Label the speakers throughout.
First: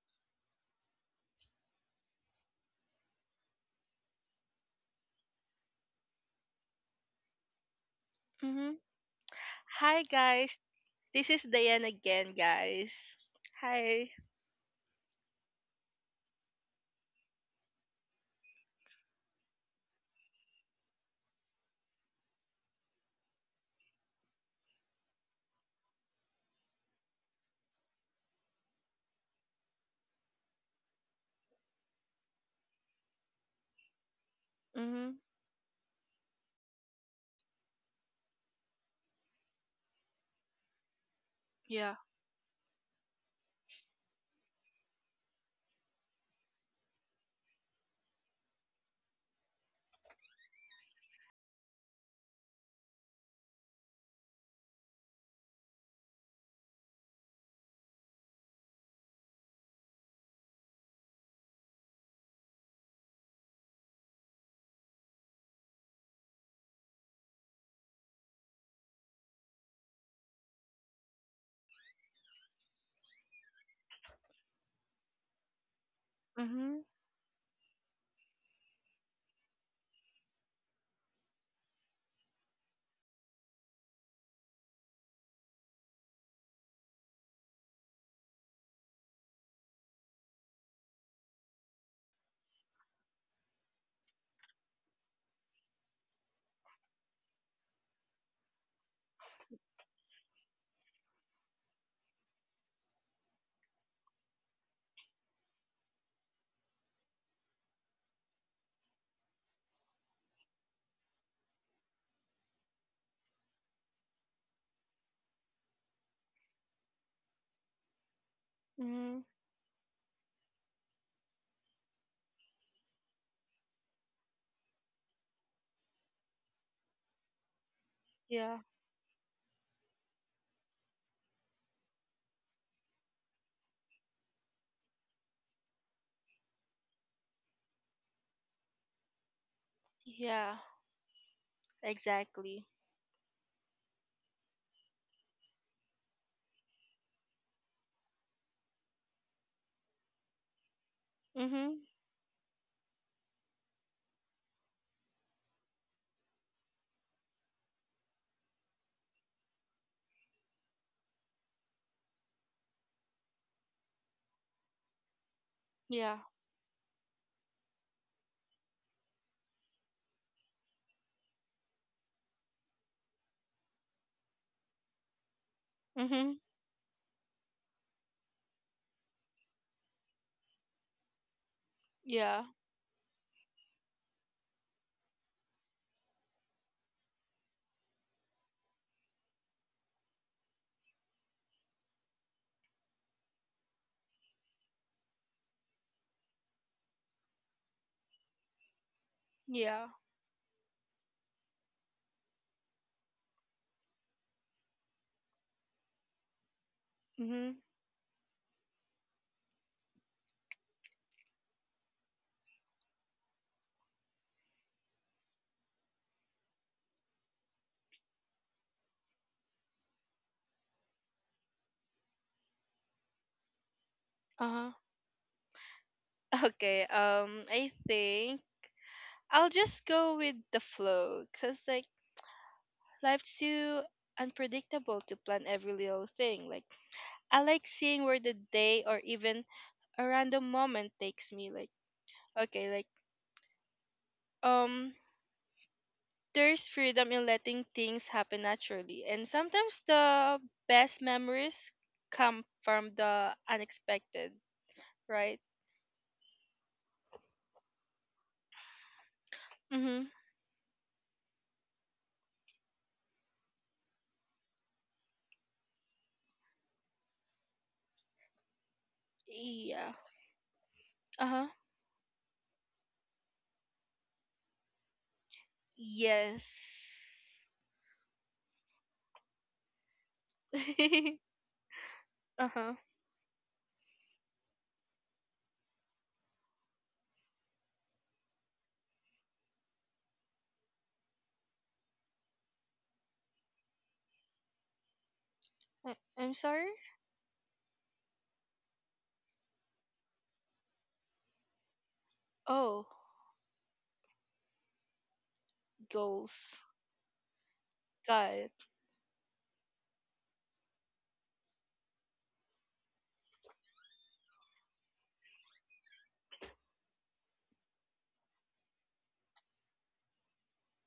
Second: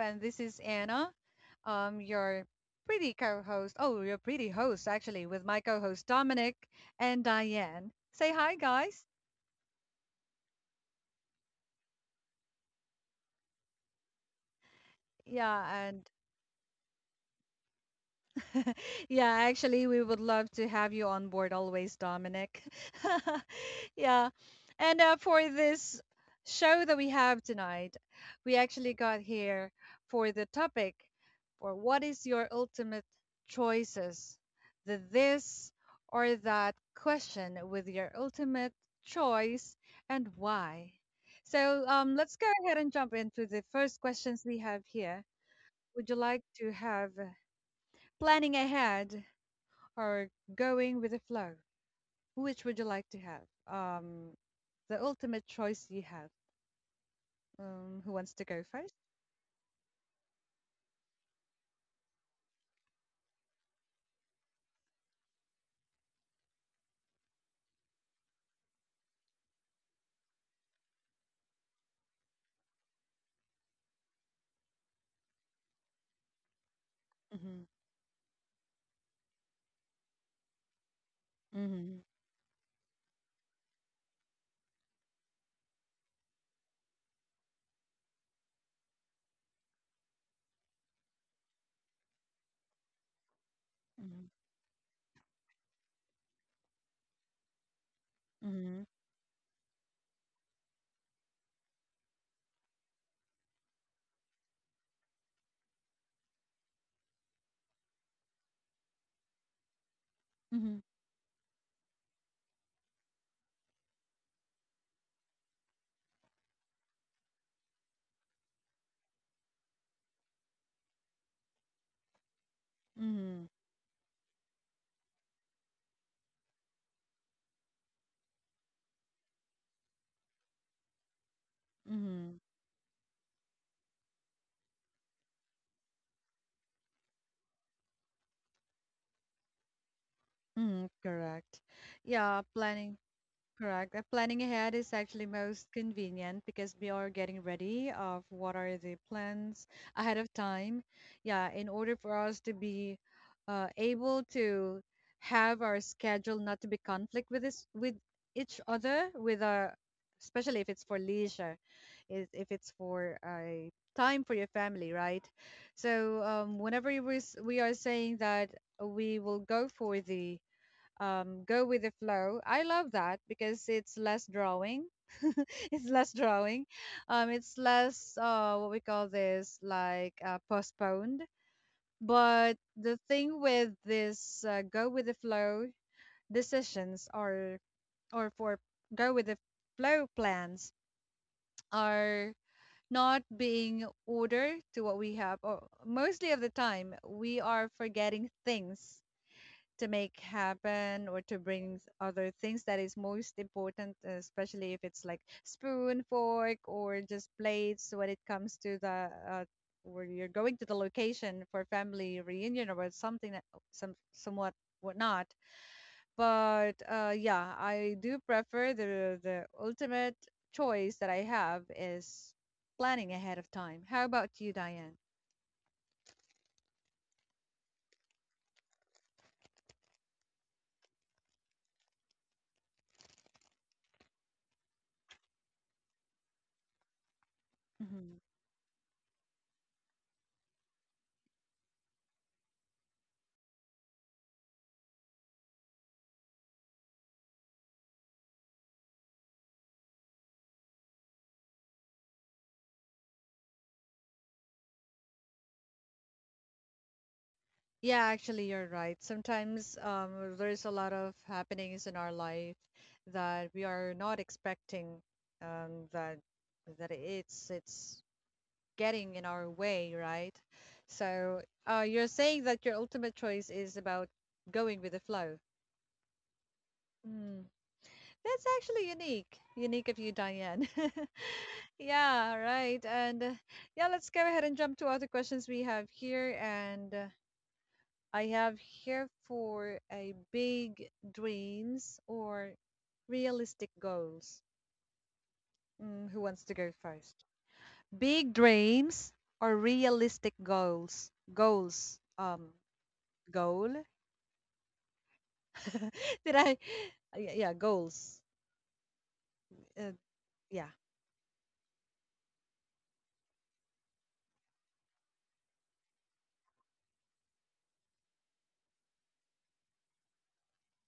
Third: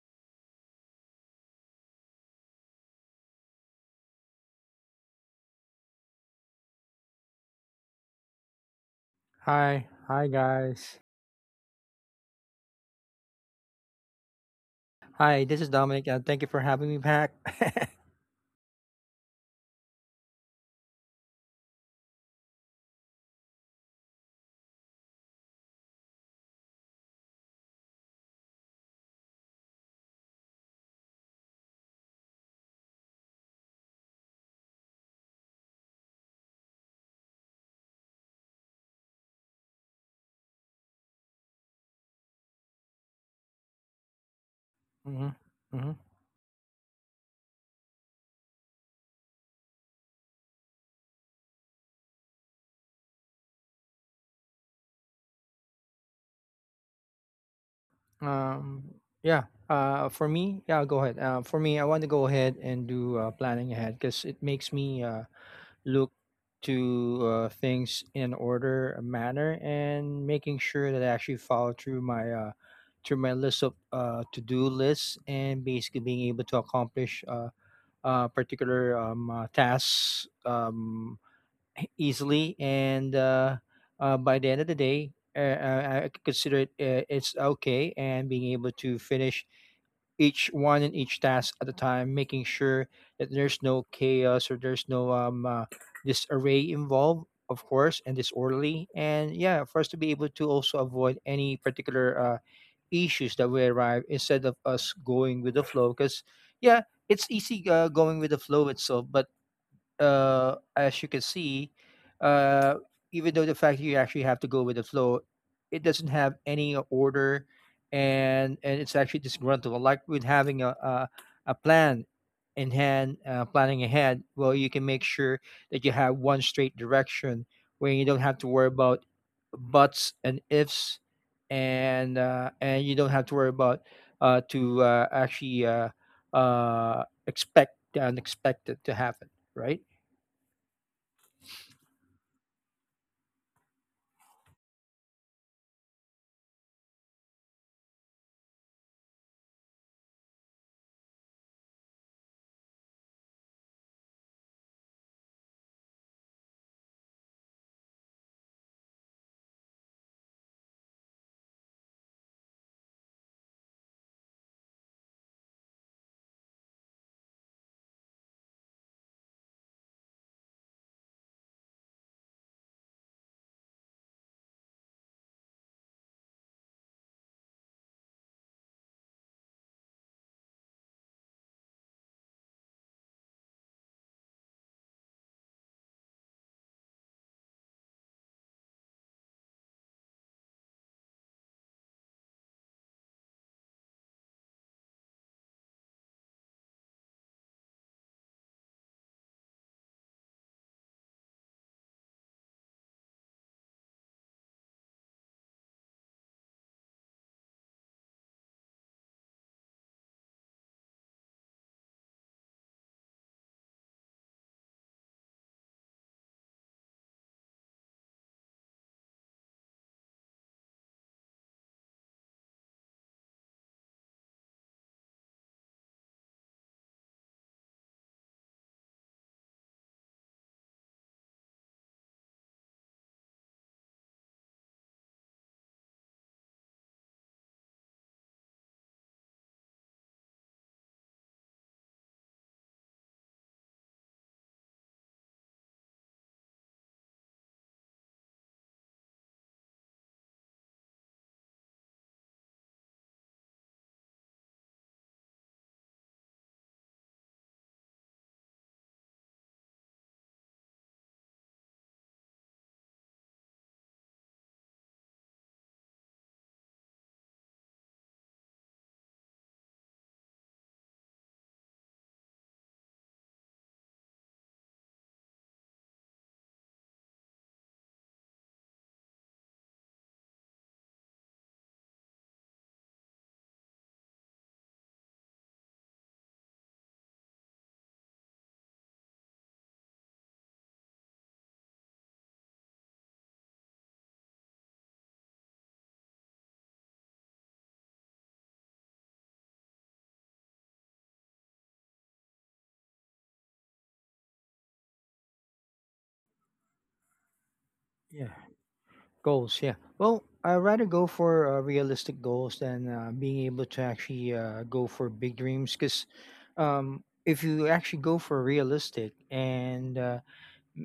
Speaker 1: And this is Anna, your pretty co host. Oh, your pretty host, actually, with my co host Dominic and Diane. Say hi,
Speaker 2: Mm-hmm.
Speaker 1: guys.
Speaker 3: Hi,
Speaker 2: Hi
Speaker 3: hi
Speaker 2: guys,
Speaker 3: guys.
Speaker 2: this is Diane again, guys. Hi.
Speaker 3: Hi, this
Speaker 1: Yeah.
Speaker 3: is Dominic,
Speaker 1: And
Speaker 3: and thank you for having me back.
Speaker 1: yeah, actually, we would love to have you on board always, Dominic. yeah. And For this show that we have tonight, we actually got here for the topic for what is your ultimate choices? The
Speaker 2: Mhm.
Speaker 1: this or that question with your ultimate choice and why. So
Speaker 2: Yeah.
Speaker 1: um, let's go ahead and jump into the first questions we have here.
Speaker 3: Hmm. Hmm.
Speaker 1: Would you like to have planning ahead? Or going with the flow? Which would you like to have? Um, the ultimate choice you have. Who wants to go
Speaker 3: Um,
Speaker 1: first?
Speaker 3: yeah. For me, yeah, go ahead. For me, I want to go ahead and do planning ahead because it makes me look to things in order a manner and making sure that I actually follow through my list of to do lists, and basically
Speaker 2: Mhm.
Speaker 3: being able to
Speaker 1: Mm-hmm.
Speaker 3: accomplish particular tasks
Speaker 1: Mm-hmm.
Speaker 3: easily, and by the end of the day, I consider it it's okay, and being able to finish each one and each task at a time, making sure that there's no
Speaker 1: Mm-hmm.
Speaker 3: chaos or there's no disarray involved, of course, and
Speaker 1: Mm-hmm.
Speaker 3: disorderly. And yeah, for us to be able to also avoid any particular issues that we arrive instead of us going with the flow. Because yeah, it's easy going with the flow itself, but
Speaker 1: Mm-hmm.
Speaker 3: as you can see, uh, even though the fact that you actually have to go with the flow, it doesn't have any order, and it's
Speaker 2: Mhm.
Speaker 3: actually disgruntled. Like with having a plan in hand,
Speaker 1: Mm-hmm.
Speaker 3: planning ahead. Well, you can make sure that you have one straight direction where you don't have to
Speaker 2: Yeah.
Speaker 3: worry about buts and ifs, and
Speaker 1: Mm-hmm.
Speaker 3: uh, and you don't have to worry about to actually expect the unexpected to happen, right?
Speaker 2: Yeah.
Speaker 1: Mm-hmm. Correct. Yeah,
Speaker 2: Exactly.
Speaker 1: planning Correct. Planning ahead is actually most convenient because we are getting ready of what are the plans ahead of time. Yeah, in
Speaker 2: Mhm.
Speaker 1: order for us to be able to have our schedule not to be conflict with each other, with our especially if it's for leisure, if it's for a time for your family, right?
Speaker 2: Yeah.
Speaker 1: So whenever we are saying that we will go for the go with the flow. I love that because it's less drawing. It's less
Speaker 2: Mhm.
Speaker 1: drawing. It's less what we call this like postponed.
Speaker 2: Yeah.
Speaker 1: But the thing with this go with the flow decisions are or for go with the flow plans are not being ordered to what we have. Or mostly of the time, we are forgetting things to
Speaker 2: Yeah.
Speaker 1: make happen or to bring other things that is most important, especially if it's like spoon, fork, or just
Speaker 2: Mhm.
Speaker 1: plates when it comes to the where you're going to the location for family reunion or something that somewhat whatnot. But yeah, I do prefer the ultimate choice that I have is planning ahead of time. How about
Speaker 2: Uh
Speaker 1: you,
Speaker 2: huh.
Speaker 1: Diane?
Speaker 2: Okay. I think I'll just go with the flow, cause like life's too unpredictable to plan every little thing. Like I like seeing
Speaker 1: Mm-hmm.
Speaker 2: where the day or even a random moment takes me. Like okay, like um there's freedom in letting things happen naturally. And sometimes the best memories come from the unexpected, right?
Speaker 1: Yeah, actually, you're right. Sometimes
Speaker 2: Mm-hmm.
Speaker 1: there's a lot of happenings in our life that we are not expecting that it's getting in our
Speaker 2: Yeah.
Speaker 1: way, right? So
Speaker 2: Uh-huh.
Speaker 1: you're saying that your ultimate choice is about going with the flow. Mm.
Speaker 2: Yes.
Speaker 1: That's actually unique, unique of you, Diane. Yeah,
Speaker 2: uh-huh.
Speaker 1: right. And yeah, let's go ahead and jump to other questions we have here. And I have here for a big dreams or realistic goals. Mm, who
Speaker 2: I'm
Speaker 1: wants to
Speaker 2: sorry?
Speaker 1: go first? Big dreams or realistic goals? Goals.
Speaker 2: Oh,
Speaker 1: Goal. Did I?
Speaker 2: goals.
Speaker 1: Yeah, yeah, goals.
Speaker 2: Got
Speaker 3: Yeah,
Speaker 2: it.
Speaker 3: goals. Yeah.
Speaker 1: Uh,
Speaker 3: Well, I
Speaker 1: yeah.
Speaker 3: rather go for realistic goals than being able to actually go for big dreams. Because if you actually go for realistic and uh,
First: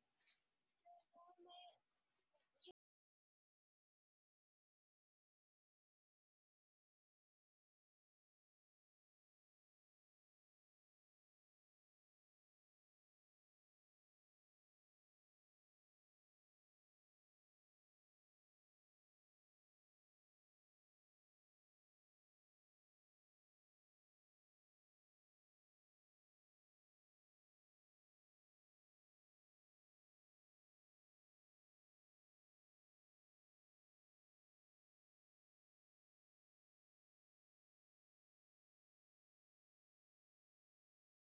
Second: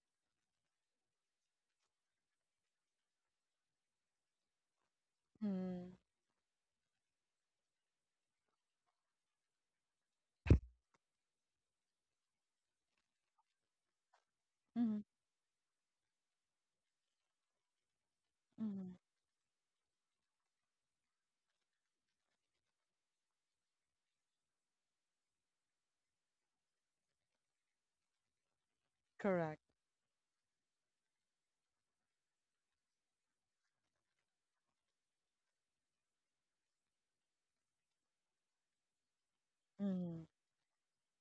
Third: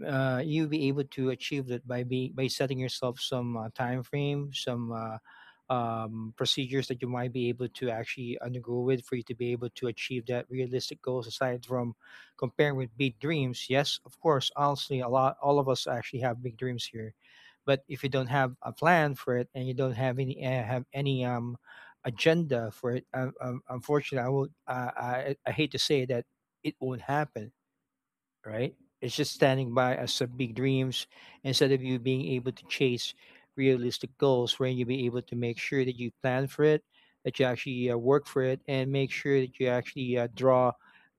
Speaker 3: uh, you'll be able to achieve that by setting yourself some time frame, some
Speaker 1: Mm,
Speaker 3: procedures that you might be able to actually undergo with, for you to be able to achieve that realistic goals. Aside from comparing with big dreams, yes, of course, honestly,
Speaker 1: mm,
Speaker 3: a lot, all of us actually have big dreams here, but if you don't have a
Speaker 1: mm,
Speaker 3: plan for it, and you don't have any agenda for it, unfortunately, I will I hate to say that it won't happen, right? It's just
Speaker 1: correct.
Speaker 3: standing by as some big dreams instead of you being able to chase realistic goals, where you be able to make sure that you plan for it, that you actually work for it, and make sure that you actually
Speaker 1: Mm,
Speaker 3: uh, draw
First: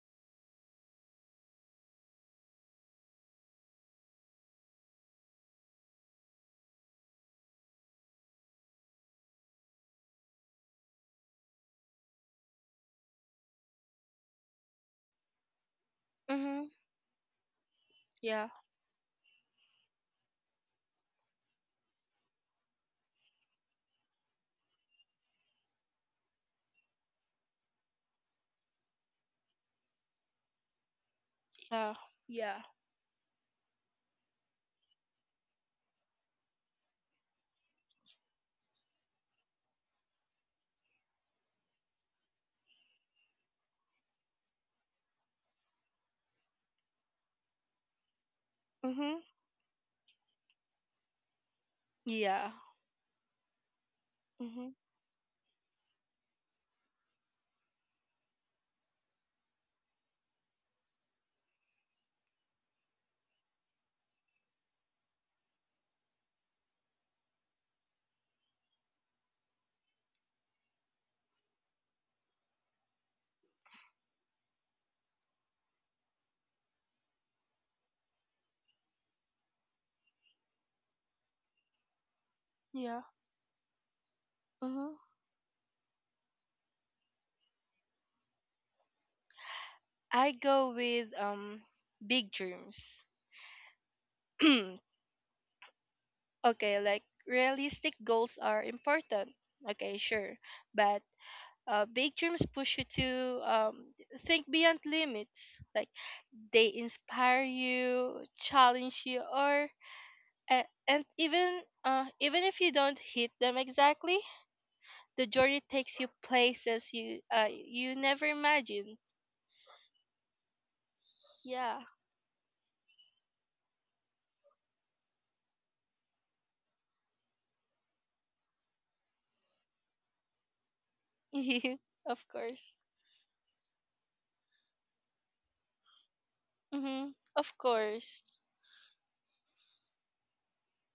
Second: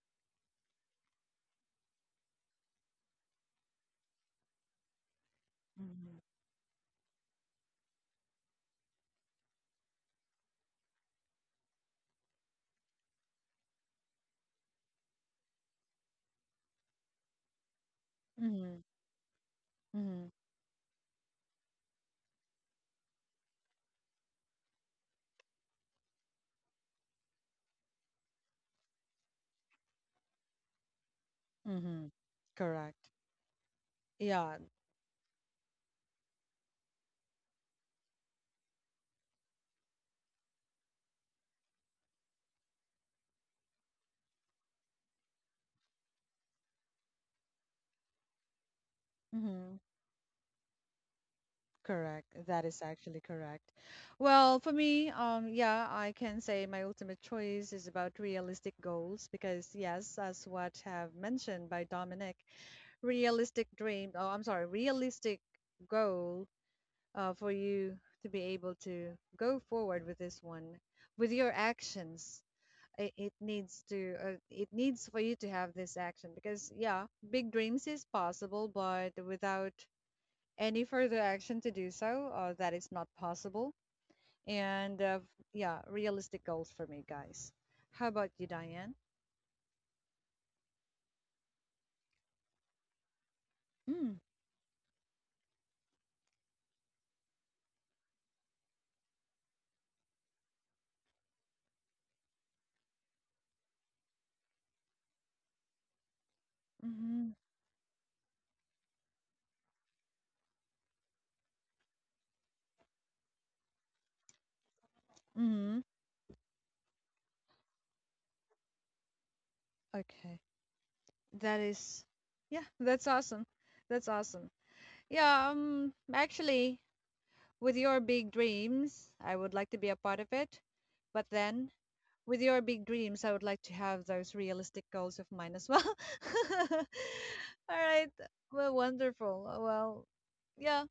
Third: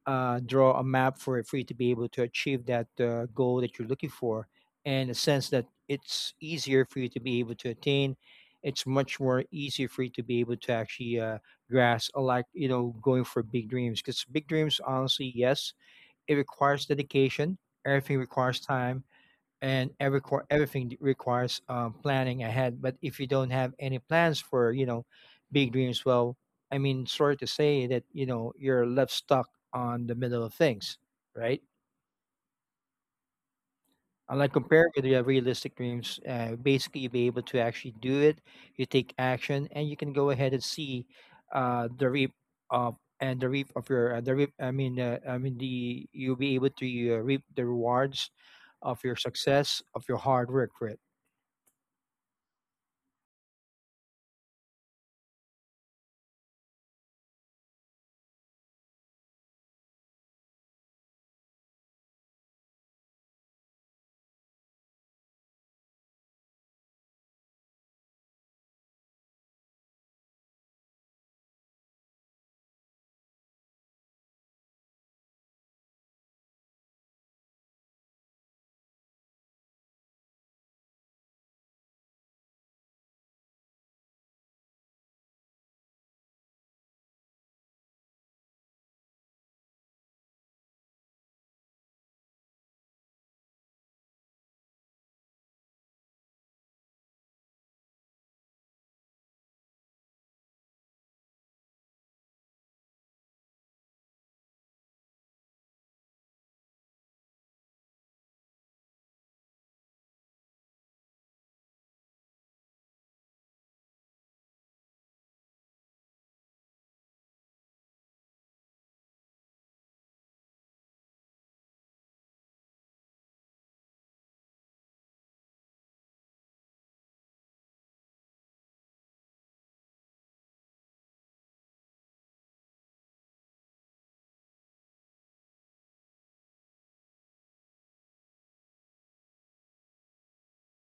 Speaker 3: uh, draw a map for it for you to be able to achieve that goal that you're looking for, and a sense that
Speaker 1: mm,
Speaker 3: it's easier for you to be able to attain. It's much more easier for you to be able to actually grasp, like you know, going for big dreams. Because big dreams, honestly, yes, it
Speaker 2: Mm-hmm.
Speaker 3: requires dedication. Everything
Speaker 2: Yeah.
Speaker 3: requires
Speaker 1: mm,
Speaker 3: time, and every
Speaker 1: mm,
Speaker 3: requ- everything d- requires planning ahead. But if you don't have any plans for big dreams, well, I mean, sorry to say that you're left stuck on the middle of things, right?
Speaker 2: Yeah.
Speaker 1: mm,
Speaker 2: Yeah.
Speaker 1: correct.
Speaker 3: And like
Speaker 1: Yeah.
Speaker 3: compared with your realistic dreams, basically you'll be able to actually do it. You take action, and you can go ahead and see the reap of and the reap of your the reap. I mean the you'll be able to reap the rewards of your
Speaker 2: Mm-hmm.
Speaker 3: success,
Speaker 1: Mm-hmm.
Speaker 3: of your hard work for it.
Speaker 1: Correct.
Speaker 2: Yeah.
Speaker 1: That is actually correct. Well,
Speaker 2: Mm-hmm.
Speaker 1: for me, yeah, I can say my ultimate choice is about realistic goals because, yes, as what have mentioned by Dominic, realistic dream. Oh, I'm sorry, realistic goal for you to be able to go forward with this one, with your actions. It needs to. It needs for you to have this action because, yeah, big dreams is possible, but without any further action to do so. That is
Speaker 2: Yeah.
Speaker 1: not possible.
Speaker 2: Mm-hmm.
Speaker 1: And yeah, realistic goals for me, guys. How about you, Diane?
Speaker 2: I go with big dreams.
Speaker 1: Mm,
Speaker 2: Okay, like realistic goals are important. Okay, sure. But big dreams push you to um, think beyond limits. Like they
Speaker 1: mm-hmm,
Speaker 2: inspire you, challenge you, or and even if you don't hit them exactly, the journey
Speaker 1: mm-hmm.
Speaker 2: takes you places you never imagined.
Speaker 1: Okay. That
Speaker 2: Yeah,
Speaker 1: is, yeah, that's awesome. That's awesome. Yeah, actually, with your big dreams, I would like to be a part of it. But then,
Speaker 2: of
Speaker 1: with your
Speaker 2: course.
Speaker 1: big dreams, I would like to have those realistic goals of mine as well. All
Speaker 2: Mm-hmm. Of
Speaker 1: right.
Speaker 2: course.
Speaker 1: Well, wonderful. Well, yeah,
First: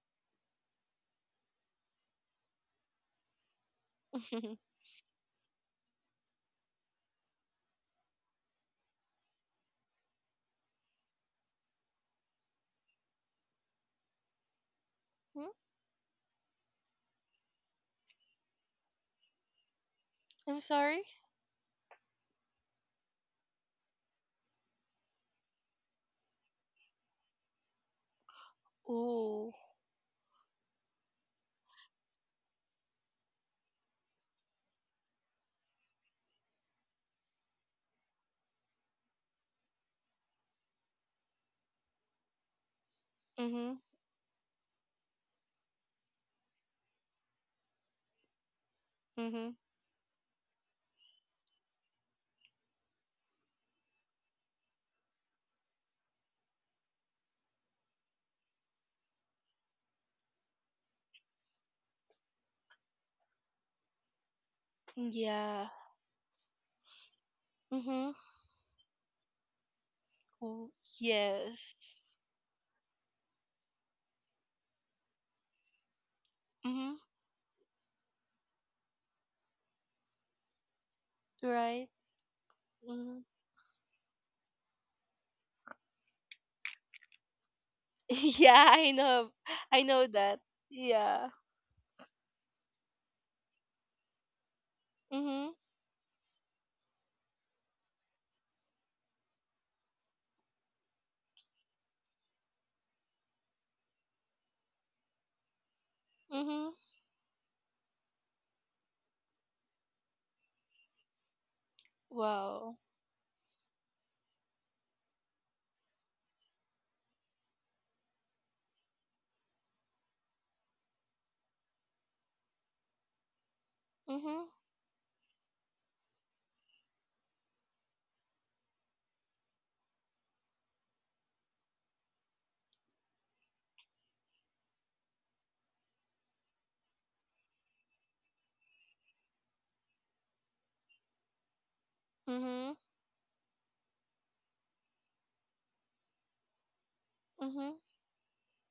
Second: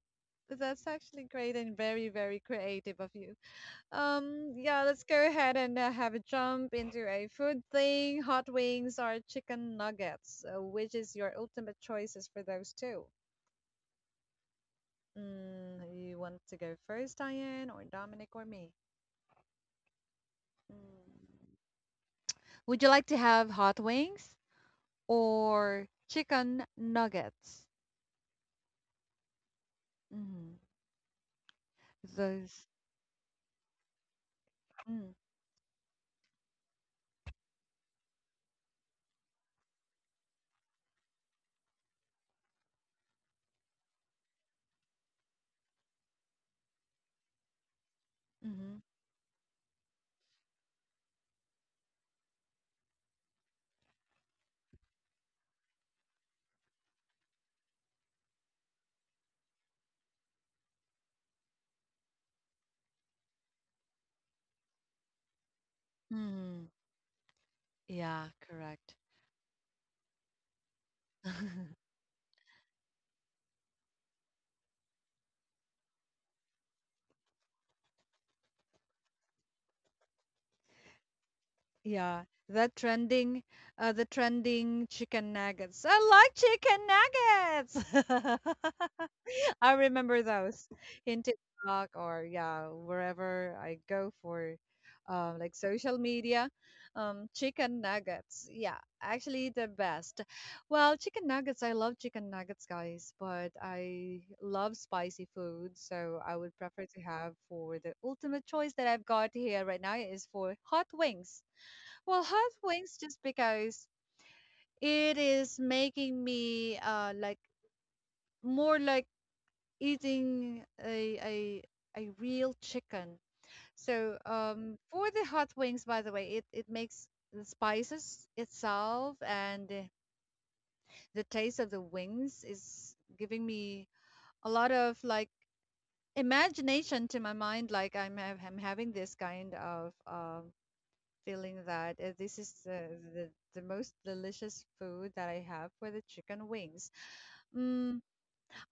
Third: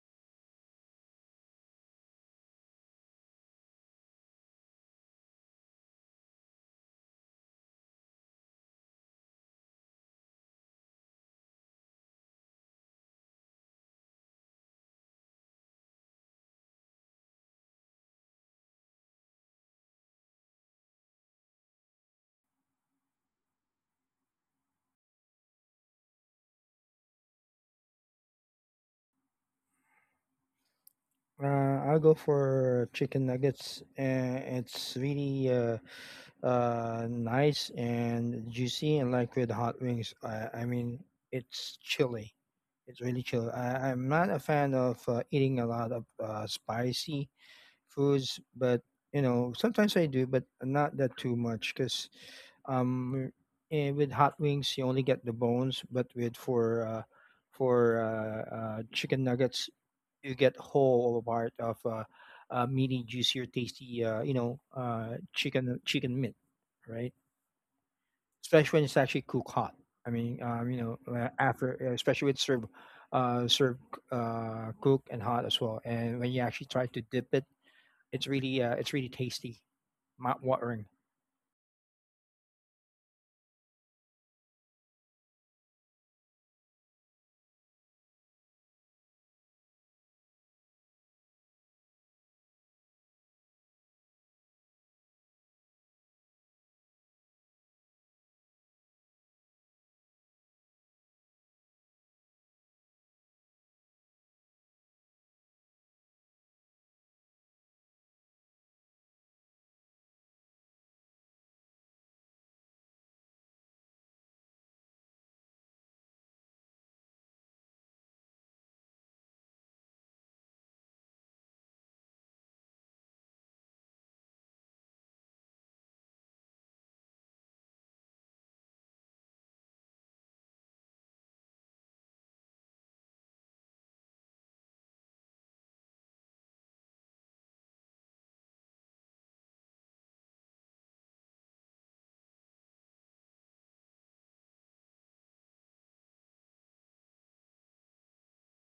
Speaker 1: that's actually great and very, very creative of you. Yeah, let's go ahead and have a jump into a food thing. Hot wings or chicken nuggets, which is your ultimate choices for those two?
Speaker 2: Hmm?
Speaker 1: Mm, you want to go first, Diane, or Dominic, or me?
Speaker 2: I'm sorry.
Speaker 1: Mm. Would you like to have hot wings or chicken nuggets?
Speaker 2: Ooh.
Speaker 1: Mm,
Speaker 3: I'll go
Speaker 1: those.
Speaker 3: for chicken nuggets. It's
Speaker 1: Mm,
Speaker 3: really nice and juicy, and like with hot wings, I mean it's chilly, it's really chilly.
Speaker 2: Mm-hmm.
Speaker 3: I'm not a fan of eating a lot of spicy foods,
Speaker 1: mm-hmm,
Speaker 3: but you
Speaker 2: Mm-hmm.
Speaker 3: know, sometimes I do, but not that too much, because um with hot wings you only get the bones, but with for chicken nuggets, you get whole part of meaty, juicier, tasty, you know,
Speaker 2: Yeah.
Speaker 3: chicken meat,
Speaker 1: mm,
Speaker 3: right?
Speaker 2: Mhm.
Speaker 1: yeah,
Speaker 3: Especially when
Speaker 1: correct.
Speaker 3: it's actually cooked hot. I mean,
Speaker 2: Oh,
Speaker 3: you know, after
Speaker 2: yes.
Speaker 3: especially with served cooked and hot as well. And when you actually try
Speaker 2: Mhm.
Speaker 3: to dip it, it's really tasty, mouth watering.
Speaker 2: Right.
Speaker 1: Yeah,
Speaker 2: Mhm.
Speaker 1: the trending chicken nuggets. I like chicken nuggets.
Speaker 2: yeah, I know.
Speaker 1: I
Speaker 2: I know
Speaker 1: remember
Speaker 2: that.
Speaker 1: those in
Speaker 2: Yeah.
Speaker 1: TikTok or yeah, wherever I go for,
Speaker 2: Mhm.
Speaker 1: like social media, chicken nuggets. Yeah, actually the best. Well, chicken nuggets. I love chicken nuggets, guys, but I love spicy food, so I would
Speaker 2: Mhm.
Speaker 1: prefer to have for the ultimate choice that I've got here right now is for hot wings. Well, hot
Speaker 2: Wow.
Speaker 1: wings just because it is making me like more like eating a real chicken. So
Speaker 2: Mhm.
Speaker 1: um for the hot wings, by the way, it makes the spices itself and the taste of the wings is giving me a lot of like imagination to my mind. Like I'm having this kind of feeling that this is
Speaker 2: Mhm.
Speaker 1: the the most delicious food that I have for the chicken wings.
Speaker 2: Mhm.
Speaker 1: Mm,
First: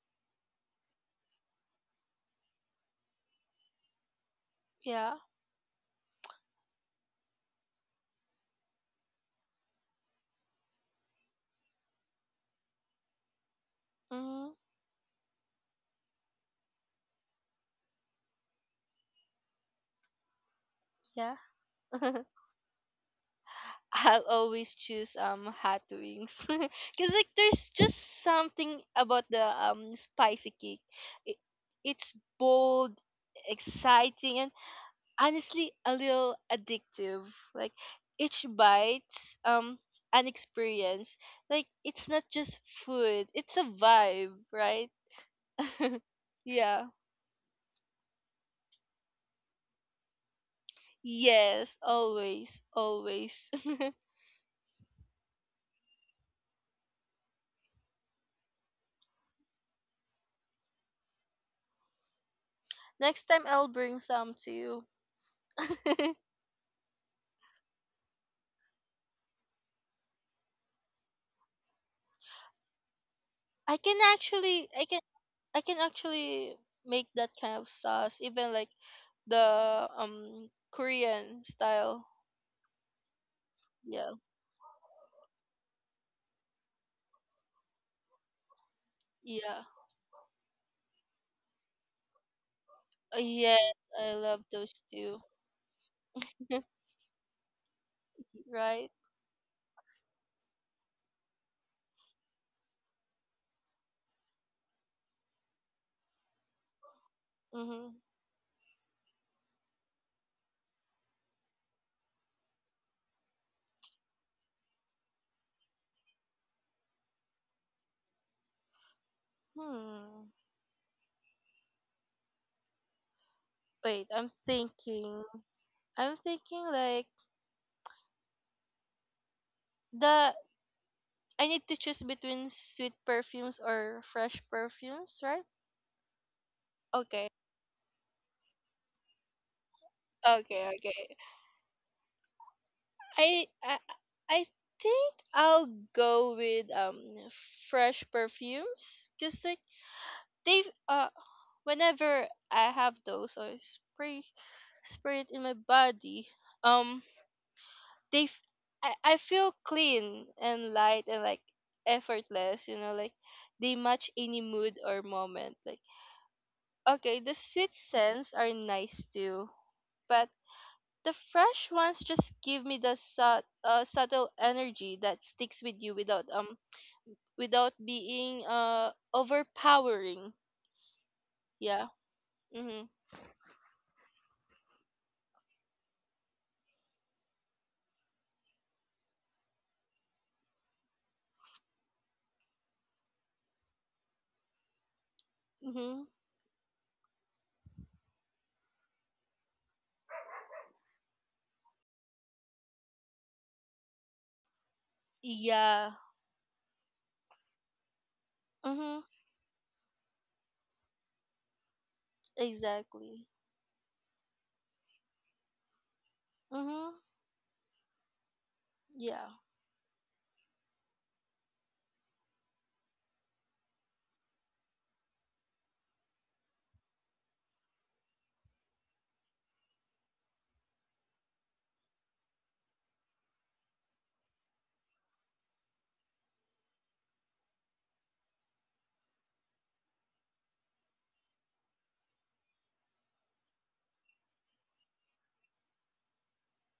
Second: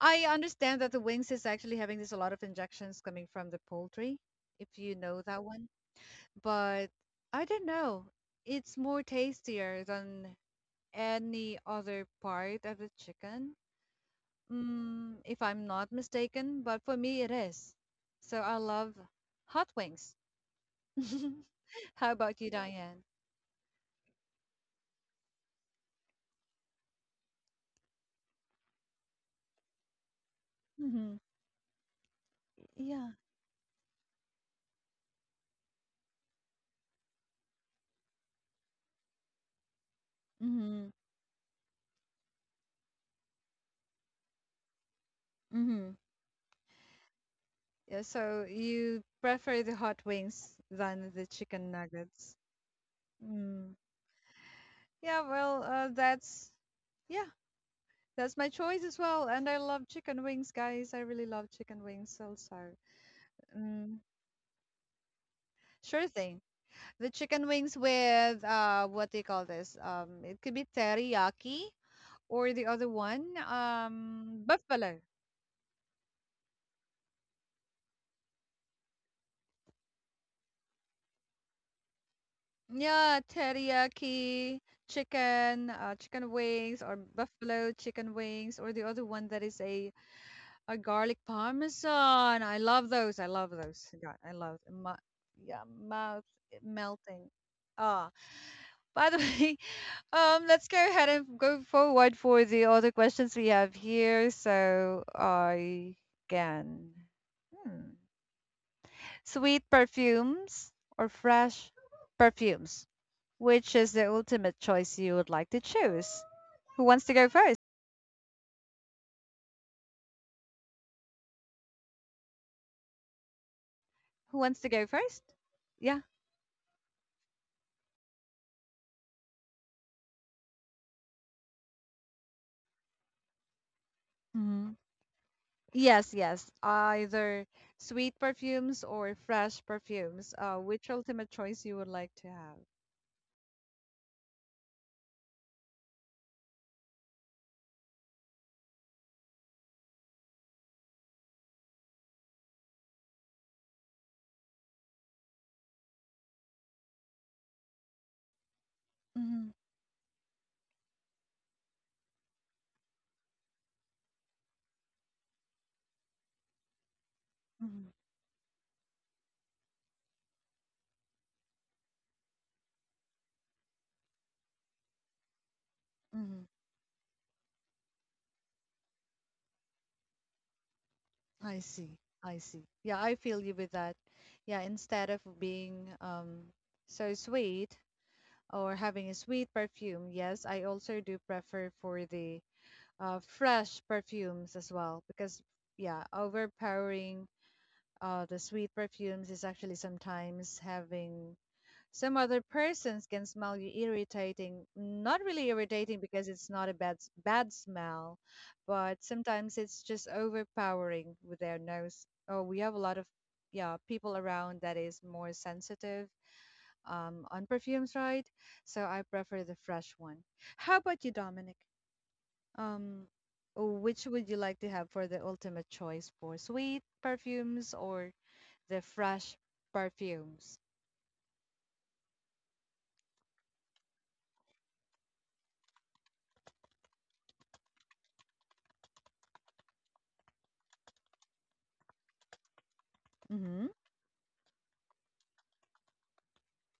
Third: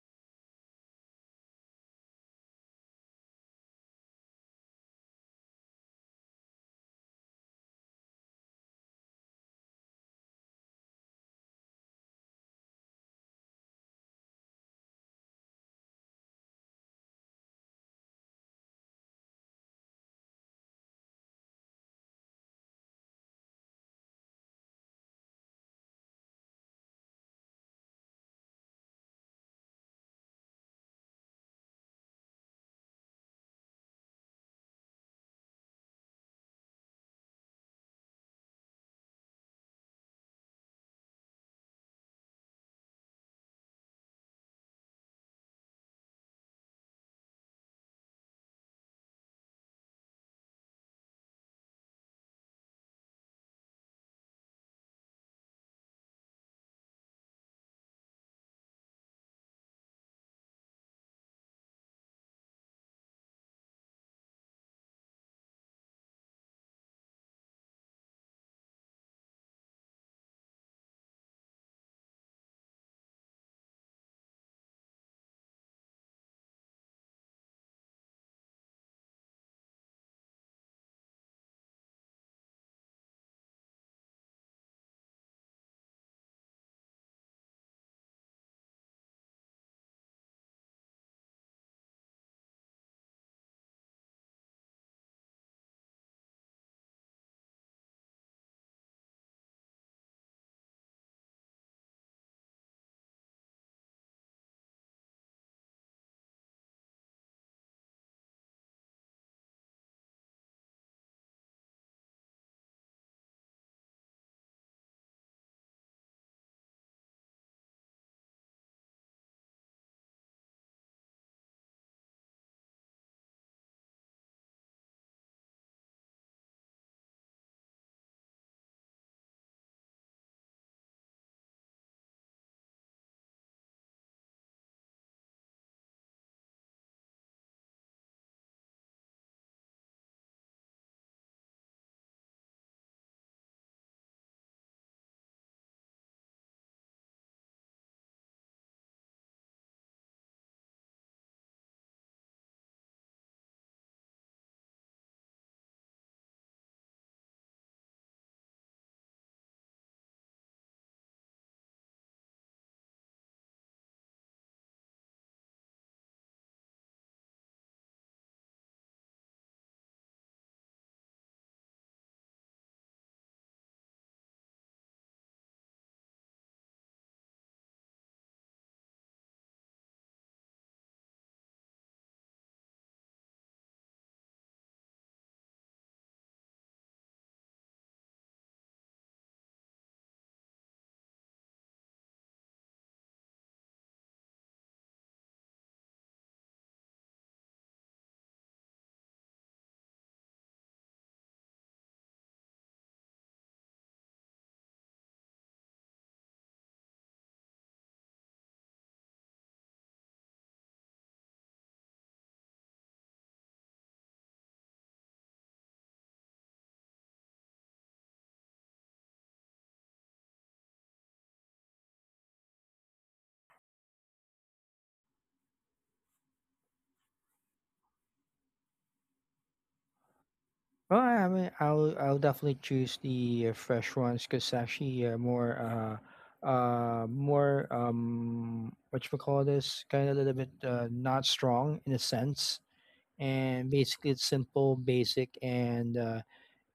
Speaker 1: I understand that the wings is actually having this a lot of injections coming from the poultry, if you
Speaker 2: Yeah.
Speaker 1: know that one. But I don't know. It's more tastier than any other part of the chicken,
Speaker 2: Mhm.
Speaker 1: mm, if I'm not mistaken. But for me, it is. So I love hot wings.
Speaker 2: Yeah.
Speaker 1: How about you, Diane?
Speaker 2: I'll always choose hot wings because like there's just something about the spicy cake.
Speaker 1: Hmm.
Speaker 2: It, it's bold,
Speaker 1: Yeah.
Speaker 2: exciting, and honestly a little addictive. Like each bite's an
Speaker 1: Mhm.
Speaker 2: experience. Like it's not just food, it's a vibe, right?
Speaker 1: Mm-hmm.
Speaker 2: yeah.
Speaker 1: Yeah, so you prefer the hot wings than the chicken
Speaker 2: Yes,
Speaker 1: nuggets.
Speaker 2: always, always.
Speaker 1: Mm. Yeah, well, that's yeah, that's my choice as well. And I love chicken wings, guys. I really love chicken wings also.
Speaker 2: Next time I'll
Speaker 1: Mm.
Speaker 2: bring some to you.
Speaker 1: Sure thing. The chicken wings with what do you call this? It could be teriyaki or the other one,
Speaker 2: I can actually I
Speaker 1: buffalo.
Speaker 2: can I can actually make that kind of sauce even like the Korean style.
Speaker 1: Yeah,
Speaker 2: Yeah.
Speaker 1: teriyaki, chicken, chicken wings, or buffalo chicken wings, or the other one that is
Speaker 2: Yeah.
Speaker 1: a garlic parmesan. I love those. I love
Speaker 2: Yes,
Speaker 1: those. Yeah,
Speaker 2: I
Speaker 1: I
Speaker 2: love
Speaker 1: love
Speaker 2: those
Speaker 1: my
Speaker 2: too.
Speaker 1: yeah, mouth melting. Ah,
Speaker 2: right?
Speaker 1: by the way, let's go ahead and go forward for the other questions we have here. So I can. Hmm.
Speaker 2: Mhm.
Speaker 1: Sweet perfumes or fresh perfumes? Which is the ultimate choice you would like to choose? Who wants to go first?
Speaker 2: Hmm. Wait, I'm
Speaker 1: Who wants to go first?
Speaker 2: thinking.
Speaker 1: Yeah.
Speaker 2: I'm thinking like the I need to choose between sweet perfumes or fresh
Speaker 1: Hmm.
Speaker 2: perfumes, right?
Speaker 1: Yes, yes.
Speaker 2: Okay.
Speaker 1: Either sweet perfumes or fresh perfumes.
Speaker 2: Okay,
Speaker 1: Which
Speaker 2: okay.
Speaker 1: ultimate choice you would like to have?
Speaker 2: I I I think I'll go with fresh perfumes cuz like they whenever I have those or spray it in my body, um they f- I
Speaker 1: Hmm.
Speaker 2: feel clean and light and like effortless, you know, like they match any mood or moment. Like okay, the sweet
Speaker 1: Hmm.
Speaker 2: scents are nice too, but the fresh ones just give me the subtle energy that sticks with you without
Speaker 1: Hmm.
Speaker 2: um without being overpowering.
Speaker 1: I
Speaker 2: Yeah.
Speaker 1: see. I see.
Speaker 2: Mhm.
Speaker 1: Yeah, I feel you with that. Yeah, instead of being so sweet. Or having a sweet perfume, yes, I also do prefer for the fresh perfumes as well because yeah,
Speaker 2: Mhm.
Speaker 1: overpowering the sweet perfumes is actually sometimes having some other persons can smell you irritating. Not really
Speaker 2: Yeah.
Speaker 1: irritating because it's not a bad smell,
Speaker 2: Mhm.
Speaker 1: but sometimes it's just overpowering with their nose. Oh, we have a lot of
Speaker 2: Exactly.
Speaker 1: yeah people around that is more sensitive
Speaker 2: Mhm.
Speaker 1: on perfumes, right? So I
Speaker 2: Yeah.
Speaker 1: prefer the fresh one. How about you, Dominic? Um, which would you like to have for the ultimate choice for sweet perfumes or the fresh perfumes?
Speaker 3: Well, I mean, I'll definitely choose the fresh ones, because actually more more what you call this, kind of a little bit not strong in a sense,
Speaker 1: Mm-hmm.
Speaker 3: and basically it's simple, basic, and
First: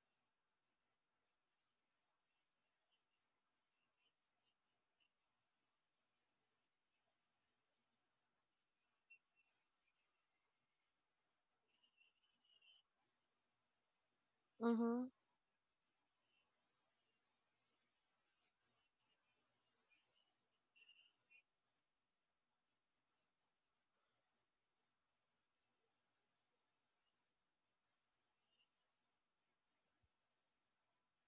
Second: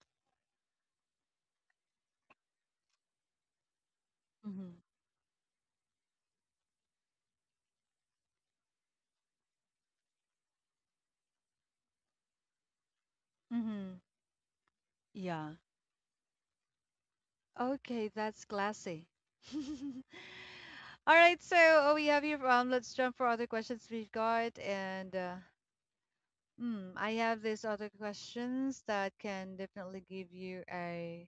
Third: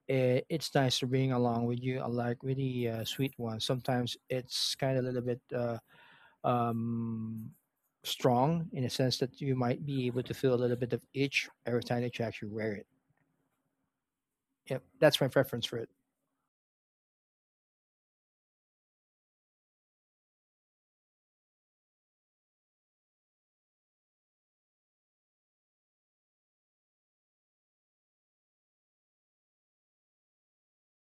Speaker 3: it, it's nice to bring along with you. Unlike with the sweet ones, sometimes
Speaker 1: Mm-hmm.
Speaker 3: it's kind of a little bit um strong in a sense that you might be able to feel a little bit of itch every time that you actually wear it.
Speaker 1: Mm-hmm.
Speaker 3: Yeah,
Speaker 2: Mhm.
Speaker 3: that's my
Speaker 1: Yeah.
Speaker 3: preference for it.
Speaker 1: Okay, that's classy. All right, so we have here. Let's jump for other questions we've got, and mm, I have these other questions that can definitely give you a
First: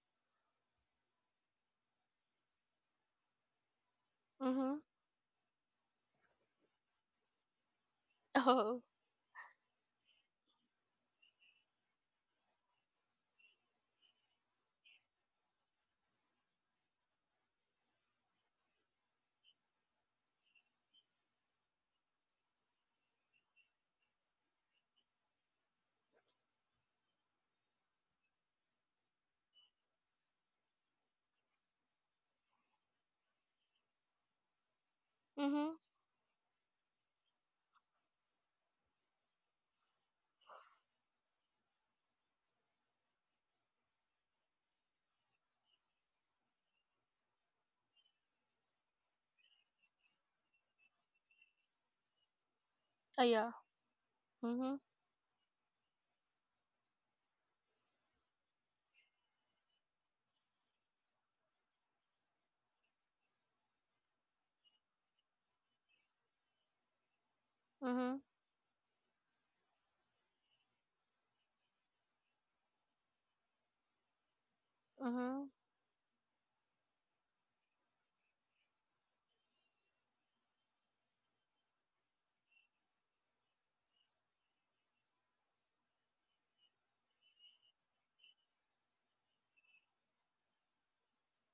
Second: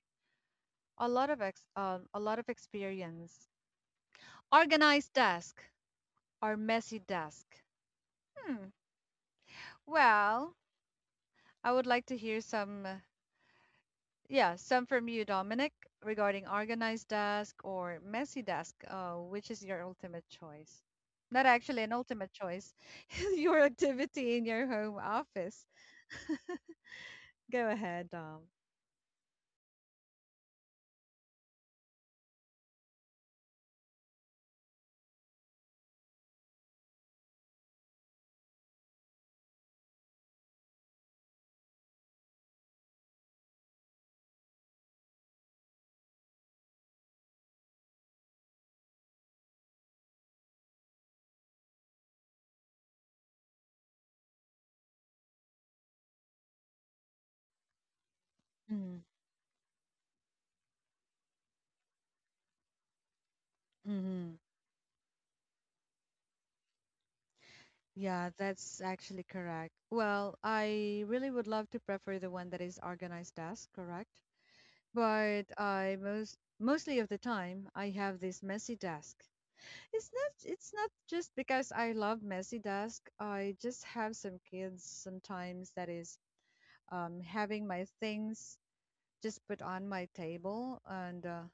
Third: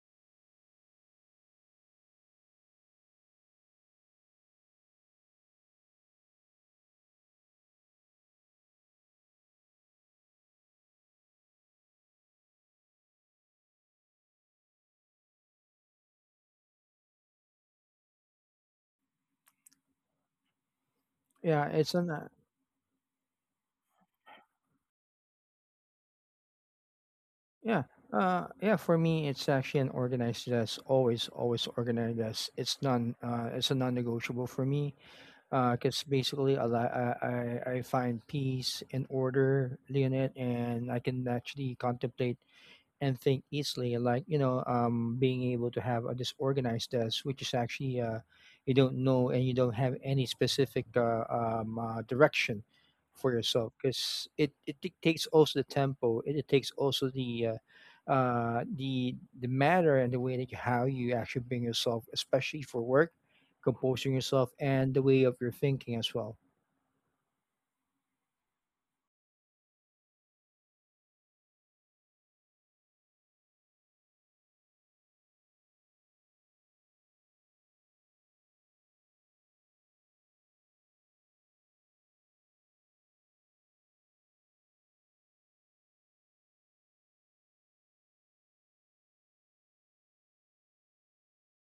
Speaker 1: a lot of experience.
Speaker 2: Mhm.
Speaker 1: Organized desk or messy desk? Hmm.
Speaker 2: Oh.
Speaker 1: Well, I would like to hear some, yeah, some from you, Dominic, regarding organized desk or messy desk. Which is your ultimate choice? Not
Speaker 3: Yeah,
Speaker 1: actually
Speaker 3: it's
Speaker 1: an
Speaker 3: an uh,
Speaker 1: ultimate choice. Your activity in your home office. Go
Speaker 3: yeah,
Speaker 1: ahead, Dom.
Speaker 3: yeah. For me, it's actually an organized desk. Always, always organized desk. It's a non-negotiable for me.
Speaker 2: Mhm.
Speaker 3: Because basically, I, li- I find peace and order in it, and I can actually contemplate and think easily, like you know, being able to have a disorganized desk, which is actually you don't know and you don't have any specific direction for
Speaker 2: Oh, yeah.
Speaker 3: yourself, because it
Speaker 2: Mhm,
Speaker 3: dictates also the tempo. It takes also the the matter and the way that you, how you actually bring yourself, especially for work, composing
Speaker 1: Mm-hmm.
Speaker 3: yourself and the way of your thinking as well.
Speaker 2: mhm,
Speaker 1: Yeah, that's actually correct. Well, I really would love to prefer the one that is organized desk, correct? But
Speaker 2: mhm,
Speaker 1: I most mostly of the time I have this messy desk. It's not just because I love messy desk. I just have some kids sometimes that is having my things just put on my table and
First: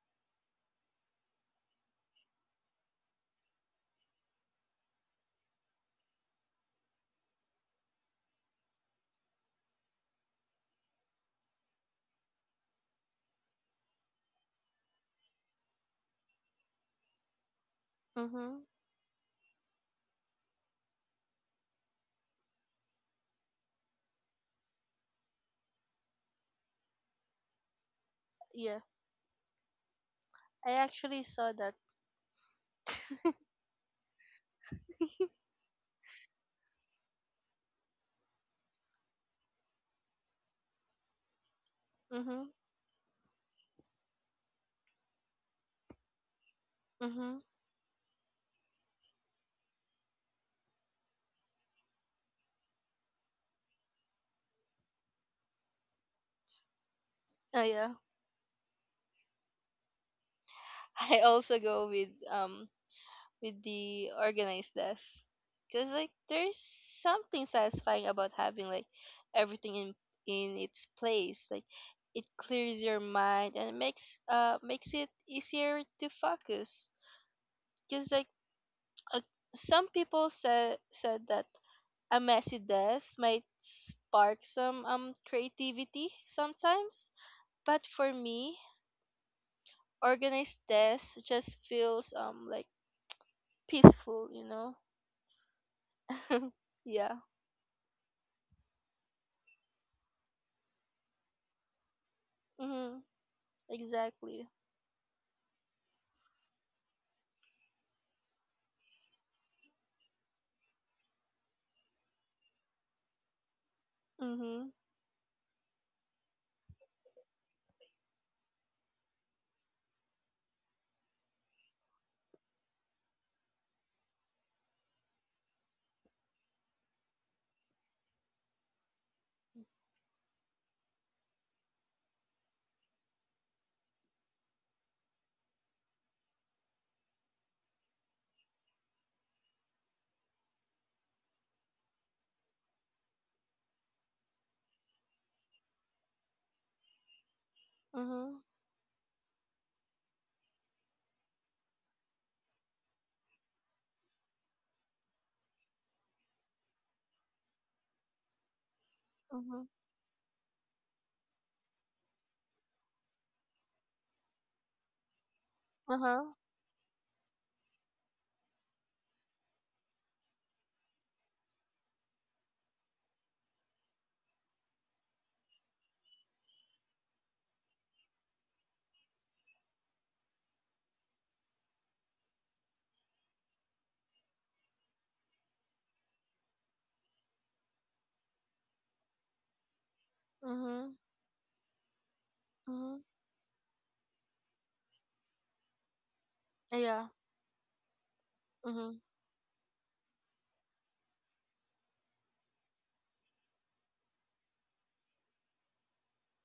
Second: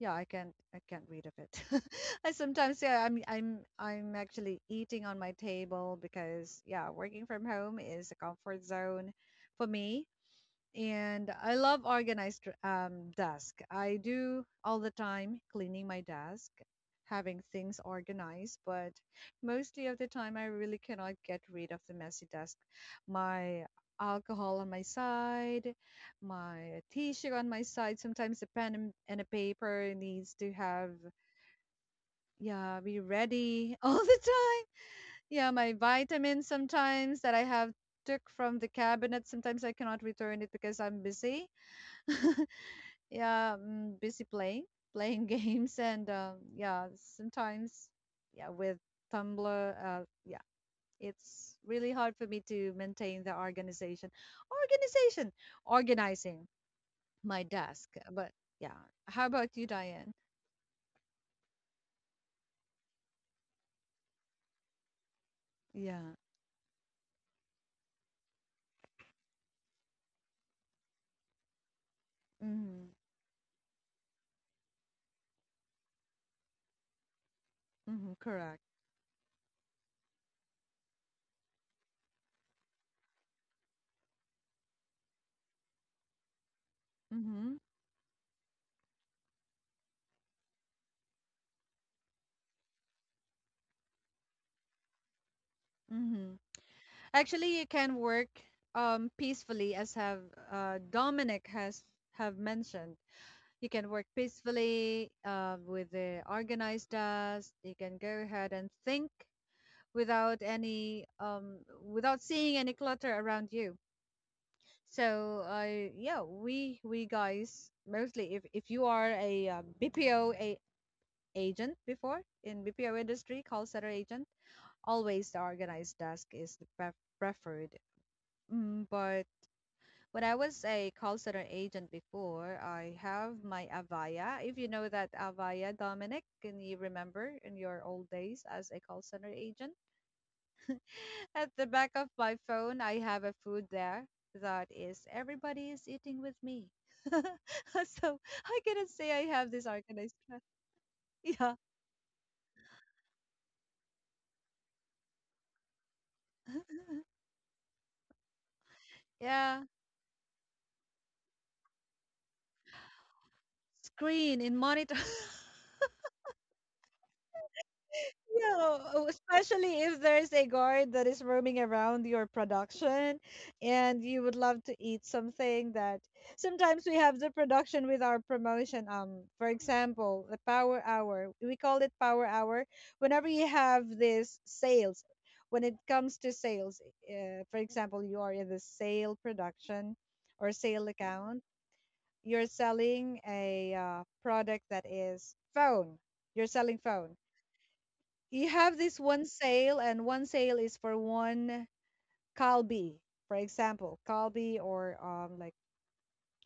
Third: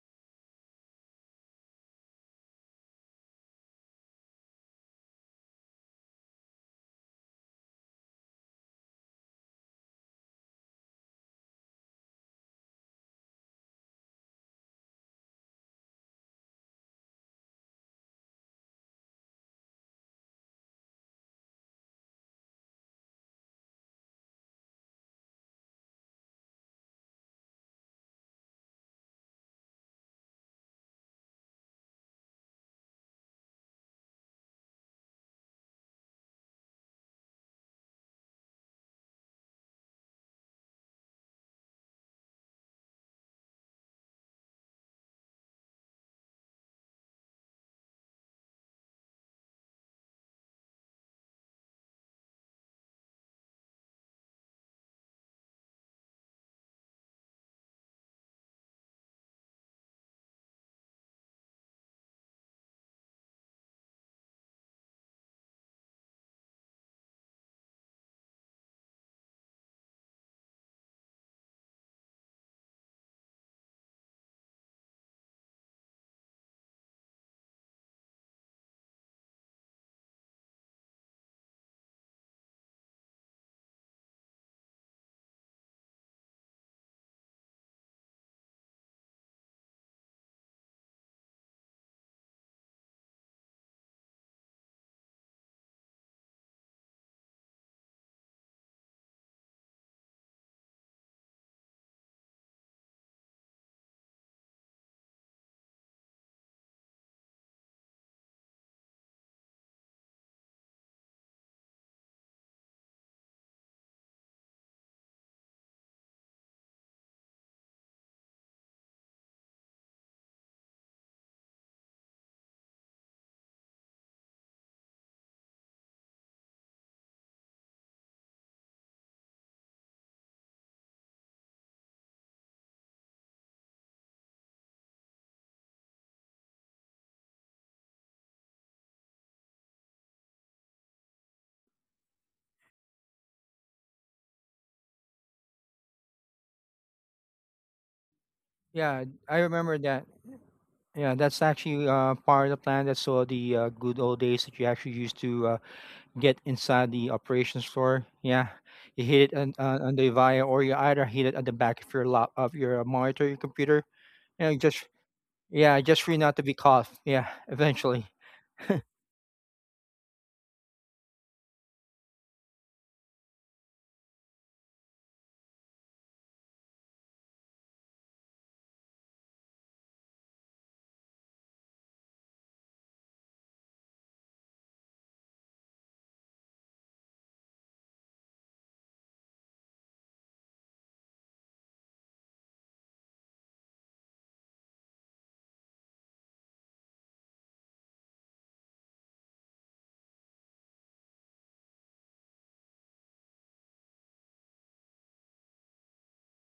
Speaker 1: yeah, I can't read of it. I sometimes yeah, I'm actually eating on my table because yeah, working from home is a comfort zone for me and I love organized desk. I do all the time cleaning my desk, having things organized,
Speaker 2: mhm.
Speaker 1: but mostly of the time I really cannot get rid of the messy desk. My alcohol on my side, my T-shirt on my side. Sometimes a pen
Speaker 2: Yeah,
Speaker 1: and a paper needs to
Speaker 2: I
Speaker 1: have
Speaker 2: actually saw that.
Speaker 1: yeah be ready all the time. Yeah, my vitamins sometimes that I have took from the cabinet sometimes I cannot return it because I'm busy
Speaker 2: Mhm,
Speaker 1: yeah, mm, busy playing playing games and yeah
Speaker 2: mhm.
Speaker 1: sometimes yeah with tumblr yeah it's really hard for me to maintain the organization organization organizing my
Speaker 2: Oh
Speaker 1: desk
Speaker 2: yeah.
Speaker 1: but yeah how about you Diane?
Speaker 2: I also go with the organized desk, cause like
Speaker 1: Yeah,
Speaker 2: there's something satisfying about having like everything in its place. Like it clears
Speaker 1: mm-hmm,
Speaker 2: your mind and it makes it easier to focus.
Speaker 1: mm-hmm,
Speaker 2: Cause like
Speaker 1: correct,
Speaker 2: Uh, some people said that a messy desk might spark some creativity sometimes,
Speaker 1: mm-hmm,
Speaker 2: but for me, organized desk just feels like peaceful, you know.
Speaker 1: mm-hmm.
Speaker 2: yeah.
Speaker 1: Actually you can work peacefully as have Dominic has have mentioned.
Speaker 2: Mhm.
Speaker 1: You can work
Speaker 2: Exactly.
Speaker 1: peacefully with the organized tasks. You can go ahead and think without any without seeing any clutter around you.
Speaker 2: Mhm.
Speaker 1: So yeah, we guys mostly if you are a BPO agent before in BPO industry call center agent, always the organized task is the preferred. But when I was a call center agent before, I have my Avaya. If you know that Avaya, Dominic, can you remember in your old days as a call center agent? At the back of my phone, I have a food there that is everybody is eating with me. So
Speaker 2: Mhm.
Speaker 1: I cannot
Speaker 3: Yeah,
Speaker 1: say I
Speaker 3: I
Speaker 1: have this
Speaker 3: remember that.
Speaker 1: organized.
Speaker 3: Yeah, that's
Speaker 1: Yeah.
Speaker 3: actually part of the plan. That's all the good old days that you actually used to get inside the operations floor. Yeah, you hit it on,
Speaker 1: Yeah.
Speaker 2: Mhm.
Speaker 3: on the via, or you either hit it at the back of your lap, of your monitor, your computer.
Speaker 1: Screen
Speaker 3: Yeah,
Speaker 1: in
Speaker 3: just
Speaker 1: monitor.
Speaker 3: yeah,
Speaker 2: Uh
Speaker 3: just for you
Speaker 2: huh.
Speaker 3: not to be caught. Yeah, eventually.
Speaker 1: Yeah, oh, especially if there's a guard that is roaming around your production and you would love to eat something that sometimes we have the production with our promotion. For example, the power hour. We call it power hour whenever you have this sales. When it comes to sales, for example, you are in the sale production or sale
Speaker 2: Mhm.
Speaker 1: account, you're
Speaker 2: Mhm.
Speaker 1: selling a product that is phone. You're selling
Speaker 2: Yeah.
Speaker 1: phone, you have this
Speaker 2: Mhm.
Speaker 1: one sale, and one sale is for one kalbi. For example, kalbi or like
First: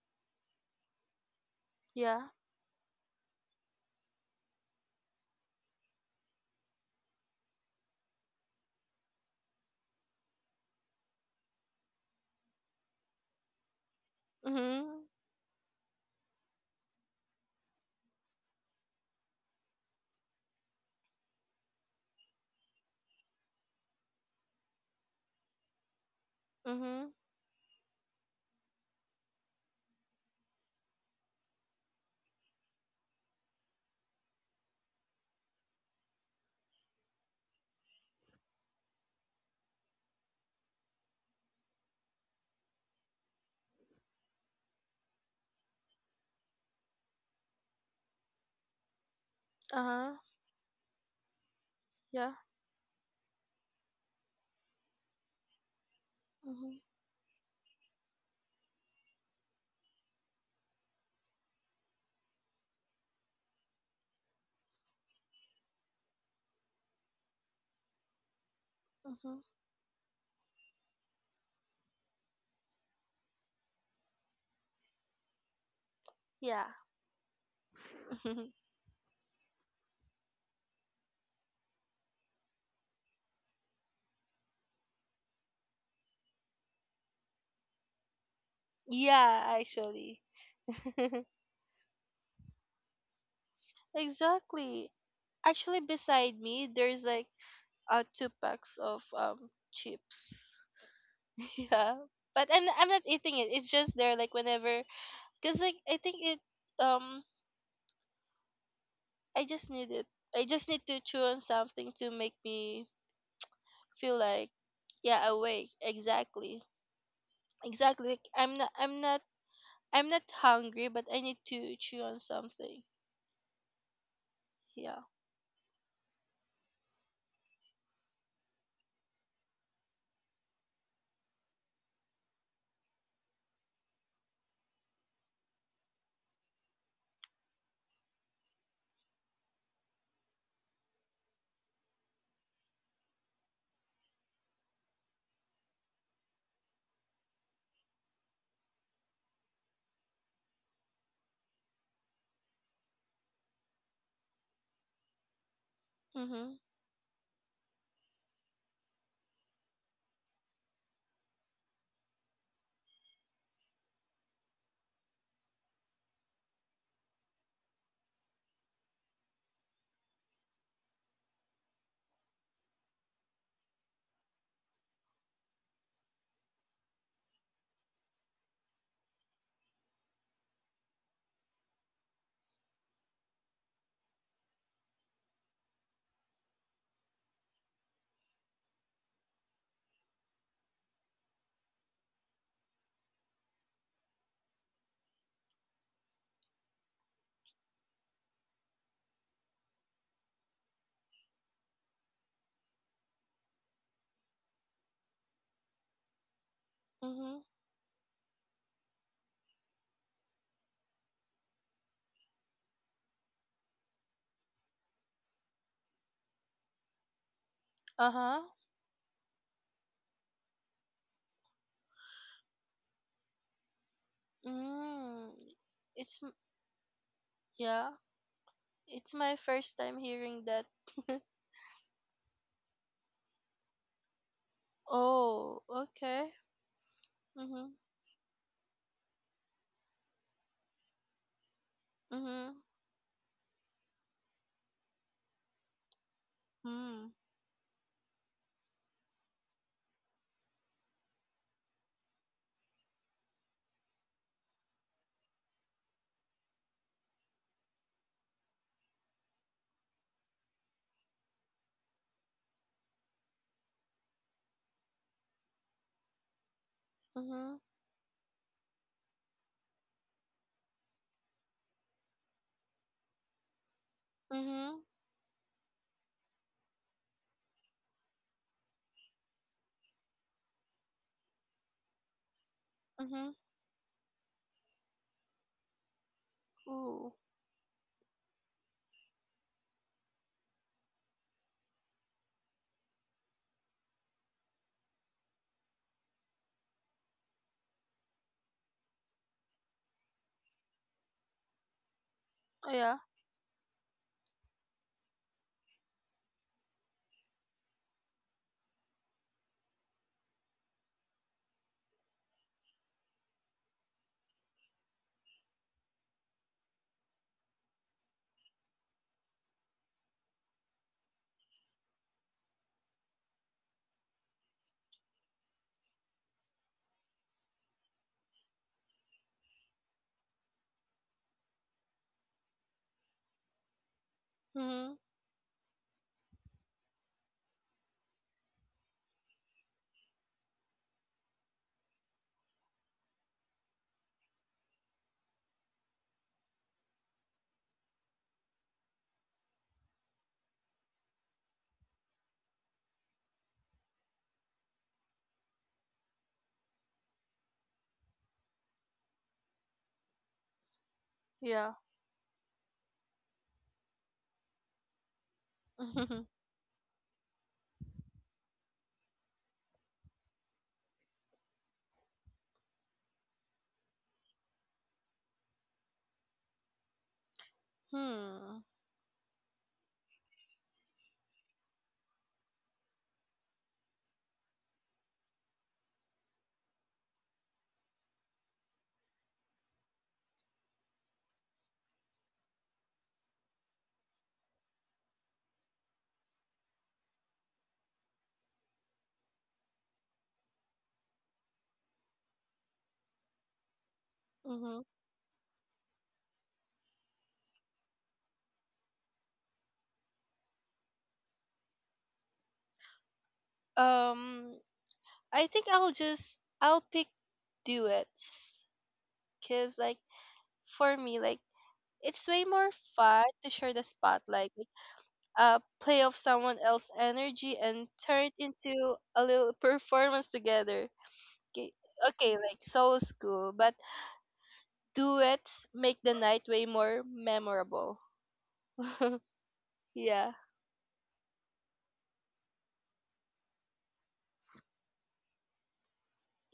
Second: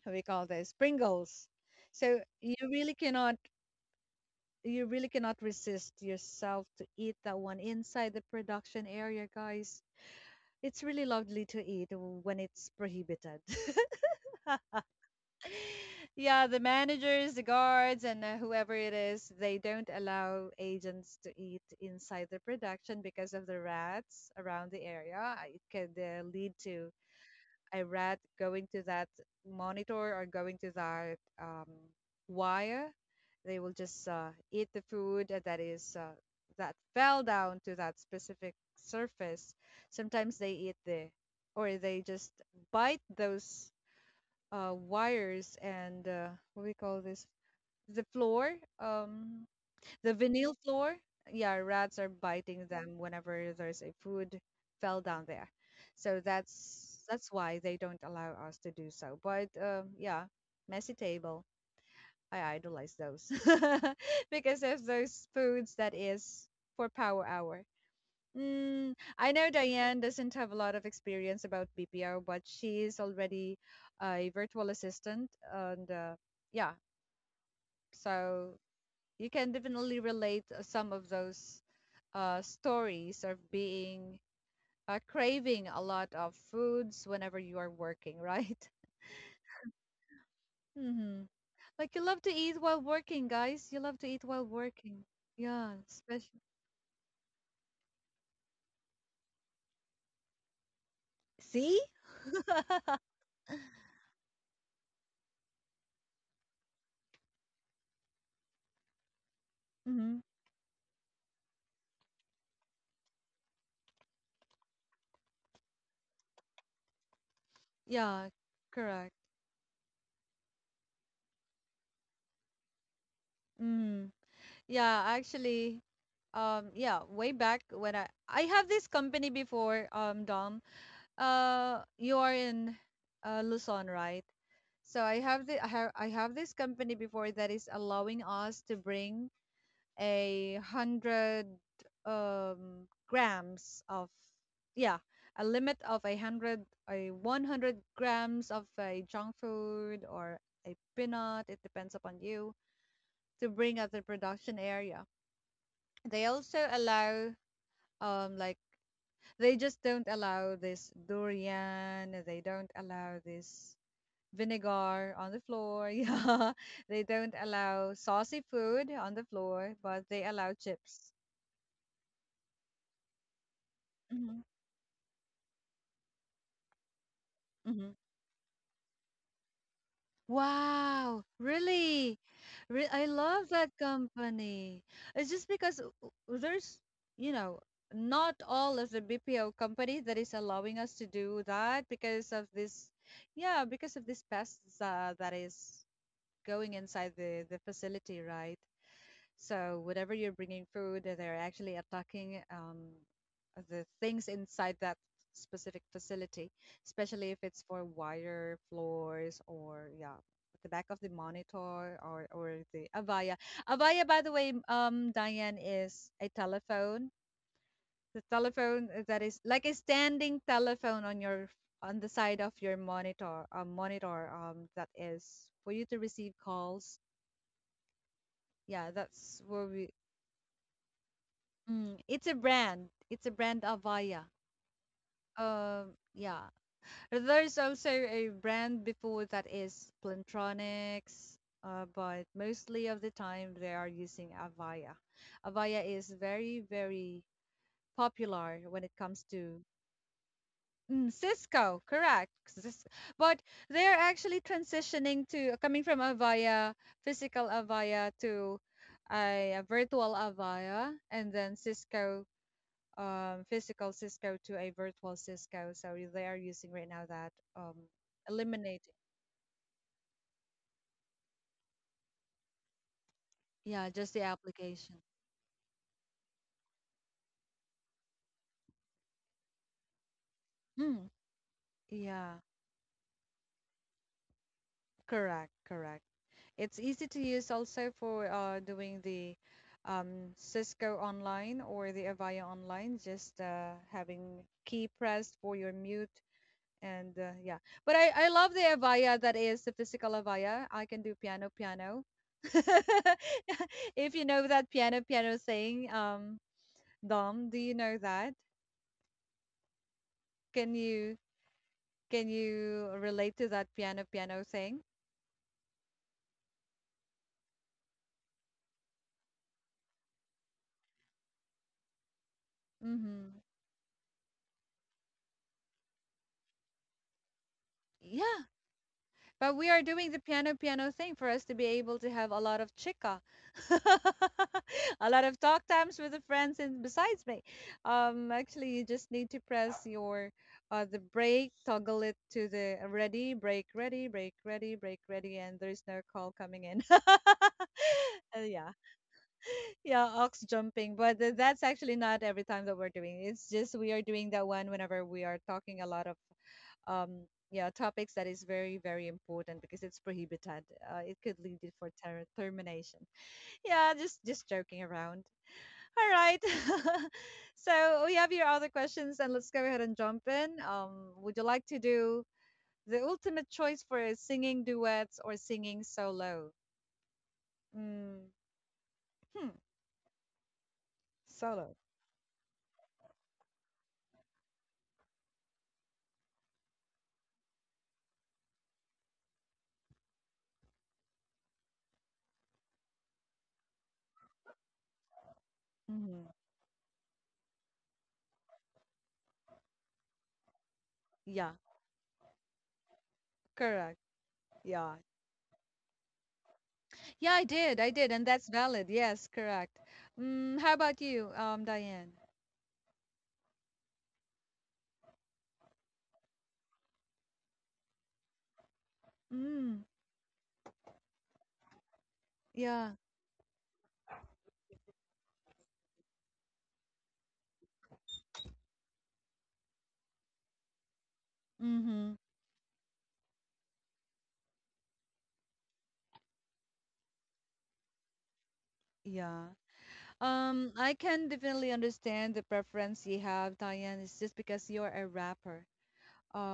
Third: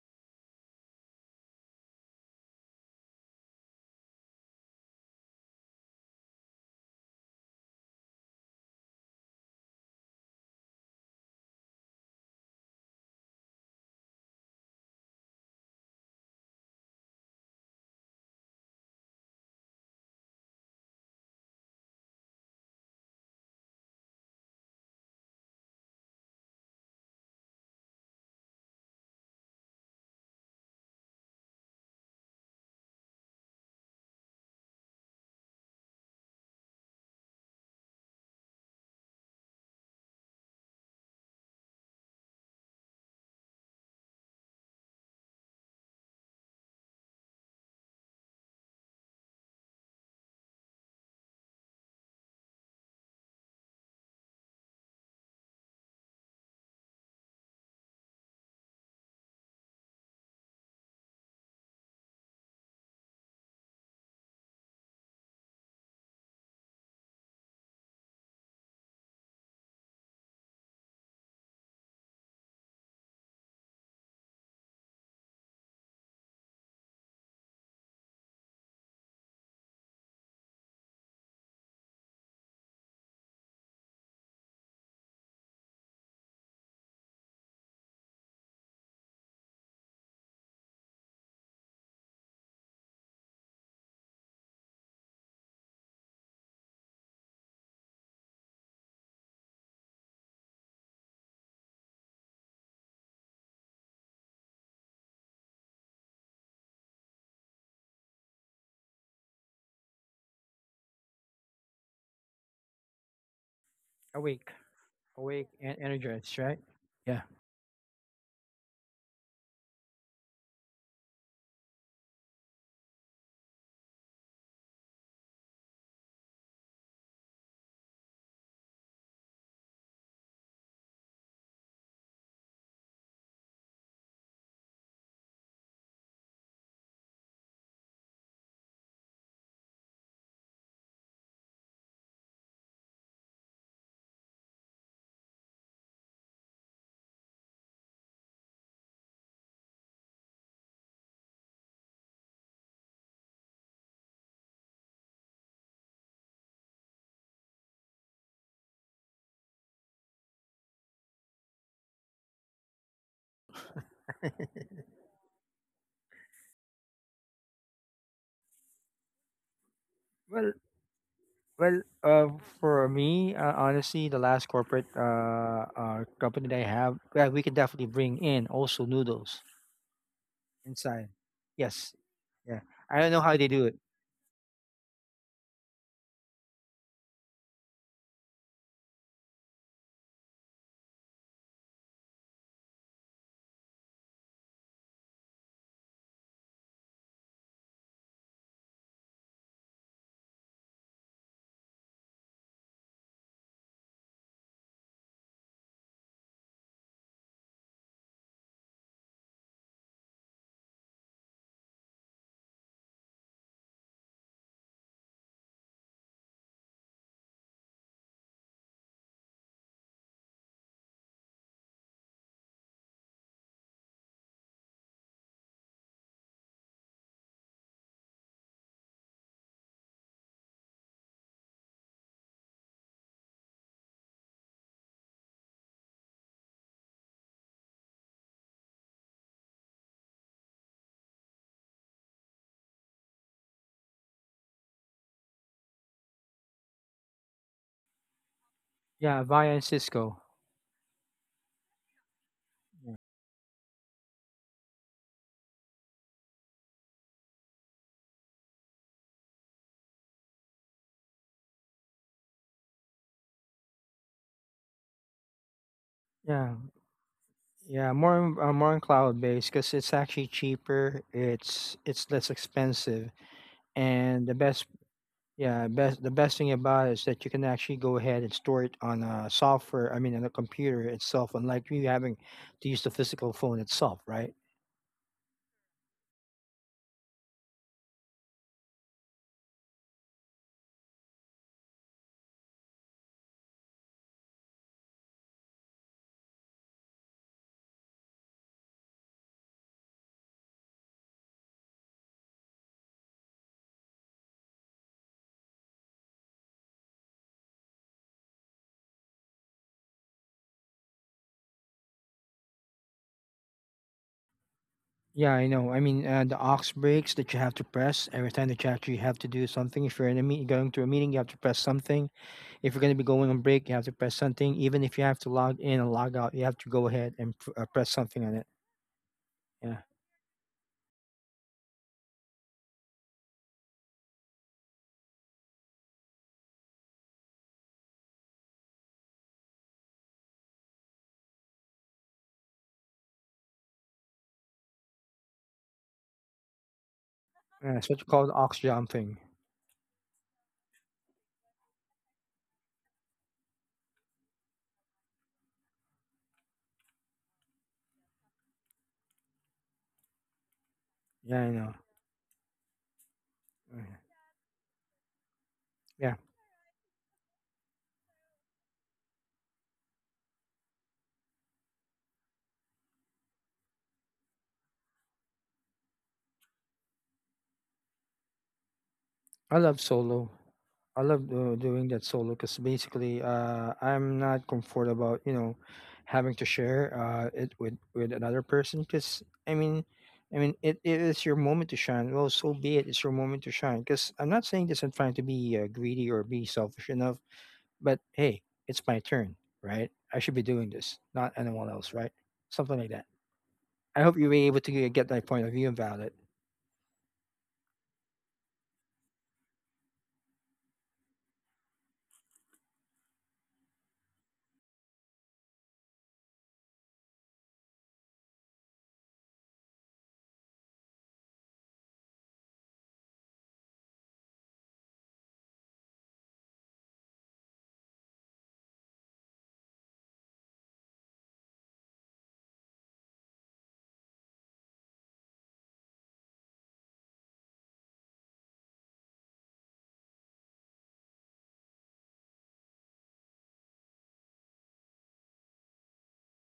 Speaker 1: how we call this pringles. So
Speaker 2: Yeah.
Speaker 1: you really cannot, you really cannot resist yourself to eat that one inside the production area, guys. It's really lovely to eat when it's prohibited.
Speaker 2: Mhm.
Speaker 1: Yeah, the managers, the guards, and whoever it is, they don't allow agents to eat inside the production because of the rats around the area. It could lead to
Speaker 2: Mhm.
Speaker 1: a rat going to that monitor or going to that wire. They will just eat the food that is that fell down to that specific surface. Sometimes they eat the, or they just bite those wires and what we call this, the floor, um
Speaker 2: Uh
Speaker 1: the
Speaker 2: huh.
Speaker 1: vinyl floor. Yeah, rats are
Speaker 2: Yeah.
Speaker 1: biting them whenever there's a food fell down there. So
Speaker 2: Mhm.
Speaker 1: that's why they don't allow us to do so, but yeah, messy table, I idolize those because of those foods that is for power hour. I
Speaker 2: Mhm.
Speaker 1: know Diane doesn't have a lot of experience about BPR, but she is already a virtual assistant, and
Speaker 2: Yeah.
Speaker 1: yeah, so you can definitely relate some of those stories of being craving a lot of foods whenever you are working, right?
Speaker 2: yeah. Actually.
Speaker 1: Hmm. Like, you love to eat while working, guys. You love to eat while
Speaker 2: Exactly.
Speaker 1: working. Yeah,
Speaker 2: Actually, beside
Speaker 1: especially.
Speaker 2: me, there's like two packs of chips.
Speaker 1: See?
Speaker 2: yeah, but I'm I'm not eating it. It's just there, like whenever, cause like I think it, um I just need it.
Speaker 1: Hmm.
Speaker 2: I just need to chew on something to make me feel like
Speaker 3: Awake,
Speaker 2: yeah,
Speaker 3: awake,
Speaker 2: awake.
Speaker 3: and energized. Right.
Speaker 2: Exactly,
Speaker 3: Yeah.
Speaker 2: exactly. Like
Speaker 1: Yeah,
Speaker 2: I'm not I'm
Speaker 1: correct.
Speaker 2: not I'm not hungry, but I need to chew on something.
Speaker 1: Mhm.
Speaker 2: Yeah.
Speaker 1: Yeah, actually, yeah, way back when I have this company before, Dom. You are in Luzon, right? So I have the I have this company before that is allowing us to bring 100 grams of, yeah, a limit of 100, a 100 grams of a junk food or a peanut. It depends upon you to bring at the production area. They
Speaker 2: Mhm.
Speaker 1: also allow like, they just don't allow this durian, they don't allow this vinegar on the floor. Yeah. They don't allow saucy food on the floor, but they
Speaker 3: Well,
Speaker 1: allow chips.
Speaker 3: Well, for me, honestly, the last corporate company that I have, yeah, we can definitely
Speaker 1: Hmm.
Speaker 3: bring in also noodles inside.
Speaker 1: Wow,
Speaker 3: Yes,
Speaker 1: really?
Speaker 3: yeah,
Speaker 1: Re
Speaker 3: I
Speaker 1: I
Speaker 3: don't know how they
Speaker 1: love
Speaker 3: do
Speaker 1: that
Speaker 3: it.
Speaker 1: company. It's just because there's, you know, not all of the BPO company that is allowing us to do that because of this, yeah, because of this pests that is going inside the facility, right? So whatever you're bringing food, they're actually attacking the things inside that specific facility, especially if
Speaker 2: Mhm.
Speaker 1: it's for wire floors or, yeah, the back of the monitor or the Avaya. Avaya, by the way, Diane, is a telephone.
Speaker 2: Uh
Speaker 1: The
Speaker 2: huh.
Speaker 1: telephone that is like a standing telephone on your, on the side of your monitor, that
Speaker 2: Mm.
Speaker 1: is for you to
Speaker 2: It's m-
Speaker 1: receive calls.
Speaker 2: yeah.
Speaker 1: Yeah,
Speaker 2: It's my
Speaker 1: that's where
Speaker 2: first
Speaker 1: we
Speaker 2: time hearing that.
Speaker 1: It's a brand. It's a brand, Avaya.
Speaker 2: Oh, okay.
Speaker 1: Yeah. There's
Speaker 2: Mhm.
Speaker 1: also a brand before that is Plantronics, but
Speaker 2: Mhm.
Speaker 1: mostly of the time they are using Avaya. Avaya is very,
Speaker 2: Mm.
Speaker 1: very popular when it
Speaker 3: Yeah,
Speaker 1: comes
Speaker 3: via
Speaker 1: to,
Speaker 3: and Cisco.
Speaker 1: Cisco, correct.
Speaker 3: Yeah,
Speaker 1: But they are actually transitioning to coming from Avaya, physical Avaya to a virtual Avaya, and then Cisco, physical Cisco to a virtual Cisco. So they are
Speaker 3: yeah,
Speaker 1: using right now that,
Speaker 2: Mhm.
Speaker 3: yeah, more on more on
Speaker 1: eliminating.
Speaker 3: cloud based because it's actually cheaper. It's less expensive,
Speaker 1: Yeah, just the
Speaker 3: and the best
Speaker 2: Mhm.
Speaker 1: application.
Speaker 3: the best thing about it is that you can actually go ahead and store it on a software. I mean, on a computer
Speaker 1: Hmm.
Speaker 3: itself, unlike you having
Speaker 1: Yeah,
Speaker 3: to use the
Speaker 2: Mhm.
Speaker 3: physical phone itself, right?
Speaker 1: correct, correct. It's easy
Speaker 2: Ooh.
Speaker 1: to use also for doing the Cisco online or the Avaya online, just having key pressed for your mute and yeah, but I love the Avaya, that is the physical Avaya, I can do piano piano.
Speaker 2: Oh, yeah.
Speaker 1: If you know that piano piano thing, Dom, do you know that? can you can you relate to that piano piano thing?
Speaker 3: Yeah, I know. I mean, the aux breaks that you have to press every time that you actually have to do something. If you're in a meeting, going to a meeting, you have to press something. If you're going to be
Speaker 1: Mm-hmm.
Speaker 3: going on break, you have to press something. Even if you have to log in and log out, you have to go ahead and press something on
Speaker 1: Yeah.
Speaker 3: it.
Speaker 1: But we
Speaker 3: Yeah.
Speaker 1: are doing the piano piano thing for us to be able to have a lot of chica,
Speaker 2: Mhm.
Speaker 1: a lot of talk times with the friends and besides me. Actually, you just need to press your, the break, toggle it to the ready, break, ready, break, ready, break, ready, and there's no call coming in.
Speaker 3: Yeah. It's what you call the ox
Speaker 1: Yeah,
Speaker 3: jumping.
Speaker 1: yeah, ox jumping, but that's actually not every time that we're doing. It's just we are doing that one whenever we are talking a lot of um yeah topics that is very very important because it's prohibited. It could
Speaker 3: Yeah, I
Speaker 1: lead it
Speaker 3: know.
Speaker 2: Yeah.
Speaker 1: for termination.
Speaker 3: Mhm.
Speaker 1: Yeah, just joking around. All
Speaker 3: Yeah.
Speaker 2: Mhm.
Speaker 1: right. So we have your other questions, and let's go ahead and jump in. Would you like to do the ultimate choice for singing duets or singing solo? mm,
Speaker 2: Hmm.
Speaker 1: hmm
Speaker 3: I love solo. I love
Speaker 1: Solo.
Speaker 3: doing that solo because basically, I'm not comfortable about, you know, having to share it with another person. Because I mean, it is your moment to shine. Well, so be it. It's your moment to shine. Because I'm not saying this and trying to be greedy or
Speaker 1: Hmm.
Speaker 3: be selfish enough. But hey, it's my turn, right? I should be doing this, not
Speaker 1: Yeah,
Speaker 3: anyone else, right? Something like that.
Speaker 1: correct.
Speaker 3: I hope you were able
Speaker 2: Mhm.
Speaker 3: to
Speaker 1: Yeah,
Speaker 3: get my point of view about it.
Speaker 1: yeah, I did and that's valid, yes, correct. How about you, Diane?
Speaker 2: Um, I think I'll just I'll pick duets because
Speaker 1: Mm,
Speaker 2: like for me, like it's way more
Speaker 1: yeah.
Speaker 2: fun to share the spotlight, like, play off someone else's energy and turn it into a little performance together. Okay,
Speaker 1: Mm-hmm.
Speaker 2: okay, like soul school, but duets make the night way more memorable.
Speaker 1: Yeah.
Speaker 2: yeah.
Speaker 1: I can definitely understand the preference you have, Diane. It's just because you're a rapper.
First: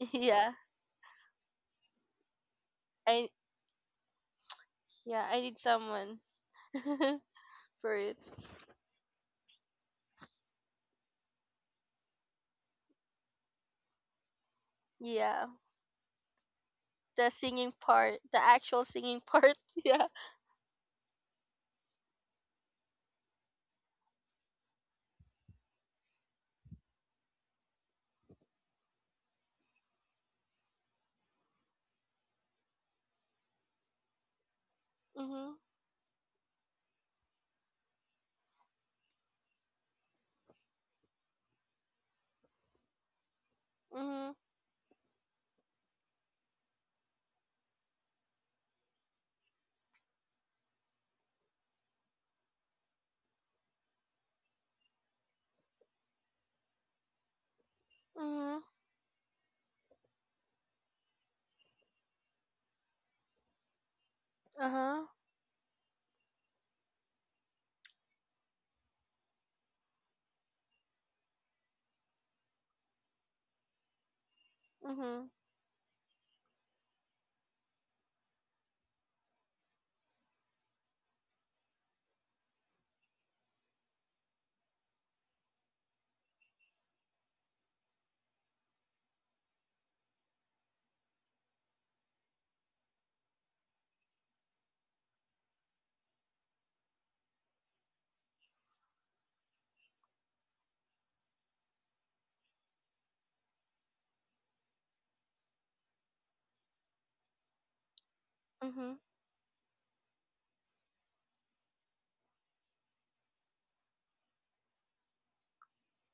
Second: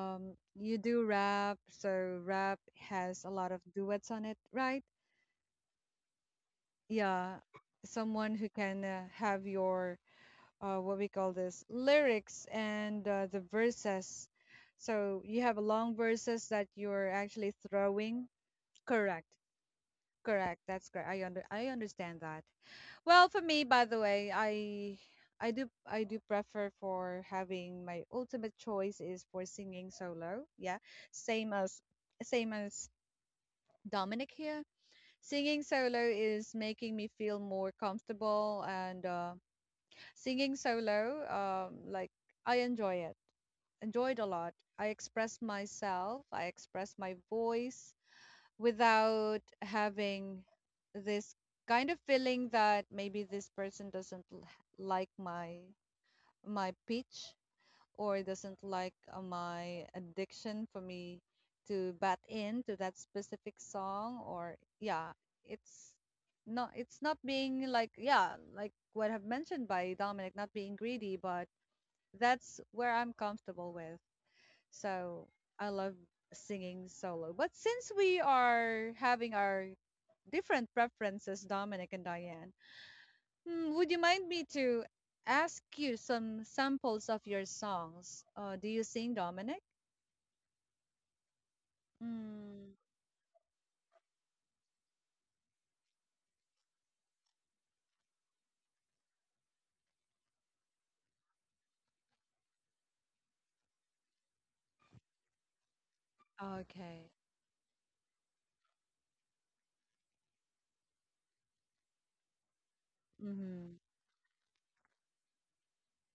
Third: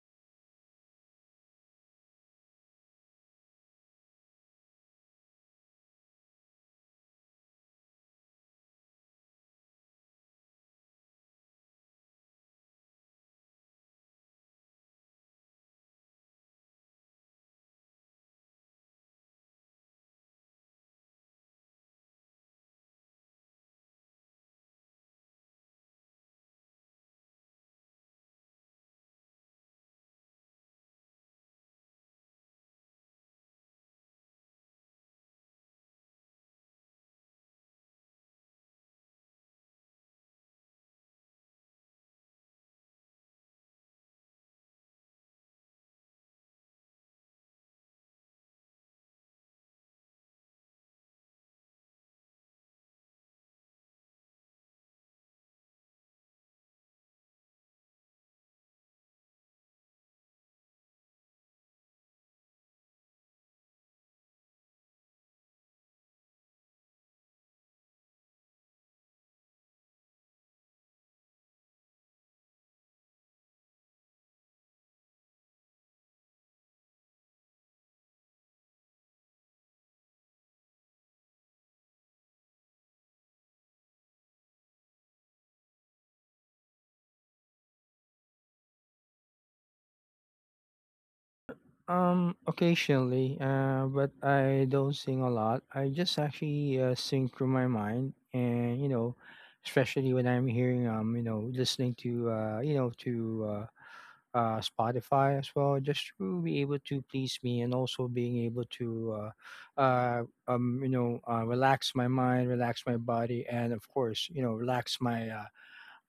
Speaker 2: yeah.
Speaker 1: You do rap, so rap has
Speaker 2: I
Speaker 1: a lot of duets on it, right?
Speaker 2: Yeah, I need someone
Speaker 1: Yeah.
Speaker 2: for it.
Speaker 1: Someone who can have your what we call this lyrics and the verses. So you
Speaker 2: Yeah,
Speaker 1: have a long verses that you're
Speaker 2: the
Speaker 1: actually
Speaker 2: singing part,
Speaker 1: throwing.
Speaker 2: the actual singing
Speaker 1: Correct.
Speaker 2: part. Yeah.
Speaker 1: Correct. That's correct. I understand that. Well, for me, by the way, I do prefer for having my ultimate choice is for singing solo. Yeah, same as same as Dominic here.
Speaker 2: Mhm.
Speaker 1: Singing solo is making me feel more comfortable, and singing solo, like, I enjoy it. Enjoyed a
Speaker 2: Mhm.
Speaker 1: lot. I express myself. I express my voice without having this kind of feeling that maybe this person doesn't like my pitch or doesn't
Speaker 2: Mhm.
Speaker 1: like my addiction for me to bat in to that specific song, or,
Speaker 2: Uh huh.
Speaker 1: yeah, it's not, it's not being like, yeah, like what I've mentioned by Dominic, not being greedy, but that's where I'm comfortable with. So
Speaker 2: Mhm.
Speaker 1: I love singing solo, but since we are having our different preferences, Dominic and Diane. Hmm, would you mind me to ask you some samples of your songs? Do you sing, Dominic? Mm,
Speaker 3: Occasionally, but I don't sing a lot. I just actually sing through my mind, and you know, especially when I'm hearing, you know, listening to, you know, to Spotify as well, just to be able to
Speaker 1: okay.
Speaker 3: please me, and also being able
Speaker 2: Mhm.
Speaker 3: to, you know, relax my mind, relax my body,
Speaker 1: Mm-hmm.
Speaker 3: and of course, you know, relax my uh,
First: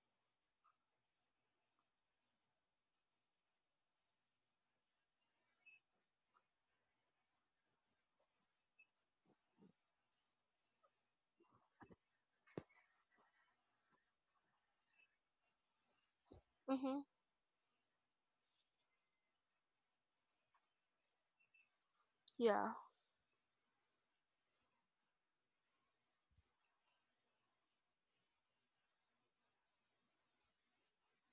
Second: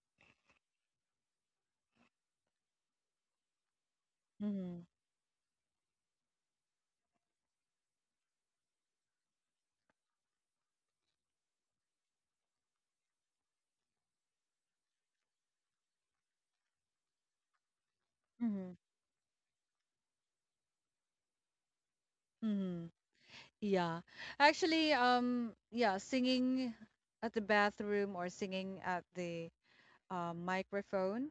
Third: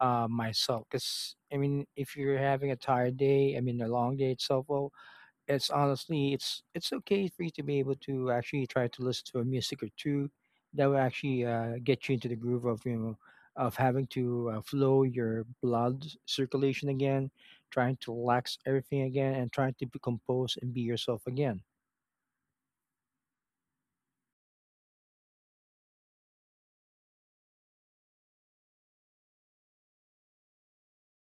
Speaker 3: uh, myself. Because I mean, if you're having a tired day, I mean, a long day itself,
Speaker 1: Mm-hmm.
Speaker 3: well, it's honestly it's okay for you to be able to actually try to listen to a music or two that will actually get you into the groove of, you know, of having to flow your blood circulation
Speaker 2: Mhm.
Speaker 3: again, trying to relax
Speaker 1: Mm-hmm.
Speaker 3: everything again, and trying to be composed and be yourself again.
Speaker 2: Yeah.
Speaker 1: Mm-hmm. Yeah. Actually, yeah, singing at the bathroom or singing at the microphone.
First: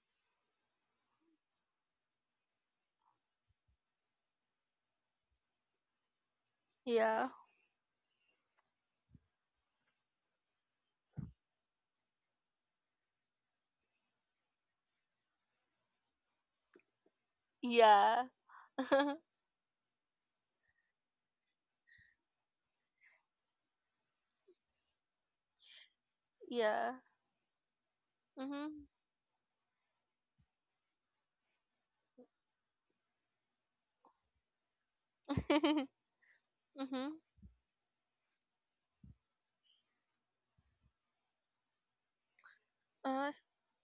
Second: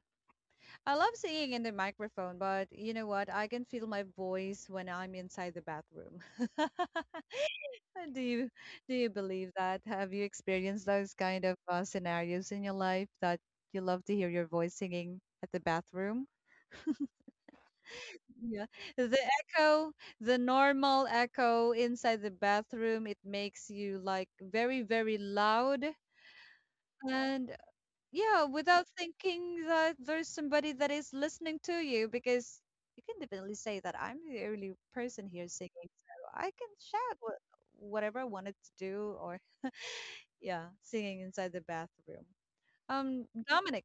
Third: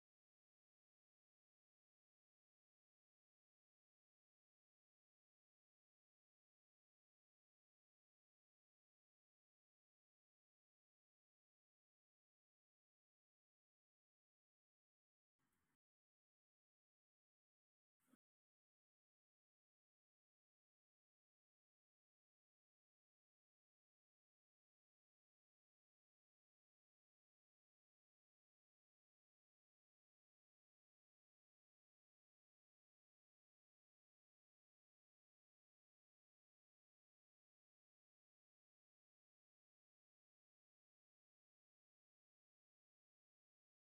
Speaker 1: I love singing in the microphone, but you know what? I can feel my voice when I'm inside the bathroom.
Speaker 2: Yeah.
Speaker 1: Uh, Do you do you believe that? Have you experienced those kind of scenarios in your life that you love to hear your voice singing at the bathroom?
Speaker 2: Yeah.
Speaker 1: Yeah. The echo, the normal echo inside the bathroom, it makes you like very, very loud
Speaker 2: yeah.
Speaker 1: and yeah, without
Speaker 2: Mhm.
Speaker 1: thinking that there's somebody that is listening to you, because you can definitely say that I'm the only person here singing, so I can
Speaker 2: mhm.
Speaker 1: shout whatever I wanted to do or, yeah, singing inside the bathroom.
Speaker 2: Uh,
Speaker 1: Dominic,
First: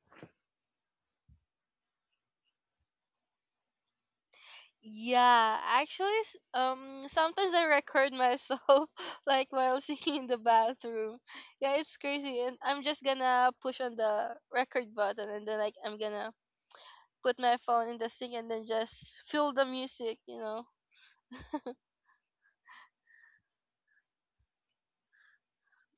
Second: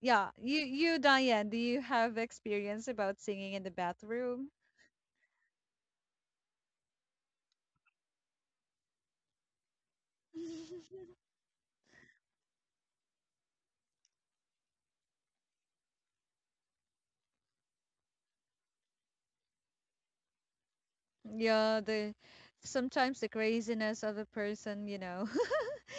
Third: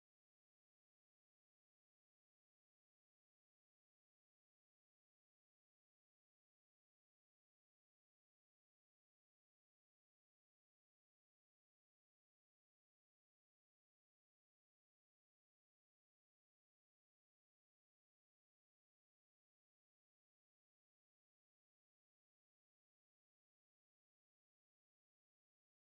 Speaker 1: yeah, you Diane, do you have experience about singing in the bathroom?
Speaker 2: Yeah, actually, sometimes I record myself like while singing in the bathroom. Yeah, it's crazy, and I'm just gonna push on the record button, and then like I'm gonna put my phone in the sink, and then just feel the music, you know?
Speaker 1: Yeah, the sometimes the craziness of a person, you know.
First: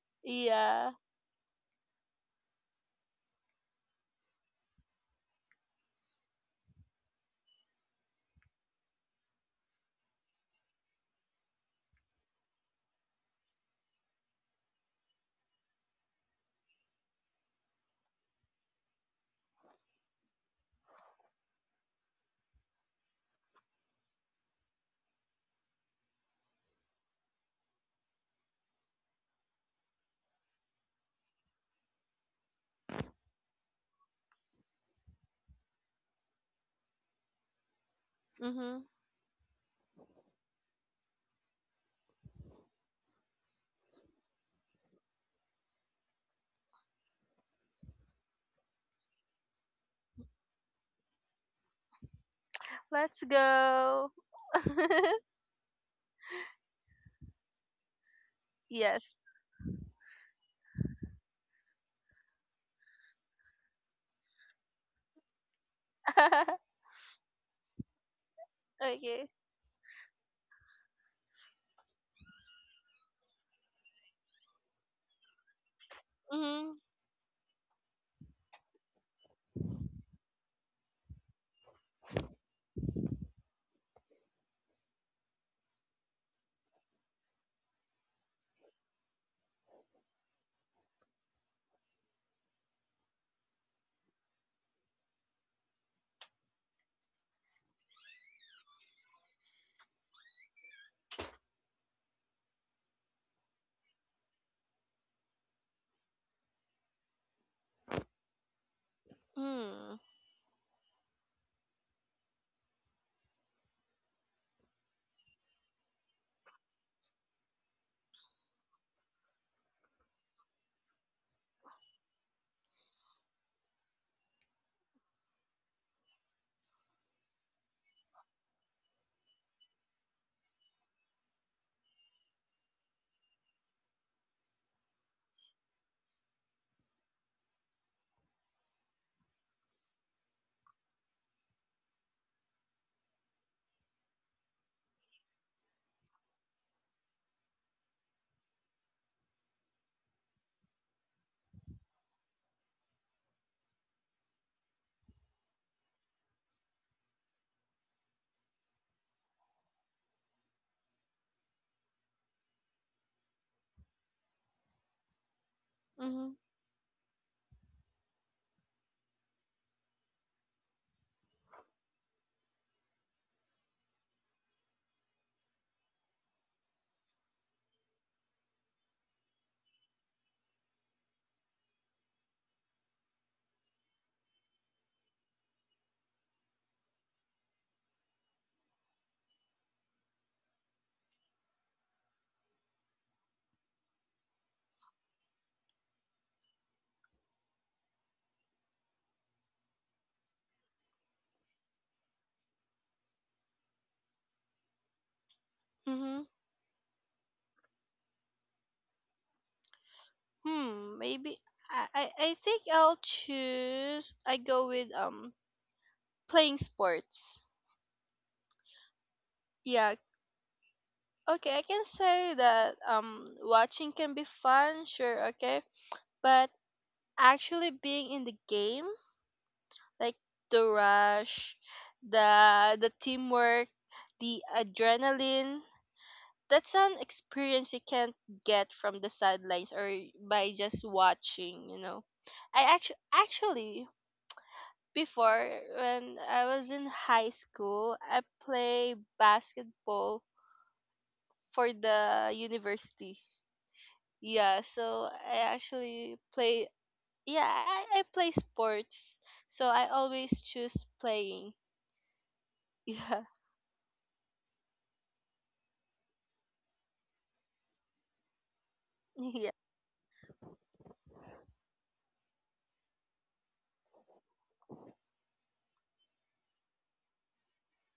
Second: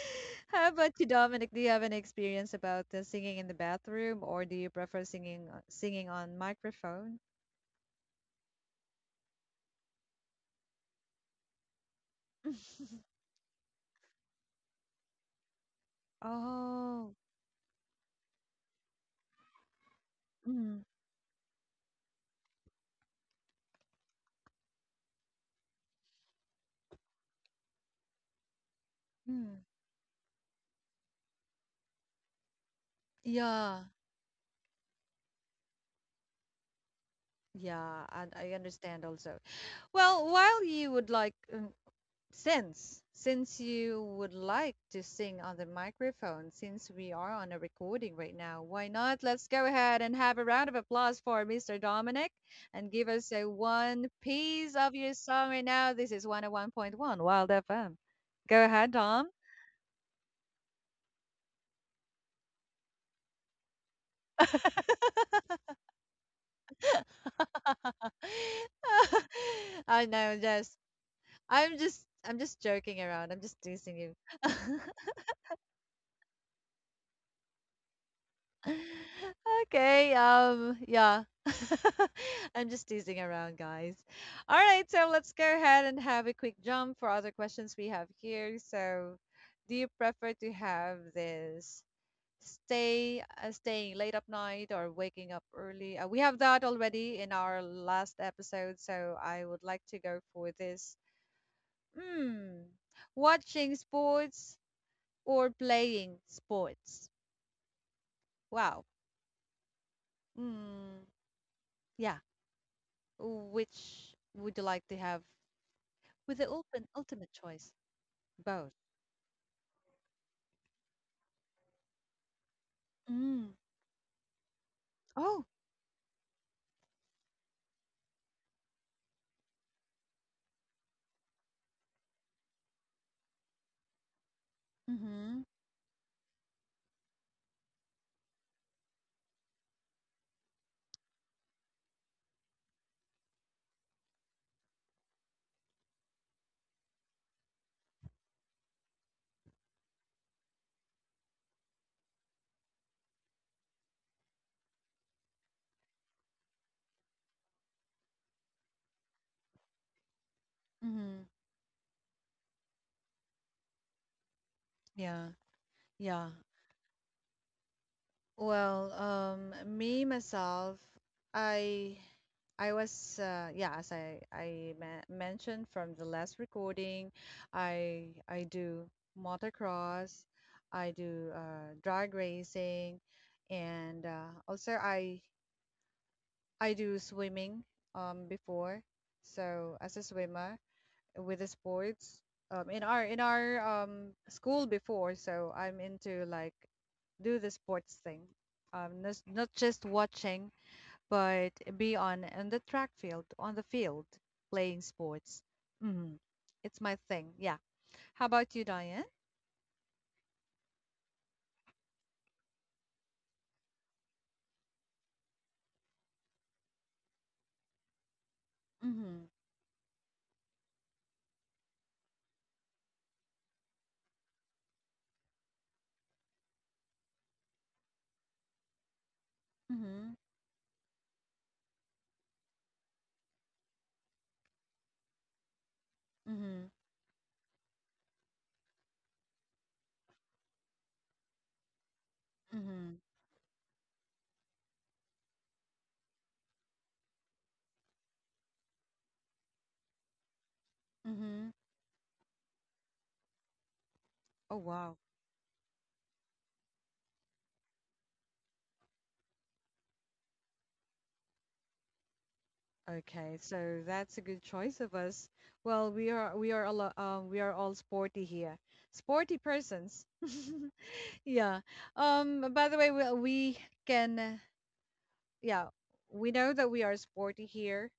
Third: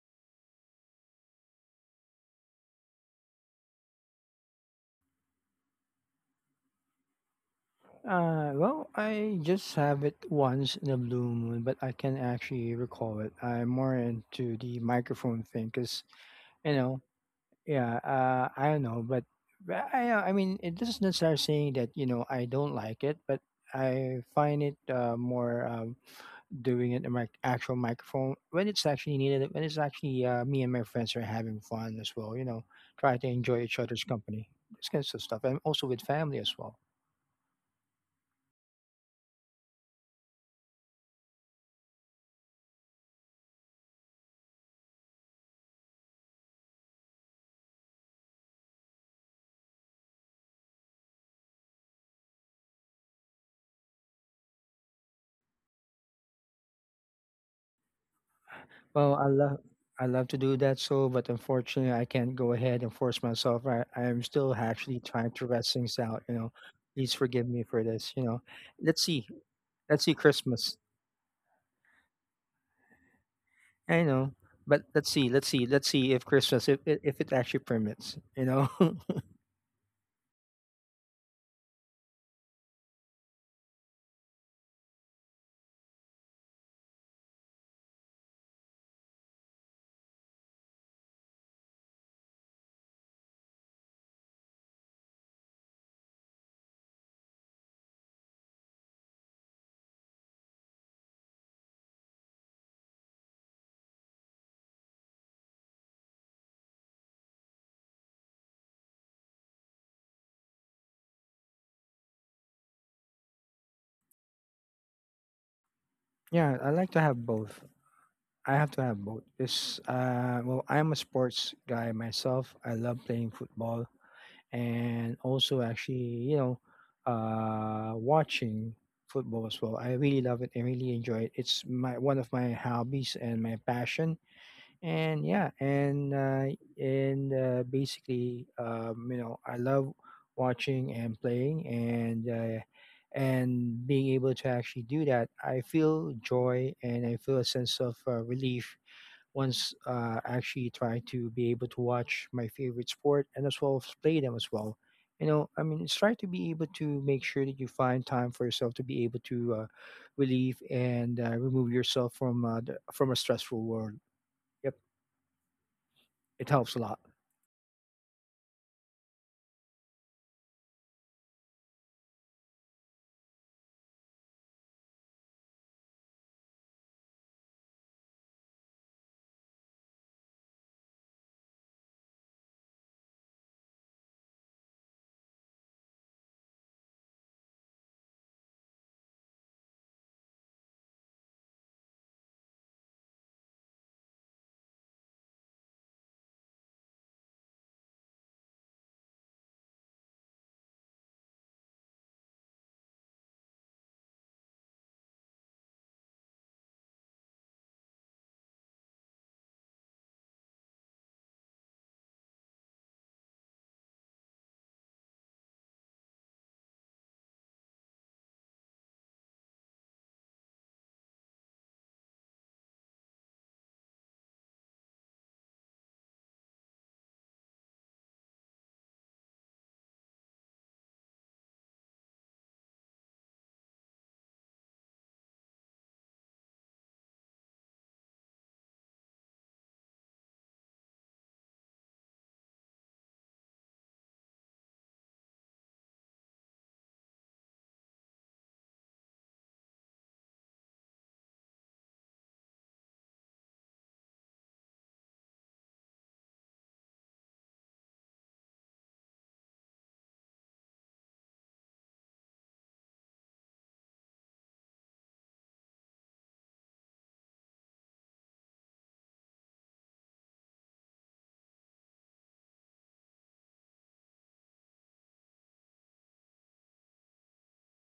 Speaker 1: How
Speaker 2: Yeah.
Speaker 1: about you, Dominic? Do you have any experience about singing in the bathroom, or do you prefer singing singing on microphone?
Speaker 3: Well, I just have it once in a blue moon, but I can actually recall it. I'm more into the microphone thing because you know
Speaker 1: Oh,
Speaker 3: Yeah, I don't know, but I mean it
Speaker 1: mm,
Speaker 3: doesn't necessarily saying that I don't like it, but I find it more, doing it in my actual microphone when it's actually needed, when
Speaker 1: mm.
Speaker 3: it's actually me and my friends are having fun as well. You know, try to enjoy each
Speaker 1: Yeah,
Speaker 3: other's company, this kind of stuff, and also with family as well.
Speaker 1: yeah, and I
Speaker 2: Mhm.
Speaker 1: understand also. Well, while you would like since you would like to sing on the microphone, since we are on a recording right now, why not? Let's go ahead and have a round of applause for Mr. Dominic and give
Speaker 2: Let's
Speaker 1: us a one
Speaker 2: go.
Speaker 1: piece of your song right now. This is 101.1 Wild FM. Go ahead,
Speaker 3: Well,
Speaker 2: yes.
Speaker 3: I
Speaker 1: Dom.
Speaker 3: love I love to do that, so but unfortunately, I can't go ahead and force myself. I am still actually trying to rest things out. You know, please forgive me for this. You know, let's see,
Speaker 2: okay.
Speaker 3: let's see
Speaker 1: I know,
Speaker 3: Christmas.
Speaker 1: just I'm just joking around. I'm just
Speaker 3: I
Speaker 1: teasing you.
Speaker 3: know, but let's see if Christmas if
Speaker 2: Mhm.
Speaker 3: if if it actually permits. You know,
Speaker 1: Okay, yeah. I'm just teasing around, guys. All right, so let's go ahead and have a quick jump for other questions we have here. So, do you prefer to have this staying late up night or waking up early? We have that already in our last episode, so I would like to go for this. Hmm, watching sports or playing sports? Wow.
Speaker 2: Mm.
Speaker 1: Hmm, yeah. Which would you like to have with
Speaker 3: yeah,
Speaker 1: the
Speaker 3: I like
Speaker 1: open
Speaker 3: to have
Speaker 1: ultimate
Speaker 3: both.
Speaker 1: choice?
Speaker 3: I have to
Speaker 1: Both.
Speaker 3: have both. It's well, I'm a sports guy myself. I love playing
Speaker 1: Mm.
Speaker 3: football and
Speaker 1: Oh,
Speaker 3: also actually, you know, watching football as well. I really love it. I really enjoy it. It's my one of my hobbies and my passion. And yeah,
Speaker 1: mm-hmm.
Speaker 3: and basically, you know, I love watching and playing and being able to actually do that. I feel joy and I feel a sense of relief once actually try to be able to watch my favorite sport and as well as play them as well. You know, I mean, it's try to be able to make sure that you find time for yourself to be able to relieve and
Speaker 1: Mm-hmm.
Speaker 3: remove yourself from from a stressful world. Yep,
Speaker 1: yeah, yeah.
Speaker 2: Mhm.
Speaker 3: it helps a lot.
Speaker 1: Well, me myself, I, I was, yeah, as I ma mentioned from the last recording, I do motocross, I do drag racing, and also I do swimming before. So as a swimmer with the sports in our school before, so I'm into like do the sports thing. Not just watching, but be on in the track field, on the field playing sports. Mhm.
Speaker 2: Mhm.
Speaker 1: It's my thing. Yeah. How about you, Diane?
Speaker 2: Hmm. Maybe I think I'll choose. I go with playing sports.
Speaker 1: Mhm.
Speaker 2: Yeah. Okay, I can say that watching can be fun, sure, okay. But actually being in the game, like
Speaker 1: Mhm.
Speaker 2: the rush, the teamwork, the adrenaline,
Speaker 1: Mhm.
Speaker 2: that's an experience you can't get from the sidelines or by just watching. I
Speaker 1: Mhm.
Speaker 2: actually before, when I was in high school, I play basketball
Speaker 1: Mhm.
Speaker 2: for the university.
Speaker 1: Oh
Speaker 2: Yeah,
Speaker 1: wow.
Speaker 2: so I actually play. Yeah, I play sports, so I always choose playing. Yeah,
Speaker 1: Okay, so that's a good choice of us. Well, we are all sporty here, sporty
Speaker 2: yeah.
Speaker 1: persons. yeah. By the way, we can. Yeah, we know that we are sporty here,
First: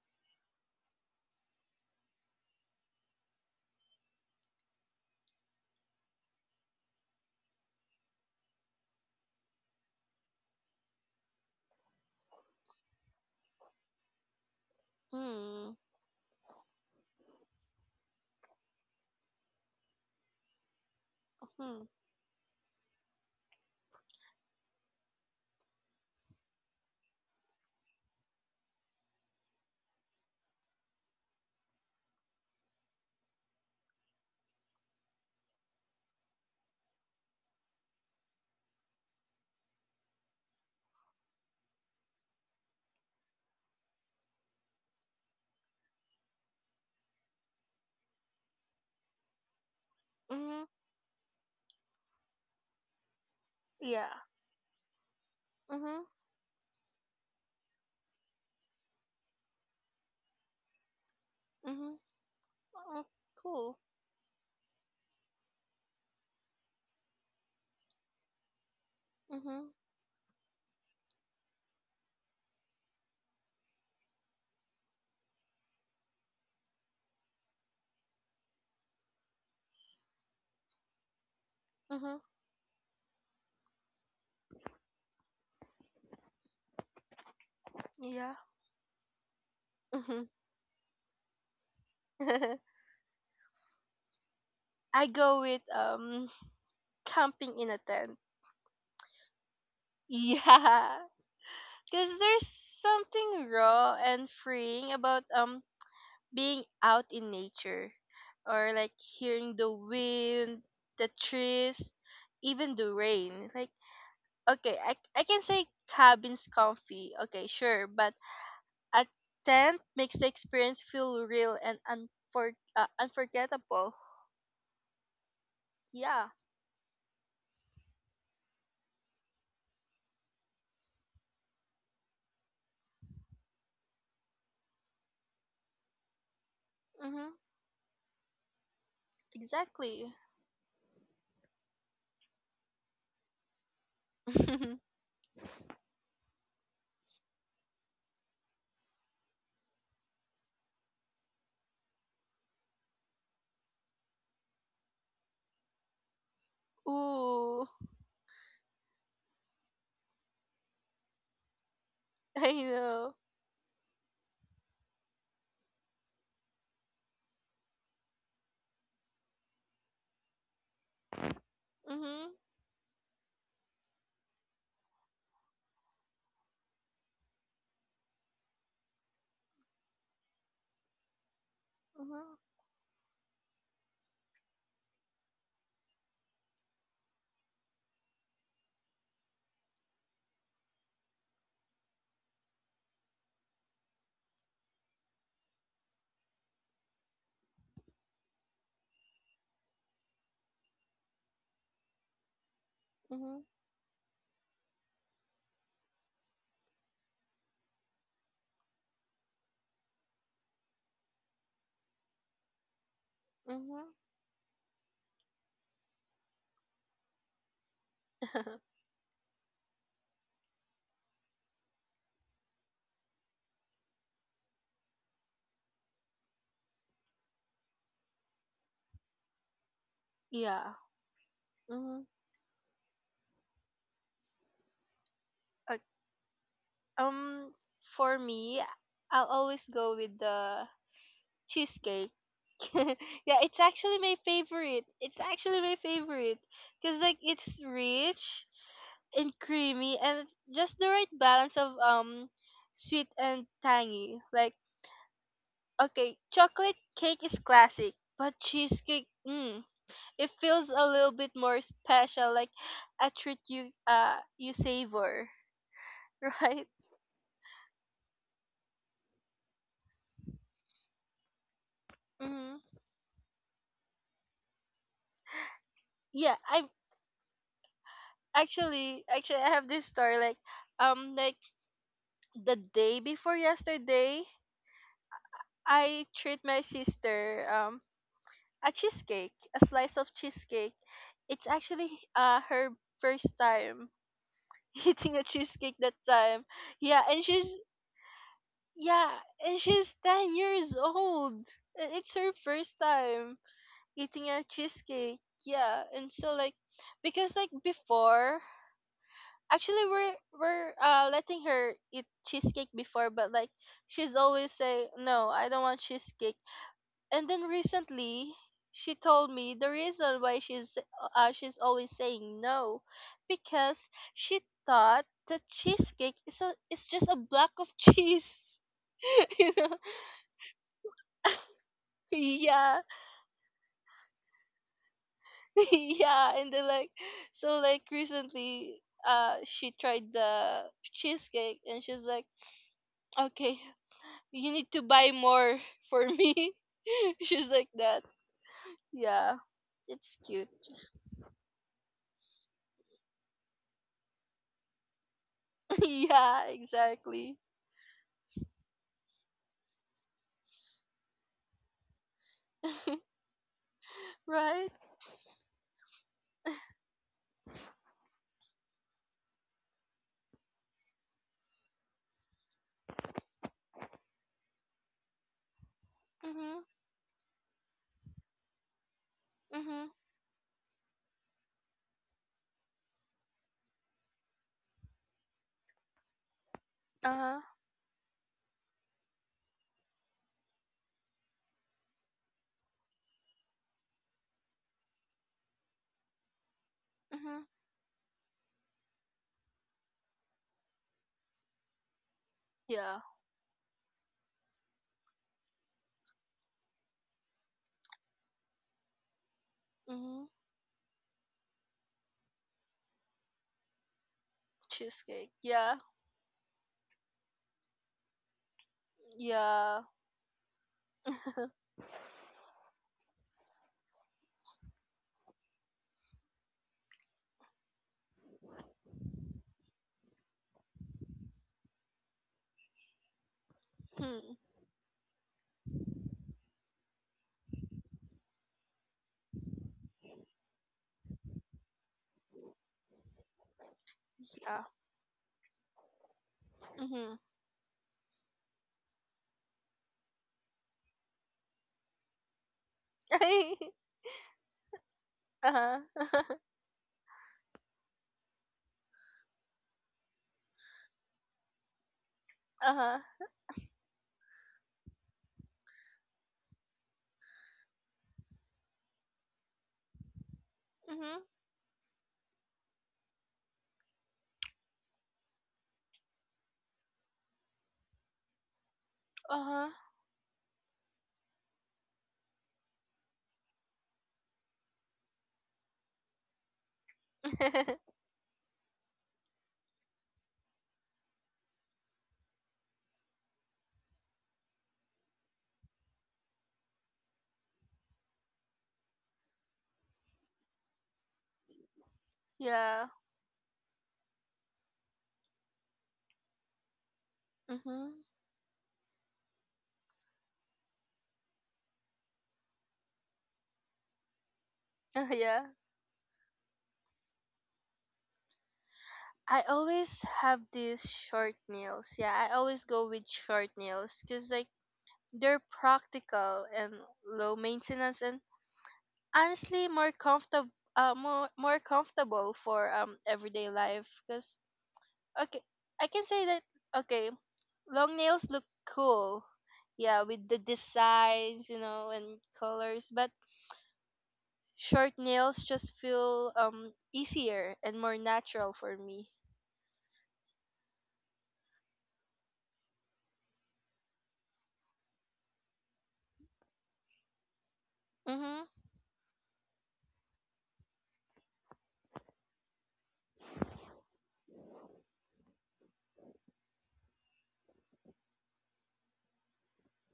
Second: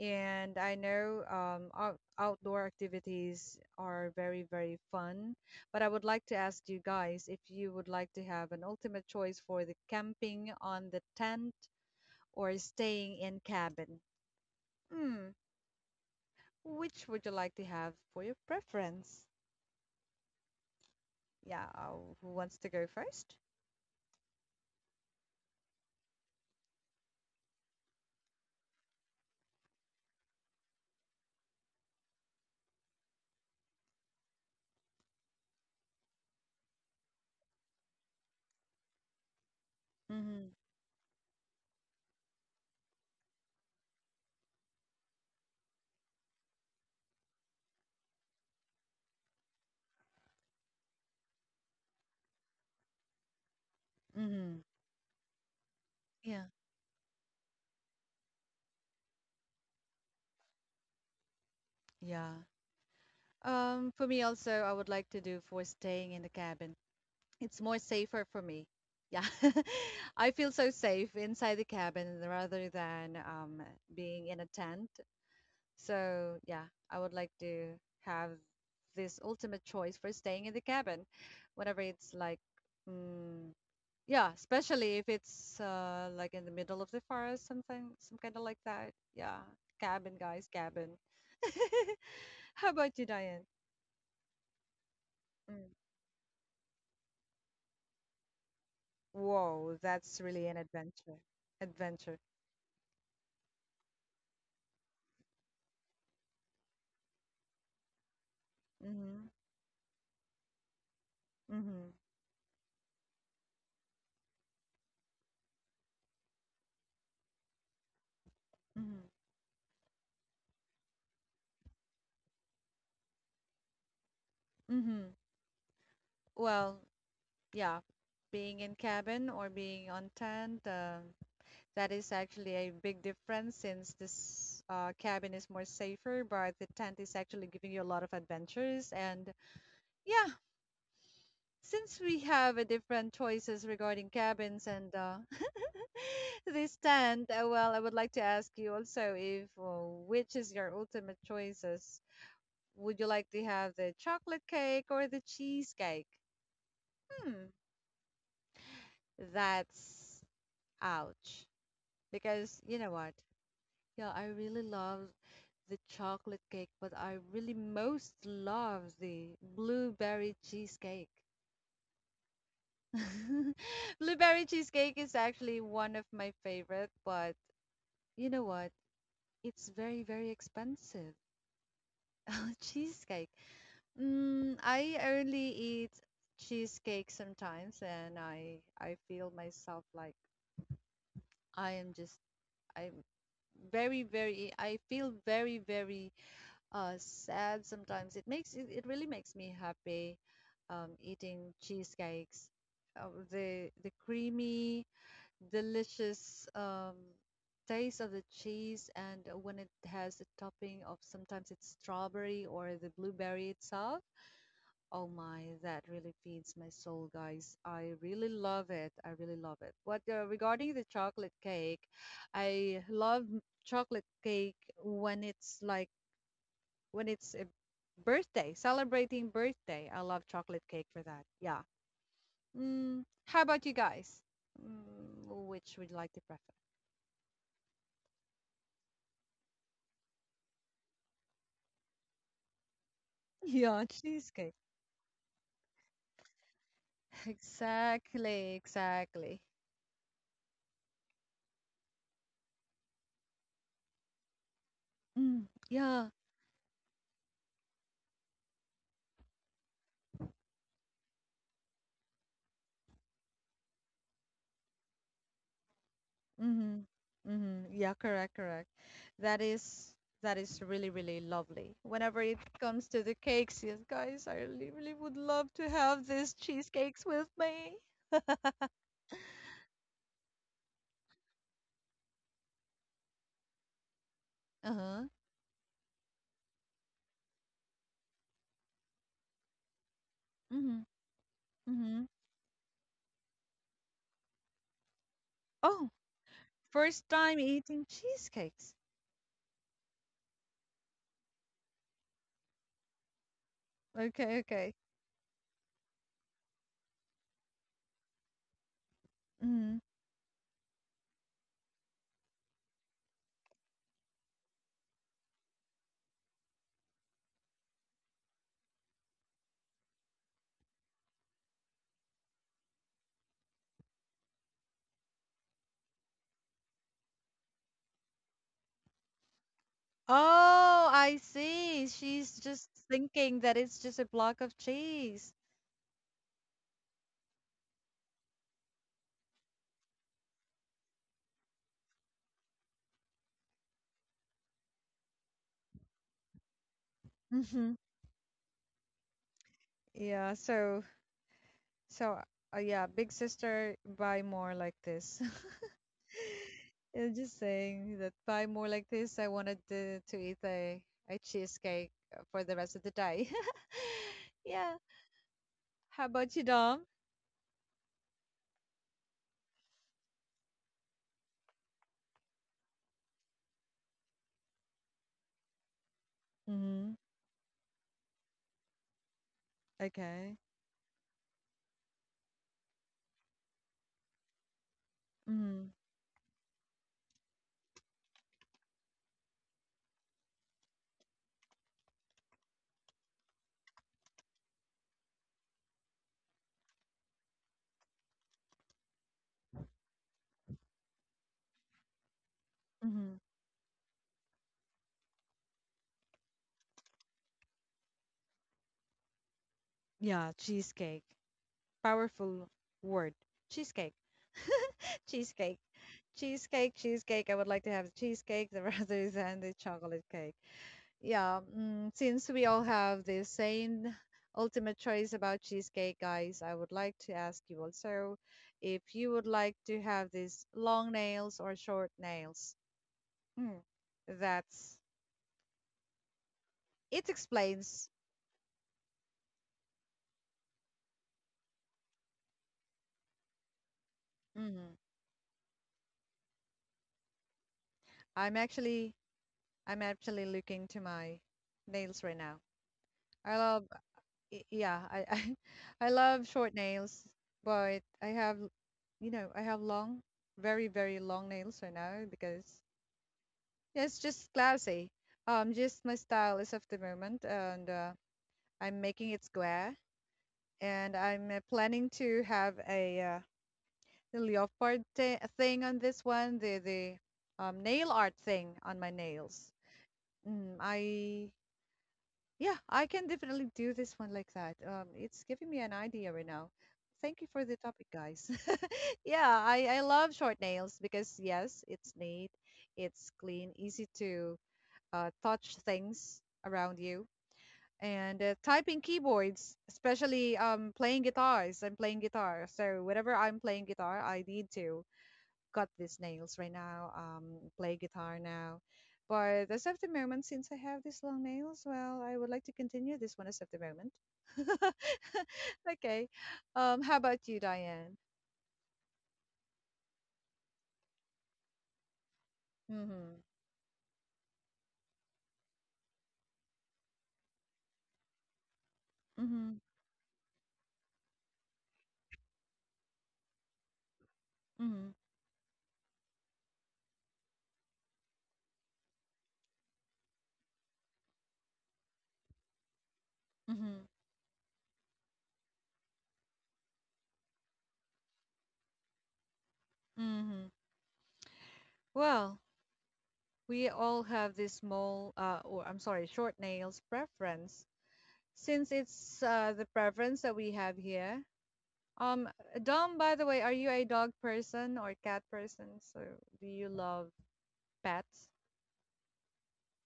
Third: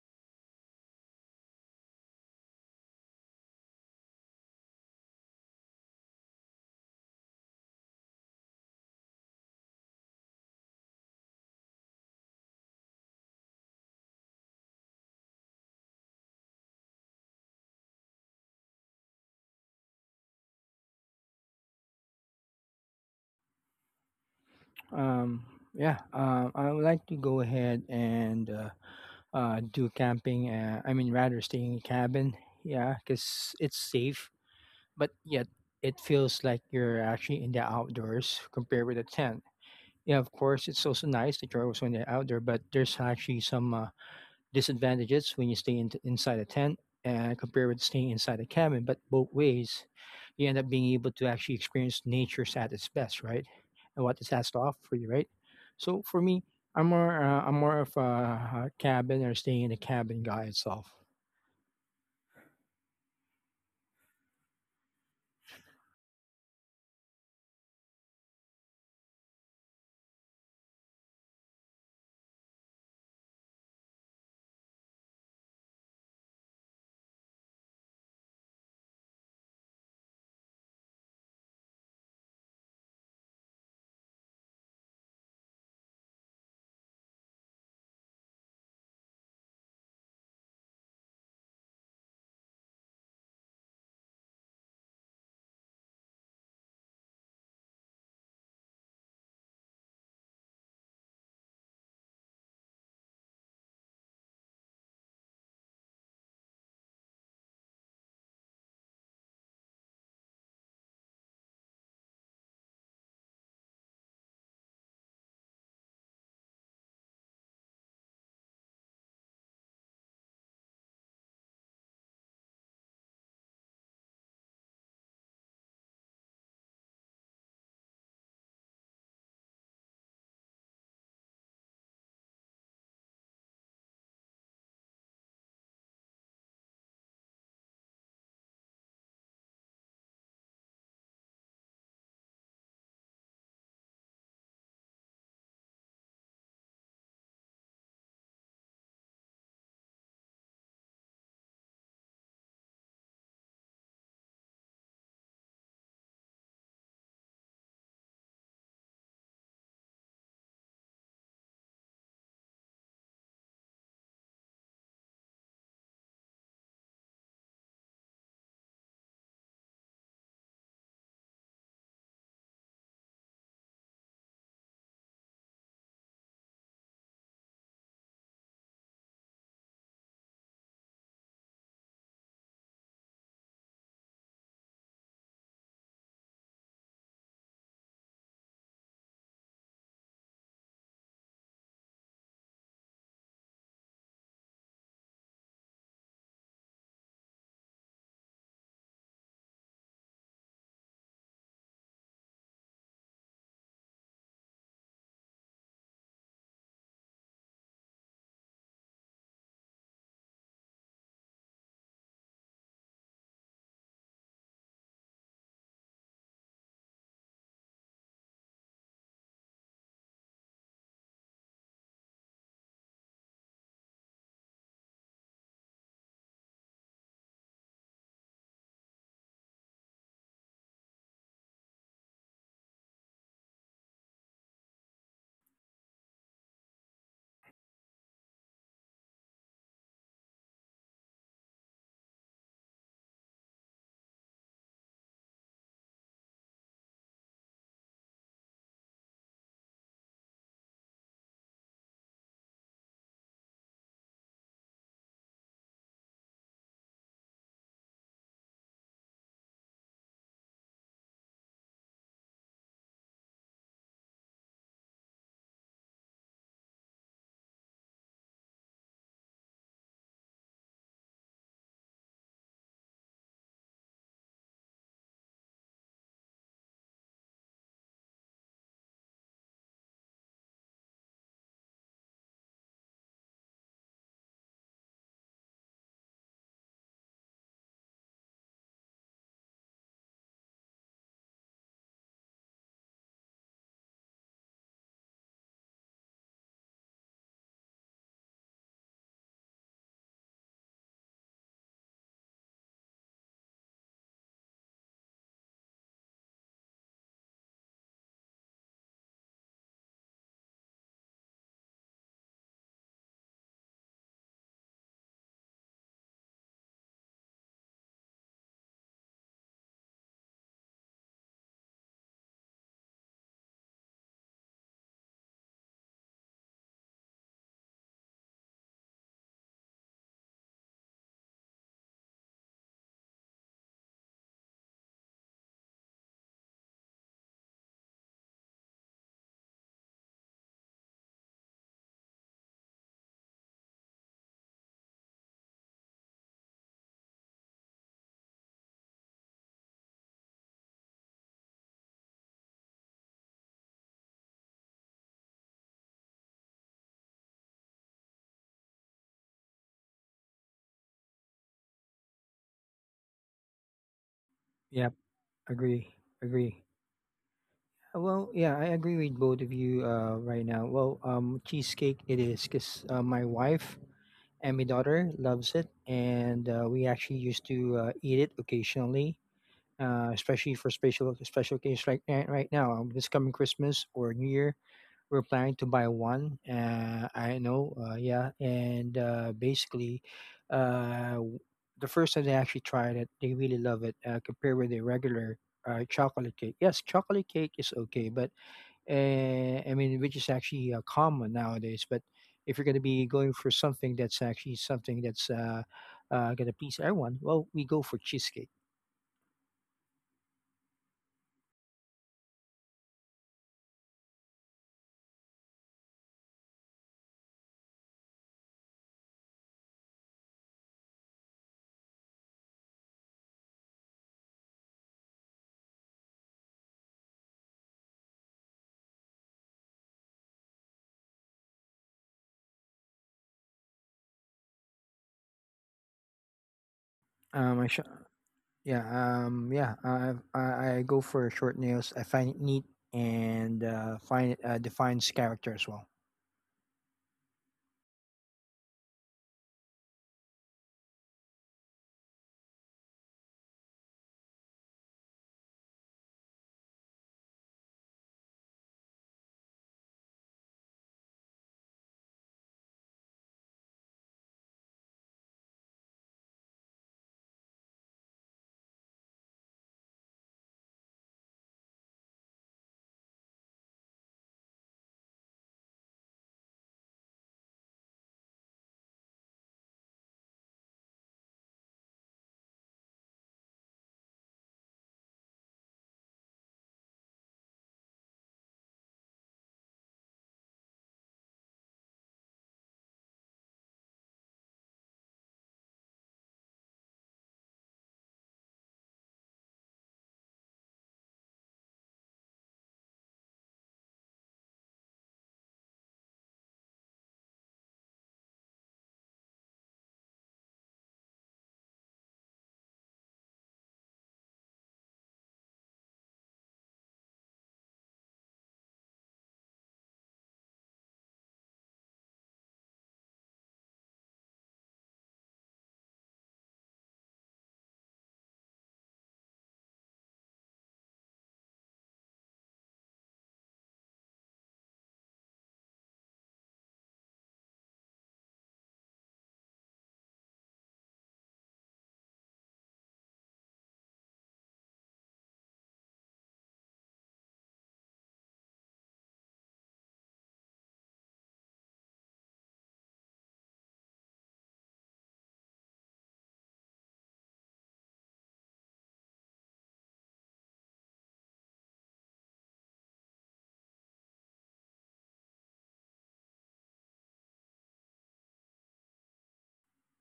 Speaker 1: and I know outdoor activities are very very fun. But I would like to ask you guys if you would like to have an ultimate choice for the camping on the tent or staying in cabin. Hmm.
Speaker 2: Hmm.
Speaker 1: Which would you like to have for your preference? Yeah,
Speaker 2: Hmm.
Speaker 1: uh, who wants to go first?
Speaker 3: Um, yeah, I would like to go ahead and do camping. I mean, rather staying in cabin. Yeah, because it's safe but yet it feels like you're actually in the outdoors compared with a tent. Yeah, of
Speaker 1: Mm-hmm.
Speaker 3: course, it's also nice that you're also in the outdoor, but there's actually some disadvantages when you inside a tent and compared with staying inside a cabin. But both ways, you end up
Speaker 2: Mm-hmm.
Speaker 3: being able to actually experience nature at its best, right? And
Speaker 2: Yeah.
Speaker 3: what it has to
Speaker 1: Mm-hmm.
Speaker 3: offer for you, right? So
Speaker 2: Mm-hmm.
Speaker 3: for me,
Speaker 1: Yeah.
Speaker 3: I'm more of a cabin or staying in a cabin guy itself.
Speaker 2: Mm-hmm.
Speaker 1: Yeah.
Speaker 2: Oh, cool.
Speaker 1: For me also, I would like to do for staying in the cabin. It's more safer for me. Yeah.
Speaker 2: Mm-hmm.
Speaker 1: I feel so safe inside the cabin rather than being in a tent. So, yeah, I would like to have this ultimate choice for staying in the cabin, whenever it's
Speaker 2: Mm-hmm.
Speaker 1: like, mm, yeah, especially if it's like in the middle of the forest, something, some kind
Speaker 2: Yeah.
Speaker 1: of like that. Yeah, cabin,
Speaker 2: Mm-hmm.
Speaker 1: guys, cabin. How about you, Diane?
Speaker 2: I go with
Speaker 1: Mm.
Speaker 2: camping in a tent.
Speaker 1: Whoa, that's really an
Speaker 2: Yeah,
Speaker 1: adventure.
Speaker 2: because
Speaker 1: Adventure.
Speaker 2: there's something raw and freeing about being out in nature, or like
Speaker 1: Mm-hmm.
Speaker 2: hearing the wind, the
Speaker 1: Mm-hmm.
Speaker 2: trees, even the rain. Like, okay, I can say cabin's comfy, okay, sure, but
Speaker 1: Mm-hmm.
Speaker 2: a tent makes the experience feel real and unforgettable.
Speaker 1: Mm-hmm.
Speaker 2: Yeah,
Speaker 1: Well, yeah, being in cabin or being on tent, that is actually a big difference since this cabin is more safer, but the tent is
Speaker 2: mm-hmm,
Speaker 1: actually giving you a lot of adventures and
Speaker 2: exactly.
Speaker 1: yeah. Since we have a different choices regarding cabins and this stand, well, I would like to ask you also if which is your ultimate choices? Would you like to have the chocolate cake or the cheesecake? Hmm,
Speaker 2: Ooh,
Speaker 1: that's ouch.
Speaker 2: I
Speaker 1: Because you know what?
Speaker 2: know.
Speaker 1: Yeah, I really love the chocolate cake, but I really most love the blueberry cheesecake.
Speaker 2: Mm-hmm,
Speaker 1: Blueberry cheesecake is actually one of my favorite, but you know what? It's very, very expensive.
Speaker 2: mm-hmm,
Speaker 1: Cheesecake. Mm, I only eat cheesecake sometimes, and I feel myself like I am just I'm very, very I feel very, very sad sometimes. It really makes me happy eating cheesecakes.
Speaker 2: mm-hmm,
Speaker 1: The creamy delicious taste of the cheese and when it has a topping of sometimes it's strawberry or the blueberry
Speaker 2: mm-hmm.
Speaker 1: itself. Oh my, that really feeds my soul, guys. I really love it. I really love it. What regarding the chocolate cake, I love chocolate cake when it's like when it's a birthday, celebrating birthday. I love chocolate
Speaker 2: yeah.
Speaker 1: cake for that. Yeah.
Speaker 2: Mm-hmm.
Speaker 1: Mm, how about you guys? Mm, which would you like to prefer?
Speaker 2: Um, for me, I'll always go with the cheesecake. yeah, it's
Speaker 1: Yeah,
Speaker 2: actually my
Speaker 1: cheesecake.
Speaker 2: favorite. It's actually my favorite because like it's rich
Speaker 1: Exactly,
Speaker 2: and
Speaker 1: exactly.
Speaker 2: creamy and it's just the right balance of sweet and tangy. Like
Speaker 1: Mm, yeah.
Speaker 2: okay, chocolate cake is classic, but cheesecake, it feels a little bit more special, like a treat you savor, right?
Speaker 1: Mm-hmm. Mm-hmm. Yeah, correct, correct. That is that is really, really lovely. Whenever it
Speaker 2: Mm-hmm.
Speaker 1: comes to the cakes, yes, guys, I really, really would love to have these
Speaker 2: Yeah, I am
Speaker 1: cheesecakes with me.
Speaker 2: actually I have this story, like the day before yesterday
Speaker 1: Uh-huh.
Speaker 2: I treat my sister a cheesecake, a slice of cheesecake.
Speaker 1: Mm-hmm.
Speaker 2: It's actually
Speaker 1: Mm-hmm.
Speaker 2: her first time eating a cheesecake
Speaker 1: Oh,
Speaker 2: that time. Yeah,
Speaker 1: first
Speaker 2: and
Speaker 1: time eating cheesecakes.
Speaker 2: yeah, she's 10 years old. And it's her first time eating
Speaker 1: Okay,
Speaker 2: a
Speaker 1: okay.
Speaker 2: cheesecake. Yeah, and so like, because like before,
Speaker 1: Mm-hmm.
Speaker 2: actually we're letting her eat cheesecake before, but like she's always say no, I don't want cheesecake. And then recently she told me the reason why she's always saying no, because she thought the cheesecake is a it's just a block of cheese, you know.
Speaker 1: Oh, I see. She's just
Speaker 2: Yeah.
Speaker 1: thinking that it's just a block of cheese.
Speaker 2: yeah. And then like, so like recently, she tried the cheesecake, and she's like okay, you need to buy more for me. She's like that. Yeah, it's
Speaker 1: Yeah,
Speaker 2: cute.
Speaker 1: so yeah, big sister, buy more like this.
Speaker 2: yeah,
Speaker 1: Yeah,
Speaker 2: exactly.
Speaker 1: just saying that buy more like this. I wanted to eat a cheesecake for the rest of the day.
Speaker 2: Right?
Speaker 1: Yeah.
Speaker 3: Yep, agree,
Speaker 1: How about you,
Speaker 3: agree.
Speaker 1: Dom?
Speaker 3: Well, yeah, I agree with both of you right now. Well, cheesecake it is because my wife and my daughter loves it, and
Speaker 2: Mhm.
Speaker 3: we
Speaker 1: Mm-hmm.
Speaker 3: actually used to eat it occasionally,
Speaker 2: Mhm.
Speaker 3: especially
Speaker 1: Okay.
Speaker 3: for special special occasions. Like right now, this coming Christmas or New Year, we're planning to buy
Speaker 1: Mm-hmm.
Speaker 3: one.
Speaker 2: Uh
Speaker 3: I know,
Speaker 2: huh.
Speaker 3: yeah, and basically, uh, w- the first time they actually tried it, they really love it compared with the regular chocolate cake. Yes, chocolate cake
Speaker 2: Mhm.
Speaker 3: is okay, but I mean, which is actually common nowadays. But if you're going to be
Speaker 2: Yeah.
Speaker 3: going
Speaker 1: Mm-hmm.
Speaker 3: for something that's actually something that's going to please everyone, well, we go for cheesecake.
Speaker 2: Mhm.
Speaker 1: Yeah, cheesecake. Powerful word. Cheesecake.
Speaker 2: Cheesecake.
Speaker 1: Cheesecake.
Speaker 2: Yeah.
Speaker 1: Cheesecake. Cheesecake. I would like to have cheesecake, the raspberries, and the
Speaker 2: Yeah.
Speaker 1: chocolate cake. Yeah, mm, since we all have the same ultimate choice about cheesecake, guys, I would like to ask you also if you would like to have these long nails or short nails. Hmm,
Speaker 2: Hmm.
Speaker 1: that's it
Speaker 3: Um, I sh-
Speaker 1: explains.
Speaker 3: yeah, yeah, I, I go for short nails. I find it neat and find it
Speaker 2: Yeah.
Speaker 1: hmm
Speaker 3: defines character as well.
Speaker 2: Mhm.
Speaker 1: I'm actually I'm actually looking to my nails right now. I love yeah, I
Speaker 2: Uh
Speaker 1: I love
Speaker 2: huh.
Speaker 1: short nails, but I have you know, I have long, very, very long nails right now because
Speaker 2: Uh huh.
Speaker 1: it's just classy. Just my style is of the moment, and I'm making it square, and
Speaker 2: Mhm.
Speaker 1: I'm planning to have a thing on this one, the nail art thing on my
Speaker 2: Uh
Speaker 1: nails.
Speaker 2: huh.
Speaker 1: Mm, I yeah, I can definitely do this one like that. It's giving me an idea right now. Thank you for the topic, guys. Yeah, I love short nails because yes, it's neat, it's clean, easy to touch things around you and typing keyboards, especially playing guitars. I'm playing guitar, so
Speaker 2: yeah.
Speaker 1: whenever I'm playing guitar, I need to cut these nails right now. Play
Speaker 2: Mhm.
Speaker 1: guitar now. But as of the moment, since I have these long nails, well, I would like to continue this one as of the moment.
Speaker 2: Yeah.
Speaker 1: Okay. How about you, Diane?
Speaker 2: I always have these short nails. Yeah, I always go with
Speaker 1: Mm-hmm.
Speaker 2: short nails, because like they're practical and low maintenance, and
Speaker 1: Mm-hmm.
Speaker 2: honestly more comfortable. More comfortable for everyday life. Cause
Speaker 1: Mm-hmm.
Speaker 2: okay, I can say that okay, long nails look cool, yeah, with the designs, you know, and colors, but
Speaker 1: Mm-hmm.
Speaker 2: short nails just feel easier and more natural for me.
Speaker 1: Mm-hmm. Well, we all have this small, or I'm sorry, short nails preference.
Speaker 2: Mhm.
Speaker 1: Since it's the preference that we have here. Um, Dom, by the way, are you a dog person or cat person? So do you love pets,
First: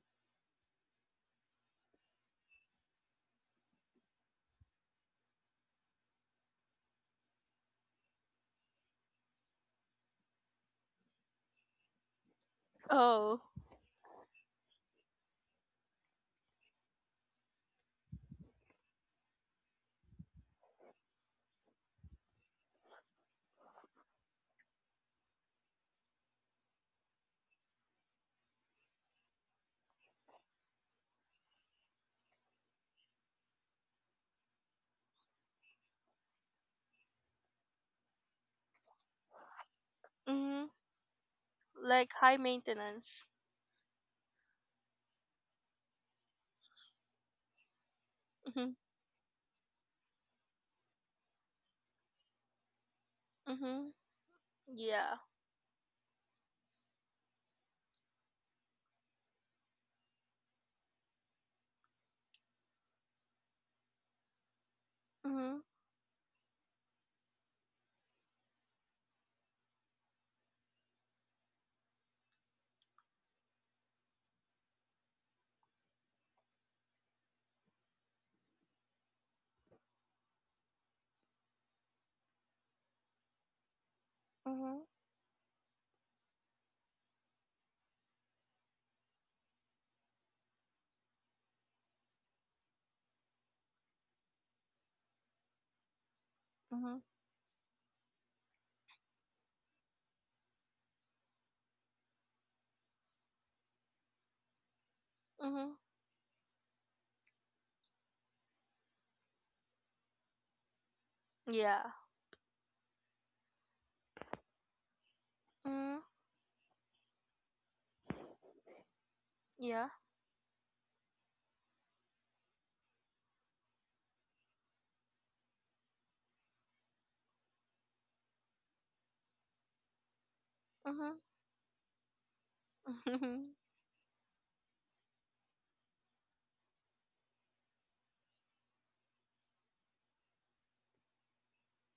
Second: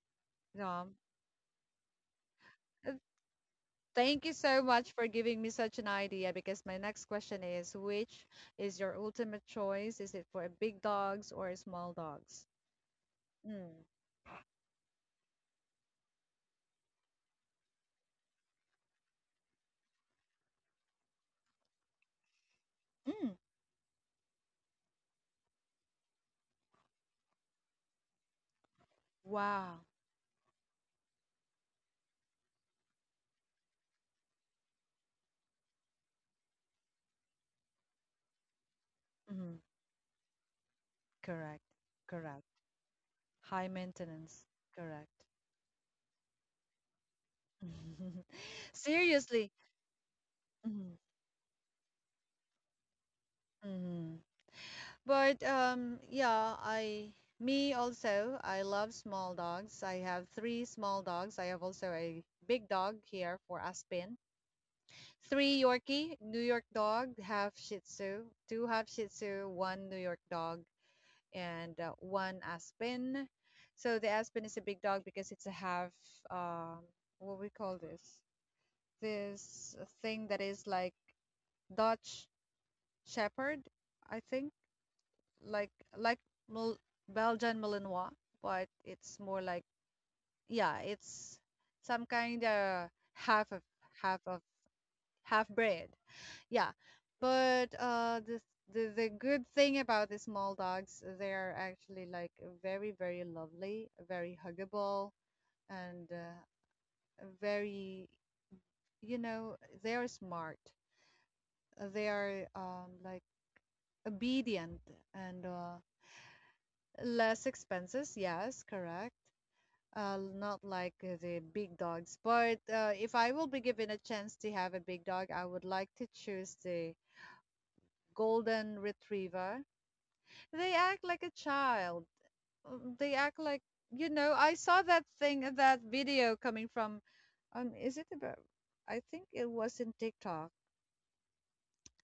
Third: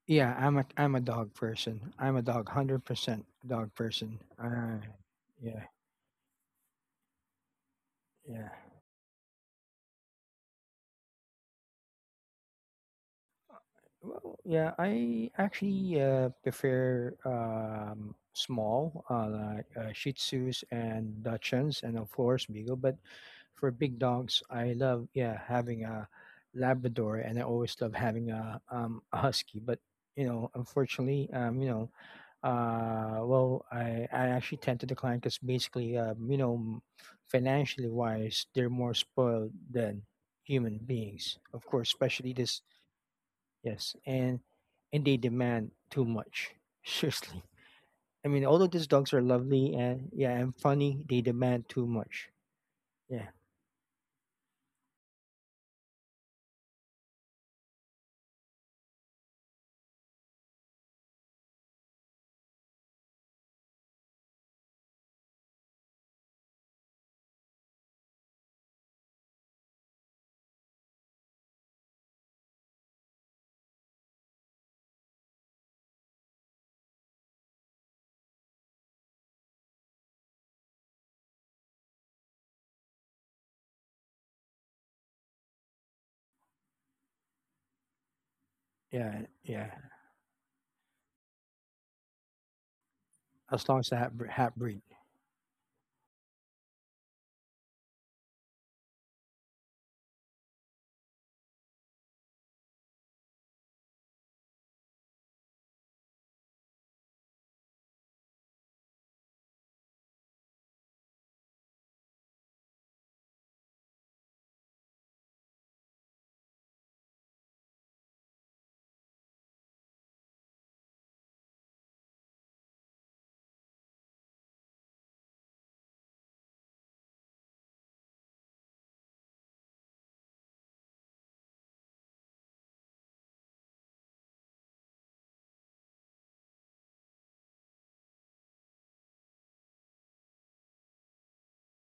Speaker 3: Yeah, I'm
Speaker 1: Dom?
Speaker 3: a dog person. I'm a dog, hundred
Speaker 1: Uh,
Speaker 3: percent dog person.
Speaker 1: Thank you so much for giving me
Speaker 3: Yeah,
Speaker 1: such an idea because my next question is, which
Speaker 3: yeah.
Speaker 1: is your ultimate choice? Is it for big dogs or small dogs?
Speaker 2: Oh.
Speaker 1: Mm.
Speaker 3: Well, yeah, I actually prefer small, like Shih Tzus and Dachshunds, and of course Beagle. But
Speaker 1: Mm.
Speaker 3: for big dogs, I love yeah having a Labrador, and I always love having a Husky.
Speaker 1: Wow.
Speaker 3: But you know, unfortunately, you know, well, I actually tend to decline because basically, you know, financially wise, they're more
Speaker 1: Mm.
Speaker 3: spoiled than
Speaker 2: Mhm.
Speaker 3: human beings.
Speaker 1: Correct.
Speaker 3: Of course,
Speaker 2: Like high
Speaker 1: Correct.
Speaker 3: especially this
Speaker 2: maintenance.
Speaker 1: High
Speaker 3: Yes,
Speaker 1: maintenance.
Speaker 3: and
Speaker 1: Correct.
Speaker 3: they demand too much. Seriously. I mean, although
Speaker 2: Mhm.
Speaker 3: these dogs are
Speaker 1: Seriously.
Speaker 3: lovely and yeah, and
Speaker 1: Mhm,
Speaker 3: funny, they demand too much. Yeah,
Speaker 2: Mhm.
Speaker 1: mhm.
Speaker 2: Yeah.
Speaker 1: But yeah, I me also. I love small dogs. I have three small dogs. I have also a big dog here for Aspen. Three
Speaker 2: Mhm.
Speaker 1: Yorkie, New York dog, half Shih Tzu, two half Shih Tzu, one New York dog, and one Aspen. So the Aspen is a big dog because it's a half. Um, what we call this? This thing that is like Dutch Shepherd, I think,
Speaker 2: Mhm.
Speaker 1: like like Mil- Belgian Malinois, but it's more like
Speaker 3: yeah.
Speaker 1: yeah, it's some kind of
Speaker 3: As long as the half,
Speaker 1: half of
Speaker 3: half breed.
Speaker 1: half breed. Yeah,
Speaker 2: Mhm.
Speaker 1: but this, the good thing about the small dogs, they are actually like very very lovely, very huggable,
Speaker 2: Mhm.
Speaker 1: and very you know they are smart.
Speaker 2: Yeah.
Speaker 1: They are like obedient and
Speaker 2: Mm,
Speaker 1: less expenses, yes, correct.
Speaker 2: yeah.
Speaker 1: Not like the big dogs, but if I will be given a chance to have a big dog, I would like to choose the golden retriever. They act like
Speaker 2: Mhm.
Speaker 1: a child. They act
Speaker 2: Mhm.
Speaker 1: like, you know, I saw that thing, that video coming from, is it about, I think it was in TikTok.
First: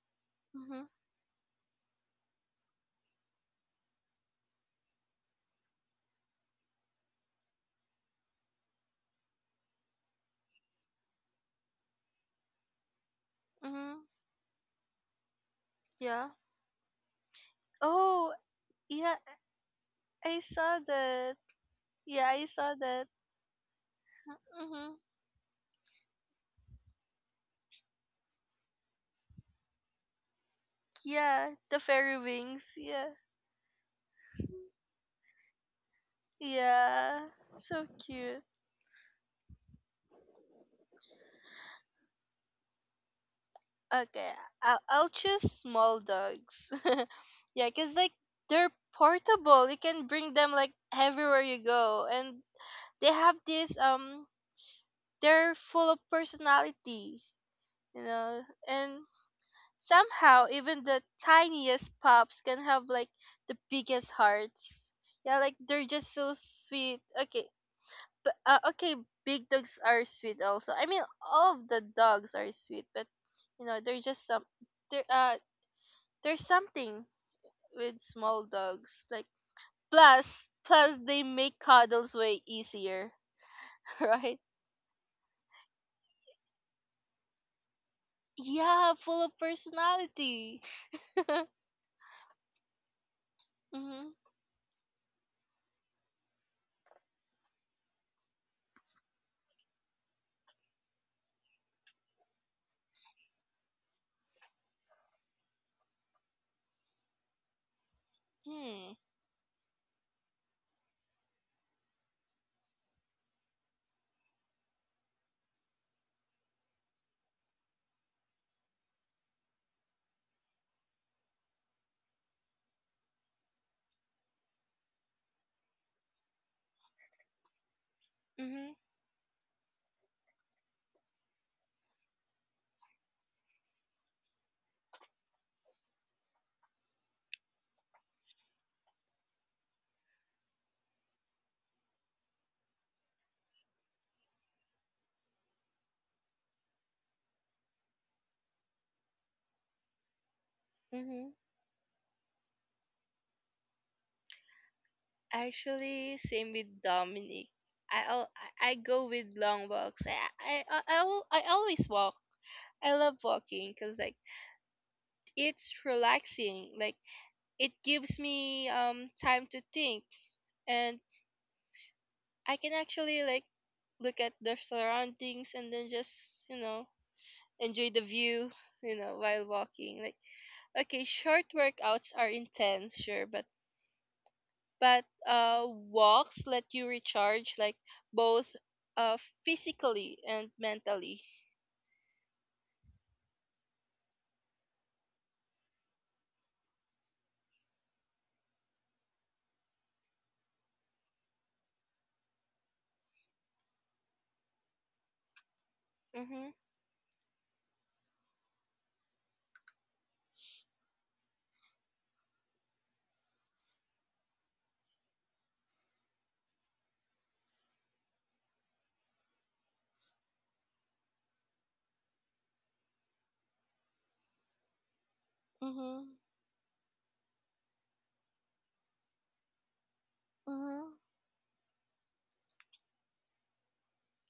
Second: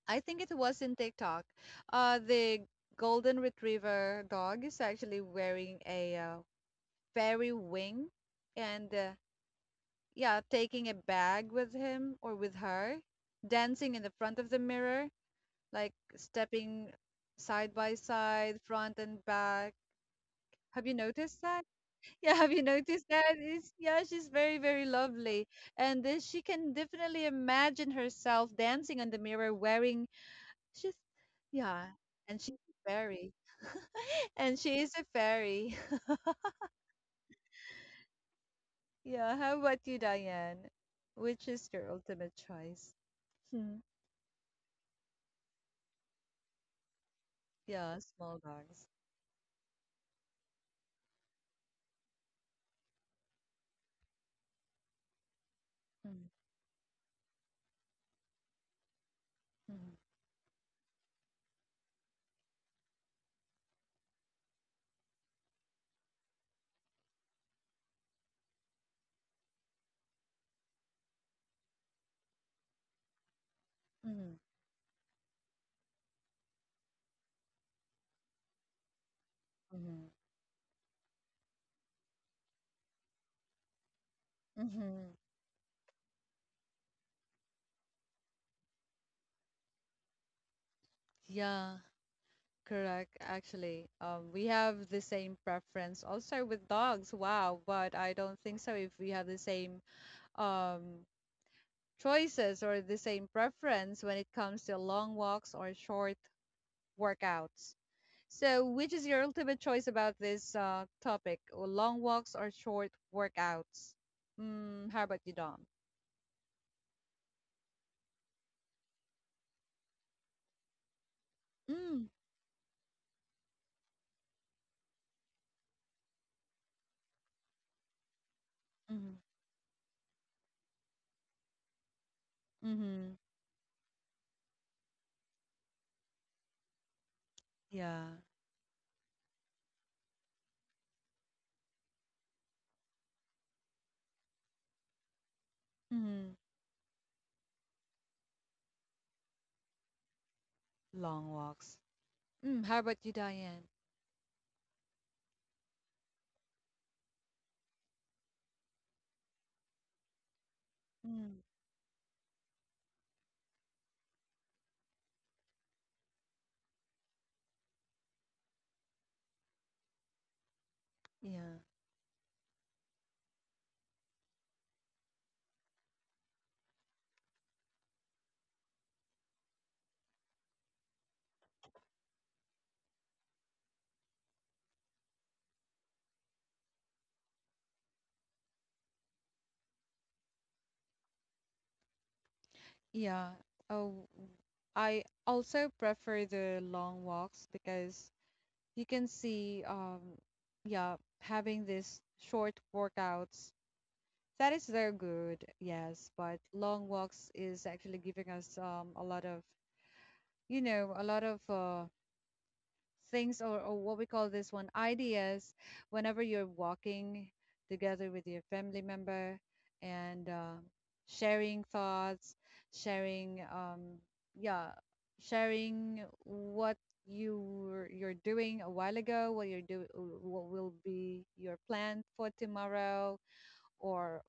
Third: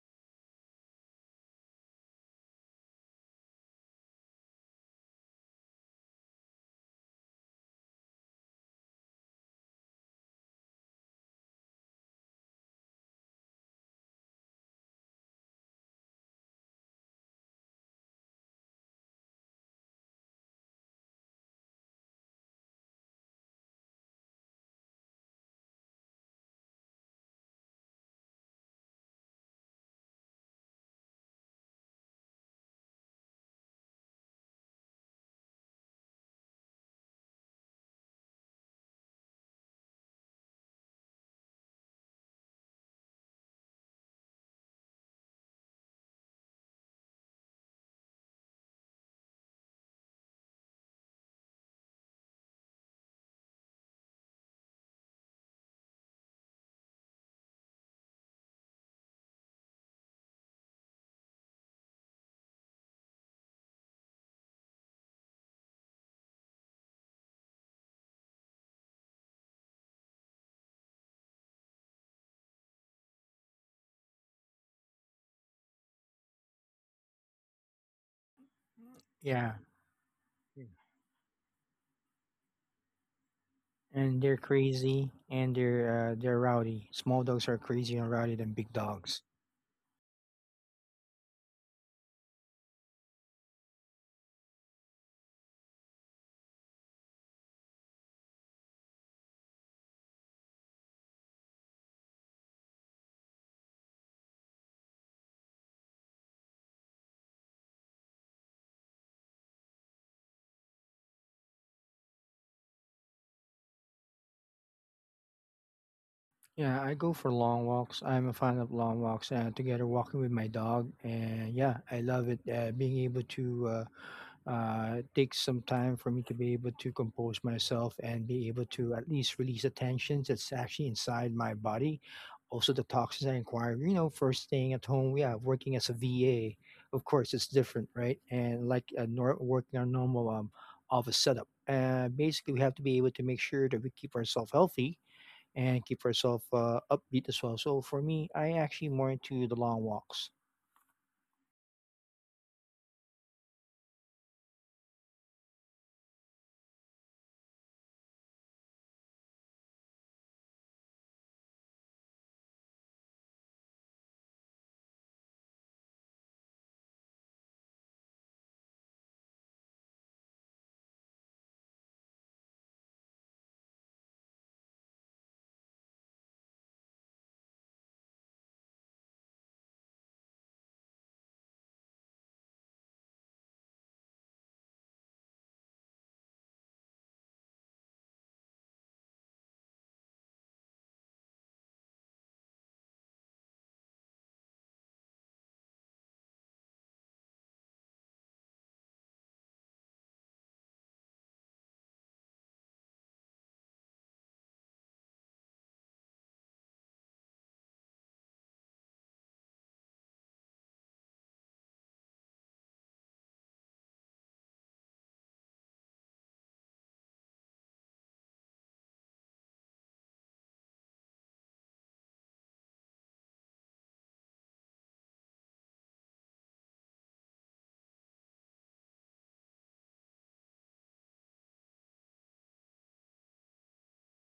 Speaker 1: I think it was
Speaker 2: Mhm.
Speaker 1: in TikTok. The golden retriever dog is actually wearing a fairy wing and yeah, taking a bag with him or with her, dancing in
Speaker 2: Mhm.
Speaker 1: the front of the mirror, like
Speaker 2: Yeah.
Speaker 1: stepping side by
Speaker 2: Oh,
Speaker 1: side, front
Speaker 2: yeah.
Speaker 1: and back.
Speaker 2: I saw
Speaker 1: Have you
Speaker 2: that.
Speaker 1: noticed that?
Speaker 2: Yeah,
Speaker 1: Yeah,
Speaker 2: I
Speaker 1: have you
Speaker 2: saw that.
Speaker 1: noticed that? It's, yeah, she's very, very
Speaker 2: Mhm.
Speaker 1: lovely. And then she can definitely imagine herself dancing on the mirror wearing, she's,
Speaker 2: Yeah, the
Speaker 1: yeah,
Speaker 2: fairy
Speaker 1: and she's
Speaker 2: wings.
Speaker 1: a
Speaker 2: Yeah.
Speaker 1: fairy. And she is a fairy.
Speaker 2: Yeah. So cute.
Speaker 1: Yeah, how about you, Diane? Which is your ultimate choice? Hmm.
Speaker 2: Okay. I'll choose small dogs. yeah, cause
Speaker 1: Yeah,
Speaker 2: like
Speaker 1: small
Speaker 2: they're
Speaker 1: dogs.
Speaker 2: portable. You can bring them like everywhere you go, and they have this. They're full of
Speaker 1: Mhm,
Speaker 2: personality. You know, and
Speaker 1: mhm,
Speaker 2: somehow even the tiniest pups can have like the biggest hearts. Yeah, like they're just so sweet, okay, but okay, big dogs are sweet also, I mean all of the dogs are sweet, but you know they're just
Speaker 1: mhm,
Speaker 2: some, there there's something with small dogs, like
Speaker 3: Yeah.
Speaker 1: mhm,
Speaker 2: plus
Speaker 3: Yeah.
Speaker 2: plus they make cuddles way easier.
Speaker 3: And they're
Speaker 2: right.
Speaker 3: crazy
Speaker 1: mhm.
Speaker 3: and they're rowdy. Small dogs are crazy and rowdy than big
Speaker 2: Yeah,
Speaker 3: dogs.
Speaker 2: full of personality.
Speaker 1: Yeah, correct. Actually,
Speaker 2: mhm,
Speaker 1: we have the same preference also with dogs. Wow, but I don't think so if we have the same um choices or the same preference when it comes to long walks or short workouts. So, which
Speaker 2: mhm,
Speaker 1: is your ultimate choice about this topic? Or long walks or short workouts? Mm, how about you, Dom?
Speaker 3: Yeah, I go for long walks. I'm a fan of long walks and together walking with my dog. And yeah, I
Speaker 1: Mm,
Speaker 3: love it. Being able to take some time for me to be able to compose myself and be able
Speaker 2: mhm,
Speaker 3: to at
Speaker 1: mm-hmm,
Speaker 3: least release the tensions that's actually inside my body. Also, the
Speaker 1: mm-hmm,
Speaker 3: toxins I acquire, you know, first staying at home, yeah, working as a VA, of course, it's different,
Speaker 1: yeah.
Speaker 3: right? And like working on normal office setup. Basically, we have to be able to make sure that we keep ourselves healthy and keep
Speaker 1: Mm-hmm.
Speaker 3: herself upbeat as well. So for me, I actually more into the long walks.
Speaker 1: Long
Speaker 2: mhm.
Speaker 1: walks. Mm, how about you, Diane?
Speaker 2: Actually, same with Dominic. I al- I go with long walks. I I I, I, will,
Speaker 1: Mm,
Speaker 2: I always walk. I love walking because like it's relaxing. Like it gives me time to think, and
Speaker 1: yeah.
Speaker 2: I can actually like look at the surroundings and then just enjoy the view. You know, while walking. Like okay, short workouts are intense, sure, but but uh, walks let you recharge, like both, uh, physically and mentally.
Speaker 1: Yeah. Oh, I also prefer the long walks because you can see, yeah, having this short workouts that is very good, yes, but
Speaker 2: Mhm.
Speaker 1: long walks is actually giving us a lot of, you know, a lot of things or what we call this one ideas whenever you're walking together with your family member and sharing thoughts, sharing, yeah, sharing
Speaker 2: Mhm.
Speaker 1: what you you're doing a while ago, what you're do, what will
Speaker 2: Mhm.
Speaker 1: be your plan for tomorrow, or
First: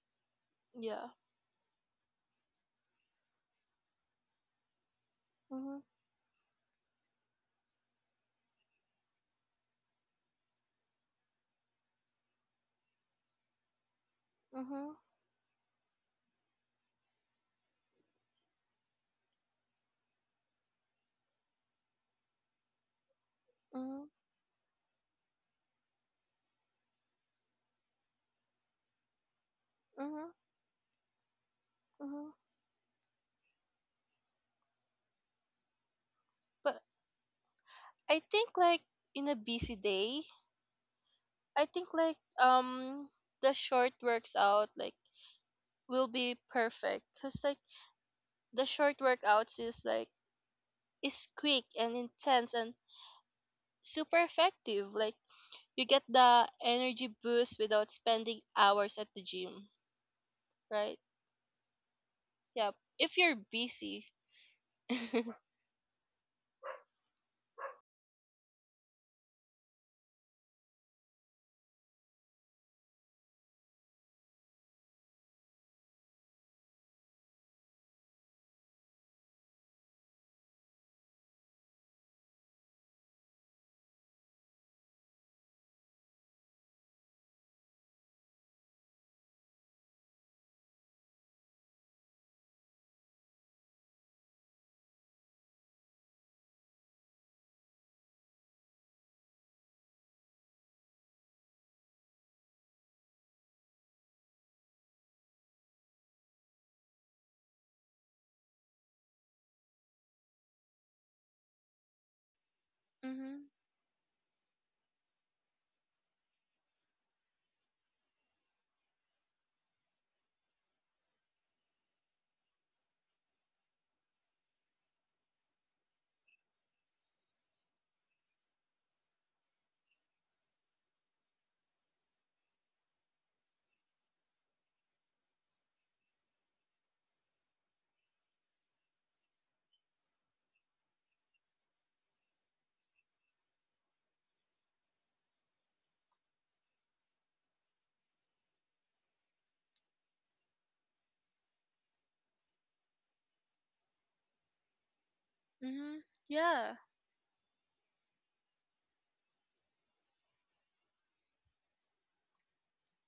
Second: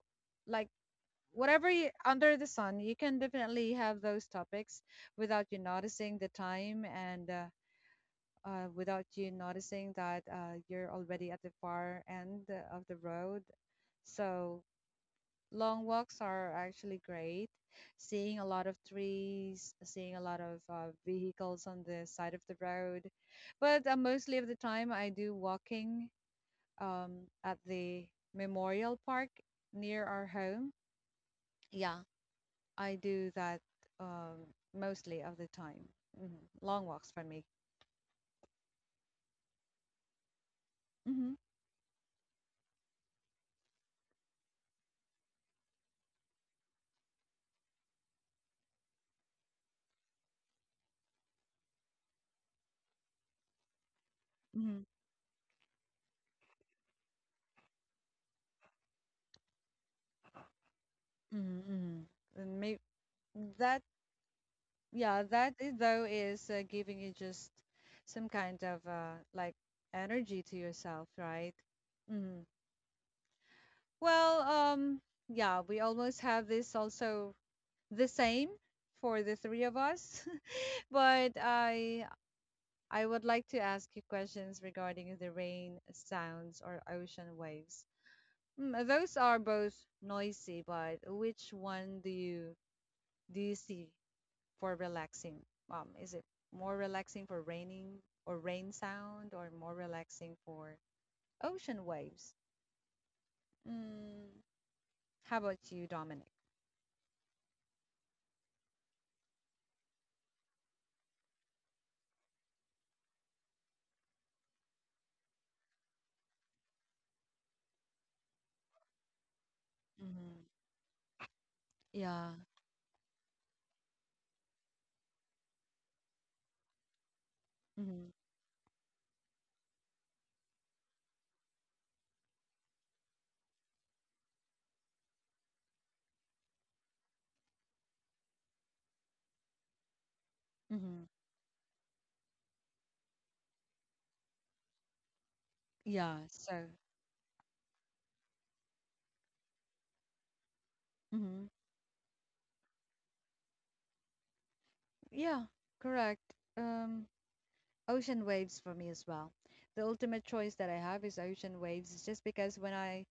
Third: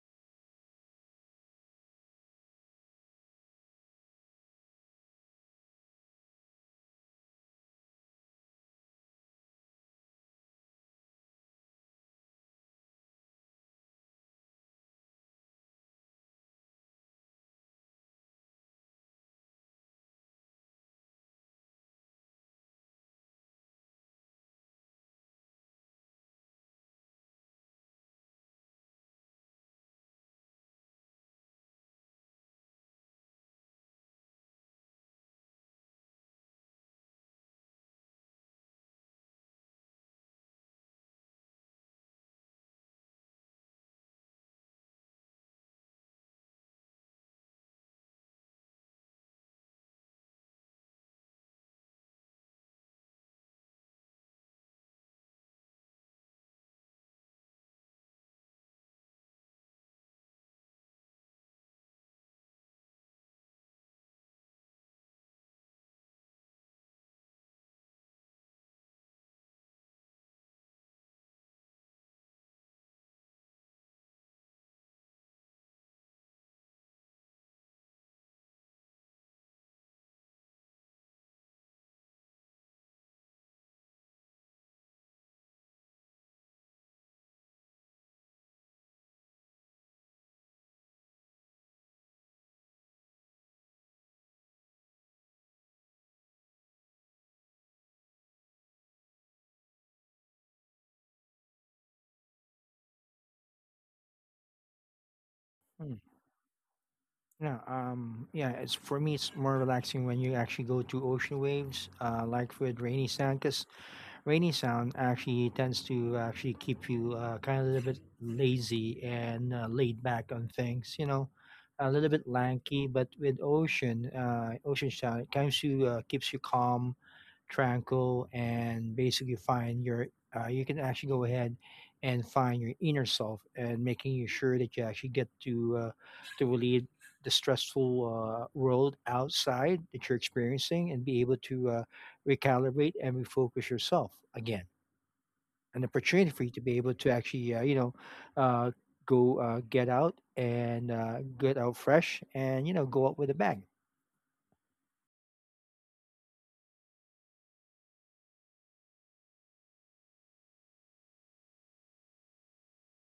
Speaker 1: like
Speaker 2: Yeah.
Speaker 1: whatever you, under the sun, you can definitely have those topics without you
Speaker 2: Mhm.
Speaker 1: noticing the time and without you noticing that you're already at the far end of the road. So
Speaker 2: Mhm.
Speaker 1: long walks are actually great. Seeing a lot of trees, seeing a lot of vehicles on the side of the road. But
Speaker 2: Mhm.
Speaker 1: mostly of the time, I do walking at the Memorial Park near our
Speaker 2: Mhm.
Speaker 1: home. Yeah,
Speaker 2: Mhm.
Speaker 1: I do that um, mostly of the time. Long
Speaker 2: But
Speaker 1: walks for me.
Speaker 2: I think like in a busy day,
Speaker 1: hmm
Speaker 2: I think like the short works out like will be perfect, cuz like the short workouts is quick and intense and super
Speaker 1: hmm
Speaker 2: effective, like you get the energy boost without spending hours at the gym, right?
Speaker 1: hmm hmm And
Speaker 2: Yeah,
Speaker 1: may
Speaker 2: if you're
Speaker 1: that
Speaker 2: busy.
Speaker 1: yeah, that I- though is giving you just some kind of like energy to yourself, right? hmm Well, yeah, we almost have this also the same for the three of us, but I would like to ask you questions regarding the rain, sounds, or ocean waves. Those are both noisy, but which one do you see for relaxing? Is it more relaxing for raining or rain sound, or more relaxing for ocean waves? Mm, how about you,
Speaker 3: Hmm.
Speaker 1: Dominic?
Speaker 3: Yeah, yeah. It's for me, it's more relaxing when you actually go to ocean waves, like with rainy sound,
Speaker 2: Mhm.
Speaker 3: because rainy sound actually tends to actually keep you kind of a little bit lazy and laid back on
Speaker 1: Mm-hmm.
Speaker 3: things. You know, a little bit
Speaker 1: Yeah.
Speaker 3: lanky, but with ocean sound, it kind of keeps you calm,
Speaker 1: Mm-hmm.
Speaker 3: tranquil and basically find your you can actually go ahead and find your inner self and making you sure that you actually get to relieve the stressful world outside that you're experiencing and
Speaker 1: Mm-hmm.
Speaker 3: be able to recalibrate and refocus yourself again, an
Speaker 1: Yeah.
Speaker 3: opportunity for you to
Speaker 1: So,
Speaker 3: be able to actually you know, uh, go get out and
Speaker 1: mhm.
Speaker 3: get out fresh and you know go out with a bang.
Speaker 1: Yeah,
Speaker 2: Mhm.
Speaker 1: correct.
Speaker 2: Yeah.
Speaker 1: Um, Ocean waves for me as well. The ultimate choice that I have is ocean waves. It's just because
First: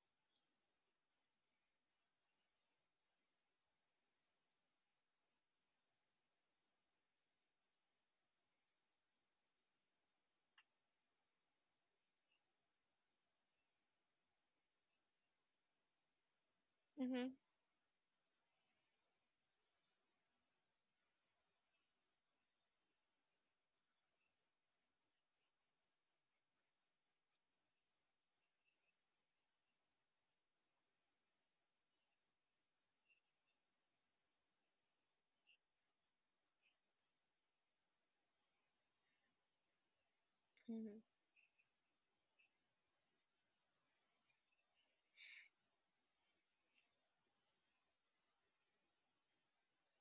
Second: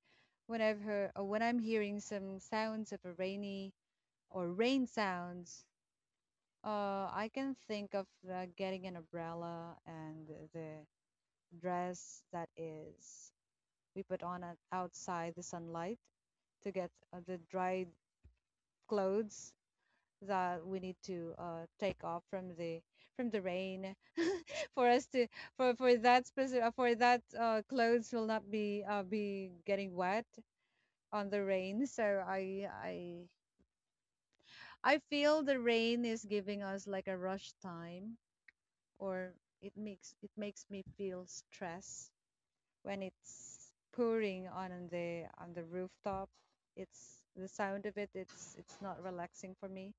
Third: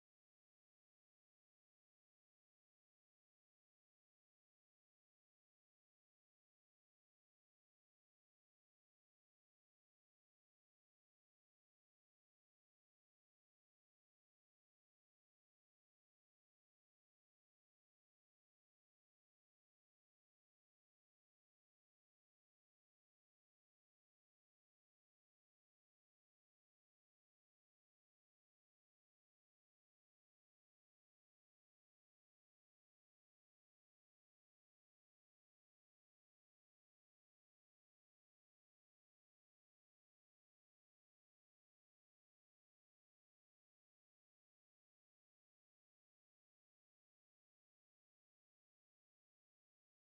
Speaker 1: when I've heard, or when I'm hearing some sounds of a rainy or rain sounds, I can think of getting an umbrella and the dress that is we put on at, outside the sunlight to get
Speaker 2: Mhm.
Speaker 1: the dried clothes that we need to take off from the rain for us to, for that clothes will not be getting wet on the rain. So I feel the rain is giving us like a rush time, or it makes me
Speaker 2: Mhm.
Speaker 1: feel stress when it's pouring on the rooftop. It's the sound of it. It's not relaxing for me.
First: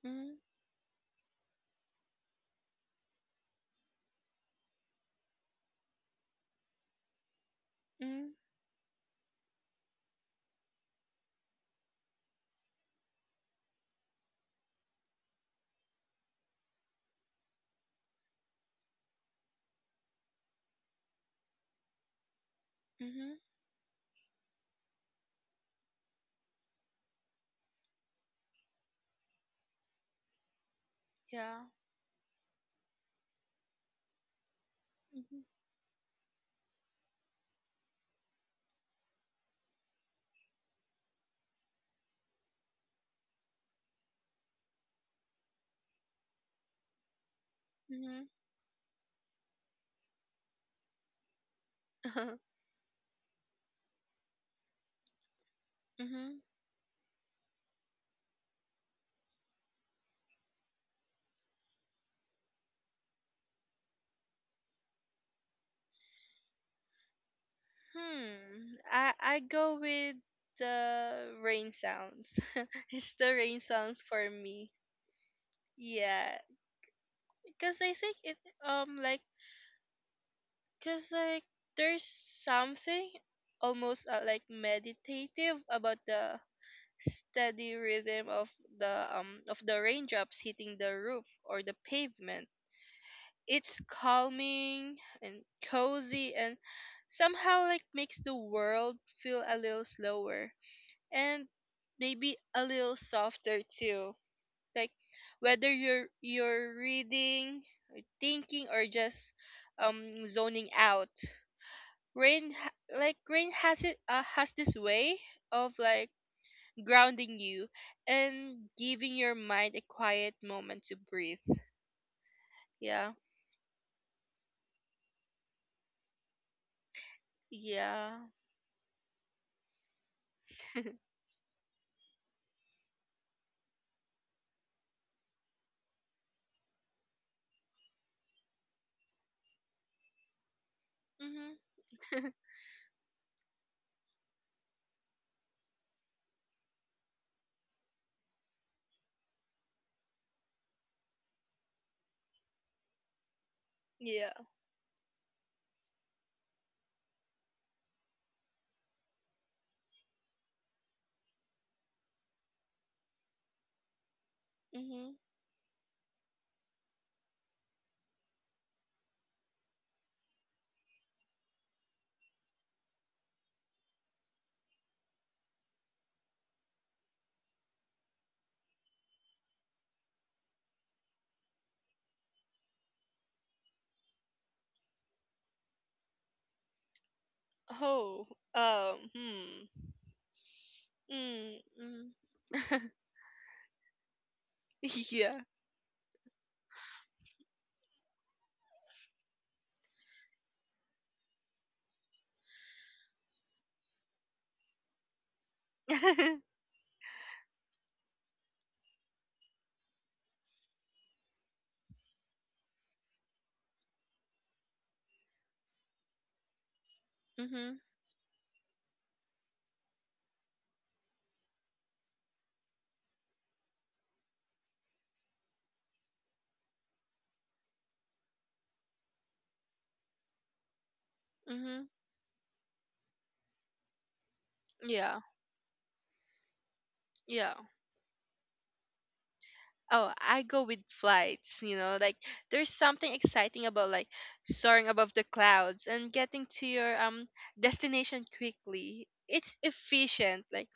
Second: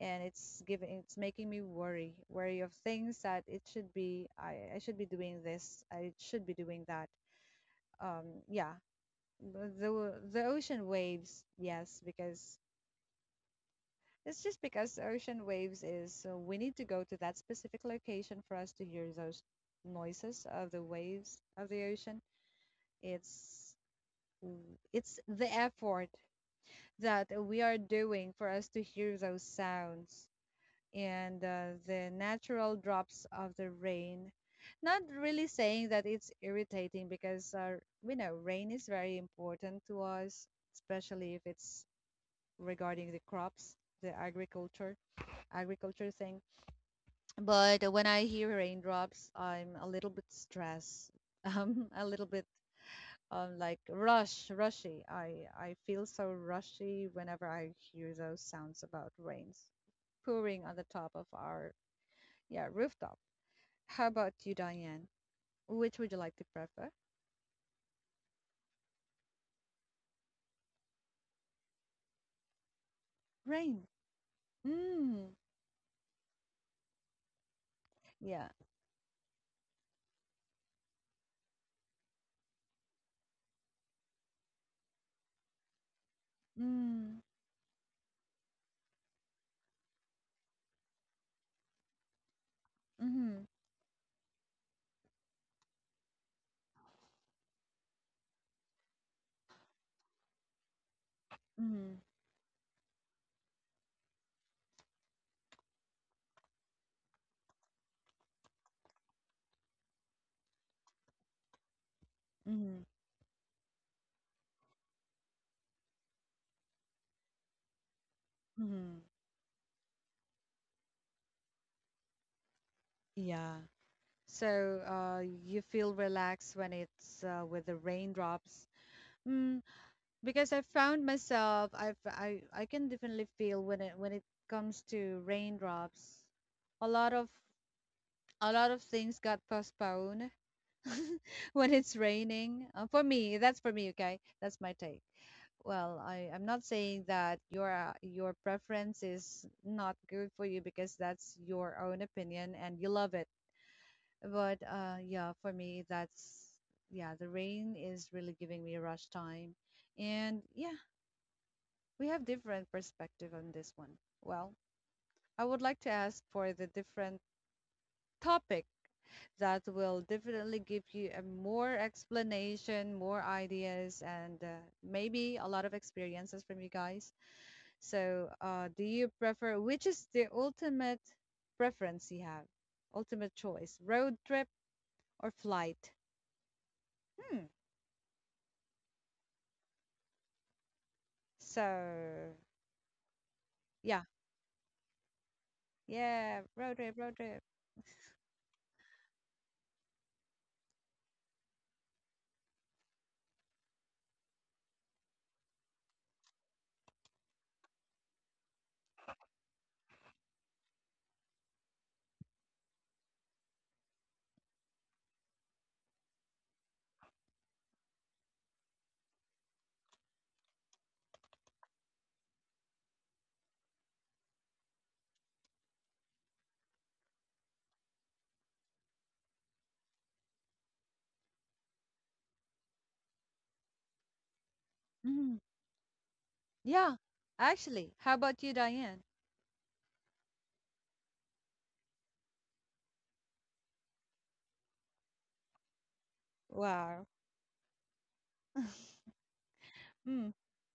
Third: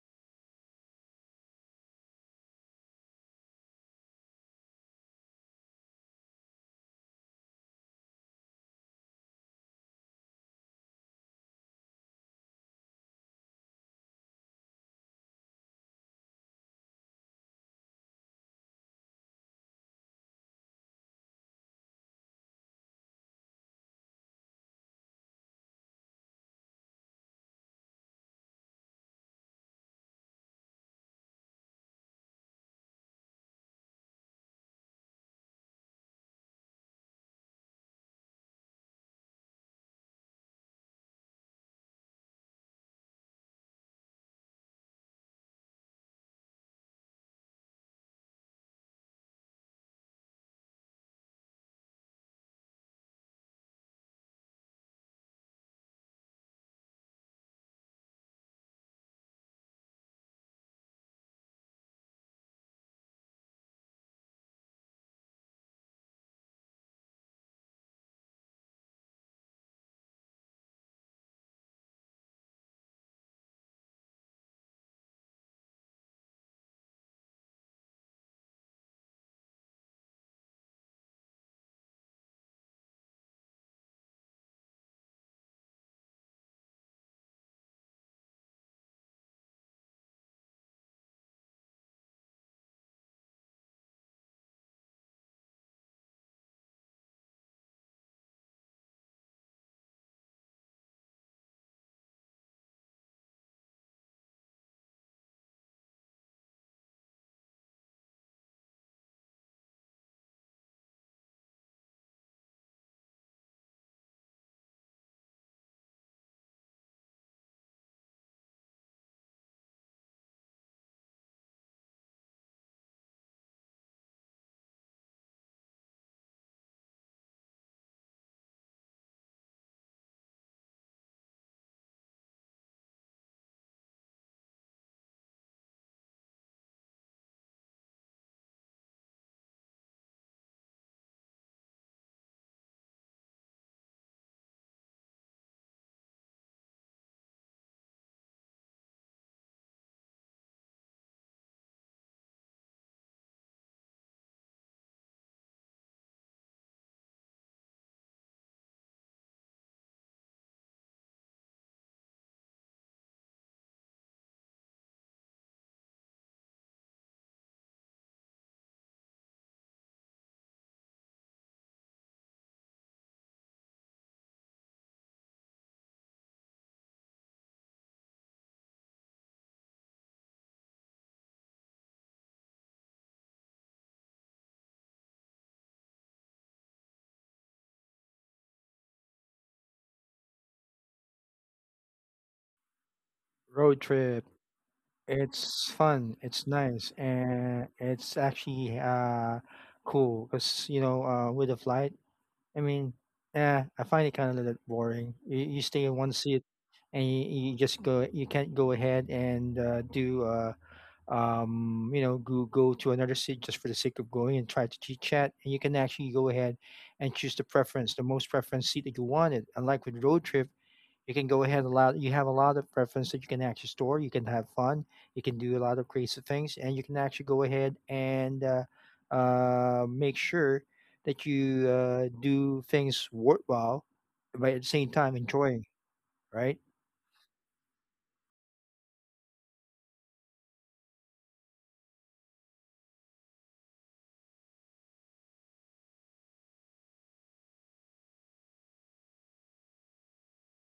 Speaker 1: And
Speaker 2: Mhm.
Speaker 1: it's making me worry of things that it should be. I should be doing this, I should be doing that,
Speaker 2: Mhm.
Speaker 1: yeah. The ocean waves, yes, because it's just because ocean waves is, so we need to go to that specific location for us to hear those noises of the waves of the ocean.
Speaker 2: Mhm.
Speaker 1: it's it's the effort that we are doing for us to hear those sounds and
Speaker 2: Yeah.
Speaker 1: the natural drops of the rain. Not
Speaker 2: Mhm.
Speaker 1: really saying that it's irritating because we know rain is very important to us, especially if it's regarding the crops, the agriculture, agriculture thing. But when I
Speaker 2: Mhm.
Speaker 1: hear raindrops, I'm a little bit stressed. A little bit like rush, rushy. I feel so
Speaker 2: mhm.
Speaker 1: rushy whenever I hear those sounds about rains pouring on the top of our yeah rooftop. How about you, Diane? Which would you like to prefer?
Speaker 2: Hmm. I go with the rain sounds. it's the rain
Speaker 1: Rain.
Speaker 2: sounds for me.
Speaker 1: Mm.
Speaker 2: Yeah, because I think it,
Speaker 1: Yeah.
Speaker 2: like, cause like there's something almost, like meditative about the
Speaker 1: Mm.
Speaker 2: steady rhythm of the raindrops hitting the roof or the pavement.
Speaker 1: Mm-hmm.
Speaker 2: It's calming and cozy and somehow like makes the world feel a little slower and
Speaker 1: Mm-hmm.
Speaker 2: maybe a little softer too. Like whether you're reading, thinking, or just zoning out, rain ha-
Speaker 1: Mm-hmm.
Speaker 2: like rain has this way of like grounding you and
Speaker 1: Mm-hmm.
Speaker 2: giving your mind a quiet moment to breathe. Yeah.
Speaker 1: Yeah. So, you feel relaxed when it's with the
Speaker 2: Yeah.
Speaker 1: raindrops. Mm, because I found myself, I can definitely feel when it comes to raindrops, a lot of a lot of things got postponed
Speaker 2: Mm-hmm.
Speaker 1: when it's raining. For me, that's for me, okay? That's my take. Well, I'm not saying that your preference is not good for you because that's your own opinion and you love it.
Speaker 2: Yeah.
Speaker 1: But yeah, for me, that's yeah, the rain is really giving me a rush time. And yeah, we have different perspective on this one. Well,
Speaker 2: Mm-hmm.
Speaker 1: I would like to ask for the different topic that will definitely give you a more explanation, more ideas, and maybe a lot of experiences from you guys. So, do you prefer, which is the ultimate preference you have? Ultimate choice, road trip or flight? Hmm.
Speaker 2: Oh, hmm. Mm,
Speaker 1: So,
Speaker 2: mm.
Speaker 3: Road
Speaker 1: yeah,
Speaker 3: trip.
Speaker 2: yeah.
Speaker 3: It's fun.
Speaker 1: yeah,
Speaker 3: It's nice,
Speaker 1: road trip.
Speaker 3: and it's actually cool because you know with a flight, I mean, I find it kind of a little bit boring. You stay in one seat, and you just go. You can't go ahead and do you know go to another seat just for the sake of going and try to chit chat. And you can actually go ahead and choose
Speaker 2: mm-hmm.
Speaker 3: the most preference seat that you wanted. Unlike with road trip, you can go ahead a lot, you have a lot of preference that you can actually store, you can have fun, you can do a lot of creative things and you can actually go ahead and make sure that you
Speaker 2: Mm-hmm.
Speaker 3: do things worthwhile but at the same
Speaker 2: Yeah.
Speaker 3: time
Speaker 1: Mm,
Speaker 3: enjoying, right?
Speaker 1: yeah,
Speaker 2: Yeah.
Speaker 1: actually, how about you, Diane?
Speaker 2: Oh, I go with flights, like there's something exciting about like soaring above the clouds and getting to your
Speaker 1: Wow.
Speaker 2: destination quickly. It's
Speaker 1: Mm.
Speaker 2: efficient, like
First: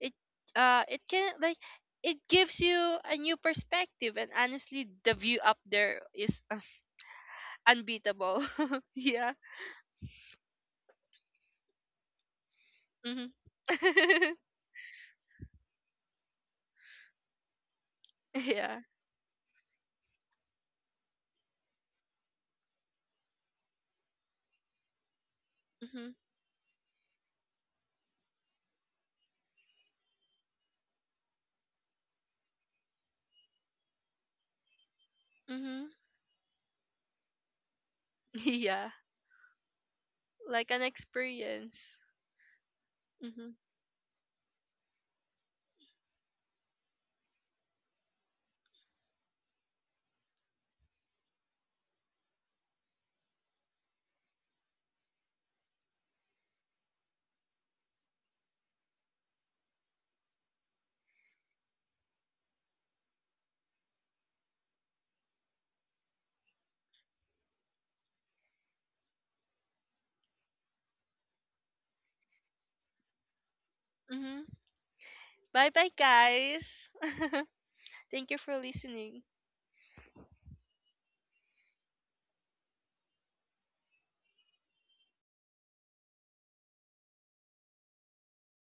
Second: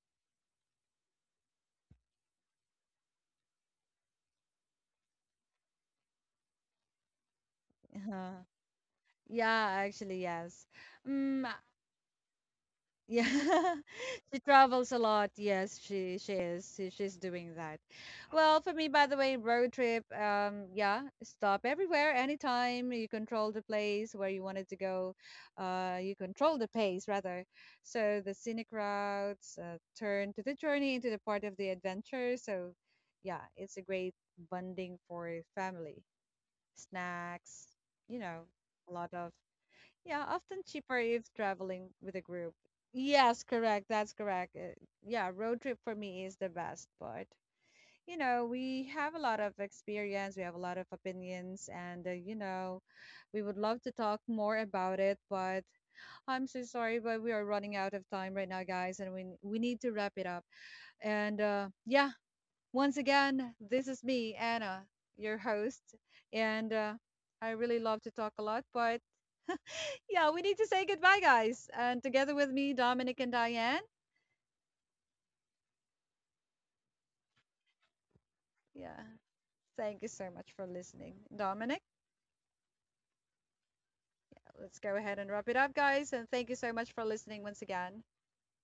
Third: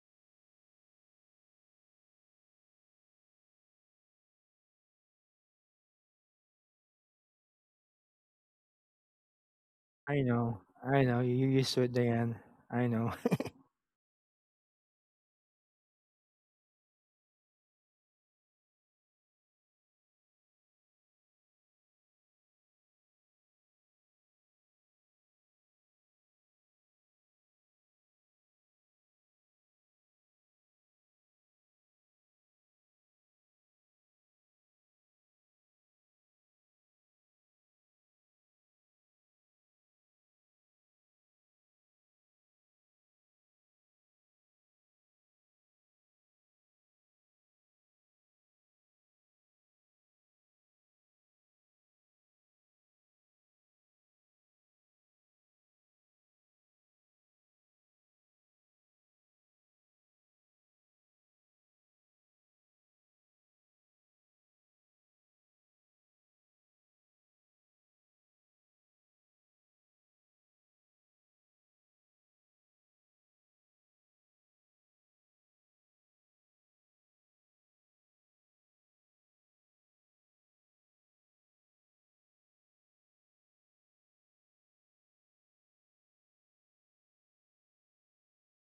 Speaker 2: it it can like it gives you a new perspective, and honestly the view up there is, unbeatable. yeah.
Speaker 1: Yeah,
Speaker 3: i
Speaker 1: actually,
Speaker 3: know
Speaker 1: yes.
Speaker 3: i know you're
Speaker 1: Mm,
Speaker 3: used to it, Dan. I know.
Speaker 1: yeah,
Speaker 2: Mhm.
Speaker 1: she travels a lot. Yes, she is. She's doing that. Well, for
Speaker 2: yeah.
Speaker 1: me, by the way, road trip. Yeah, stop everywhere, anytime. You control the place where you wanted to go.
Speaker 2: Mhm.
Speaker 1: You control the pace rather. So the scenic routes turn to the journey into the part of the adventure. So, yeah, it's a great bonding for
Speaker 2: Mhm.
Speaker 1: family. Snacks, you know,
Speaker 2: Yeah.
Speaker 1: a lot of, yeah, often
Speaker 2: Like an
Speaker 1: cheaper if traveling
Speaker 2: experience.
Speaker 1: with a group. Yes,
Speaker 2: Mhm.
Speaker 1: correct. That's correct. Yeah, road trip for me is the best part. You know, we have a lot of experience, we have a lot of opinions, and, you know, we would love to talk more about it, but I'm so sorry, but we are running out of time right now, guys, and we need to wrap it up. And yeah, once again, this is me, Anna, your host, and I really love to talk a lot, but yeah, we need to say goodbye, guys. And together with me, Dominic and Diane.
Speaker 2: Mhm. Bye bye, guys. Thank you for
Speaker 1: Yeah,
Speaker 2: listening.
Speaker 1: thank you so much for listening. Dominic, let's go ahead and wrap it up, guys. And thank you so much for listening once again.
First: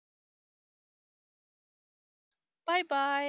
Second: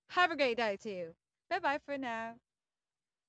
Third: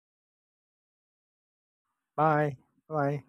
Speaker 1: Have a great day to you. Bye bye for now.
Speaker 3: Bye
Speaker 2: Bye bye.
Speaker 3: bye.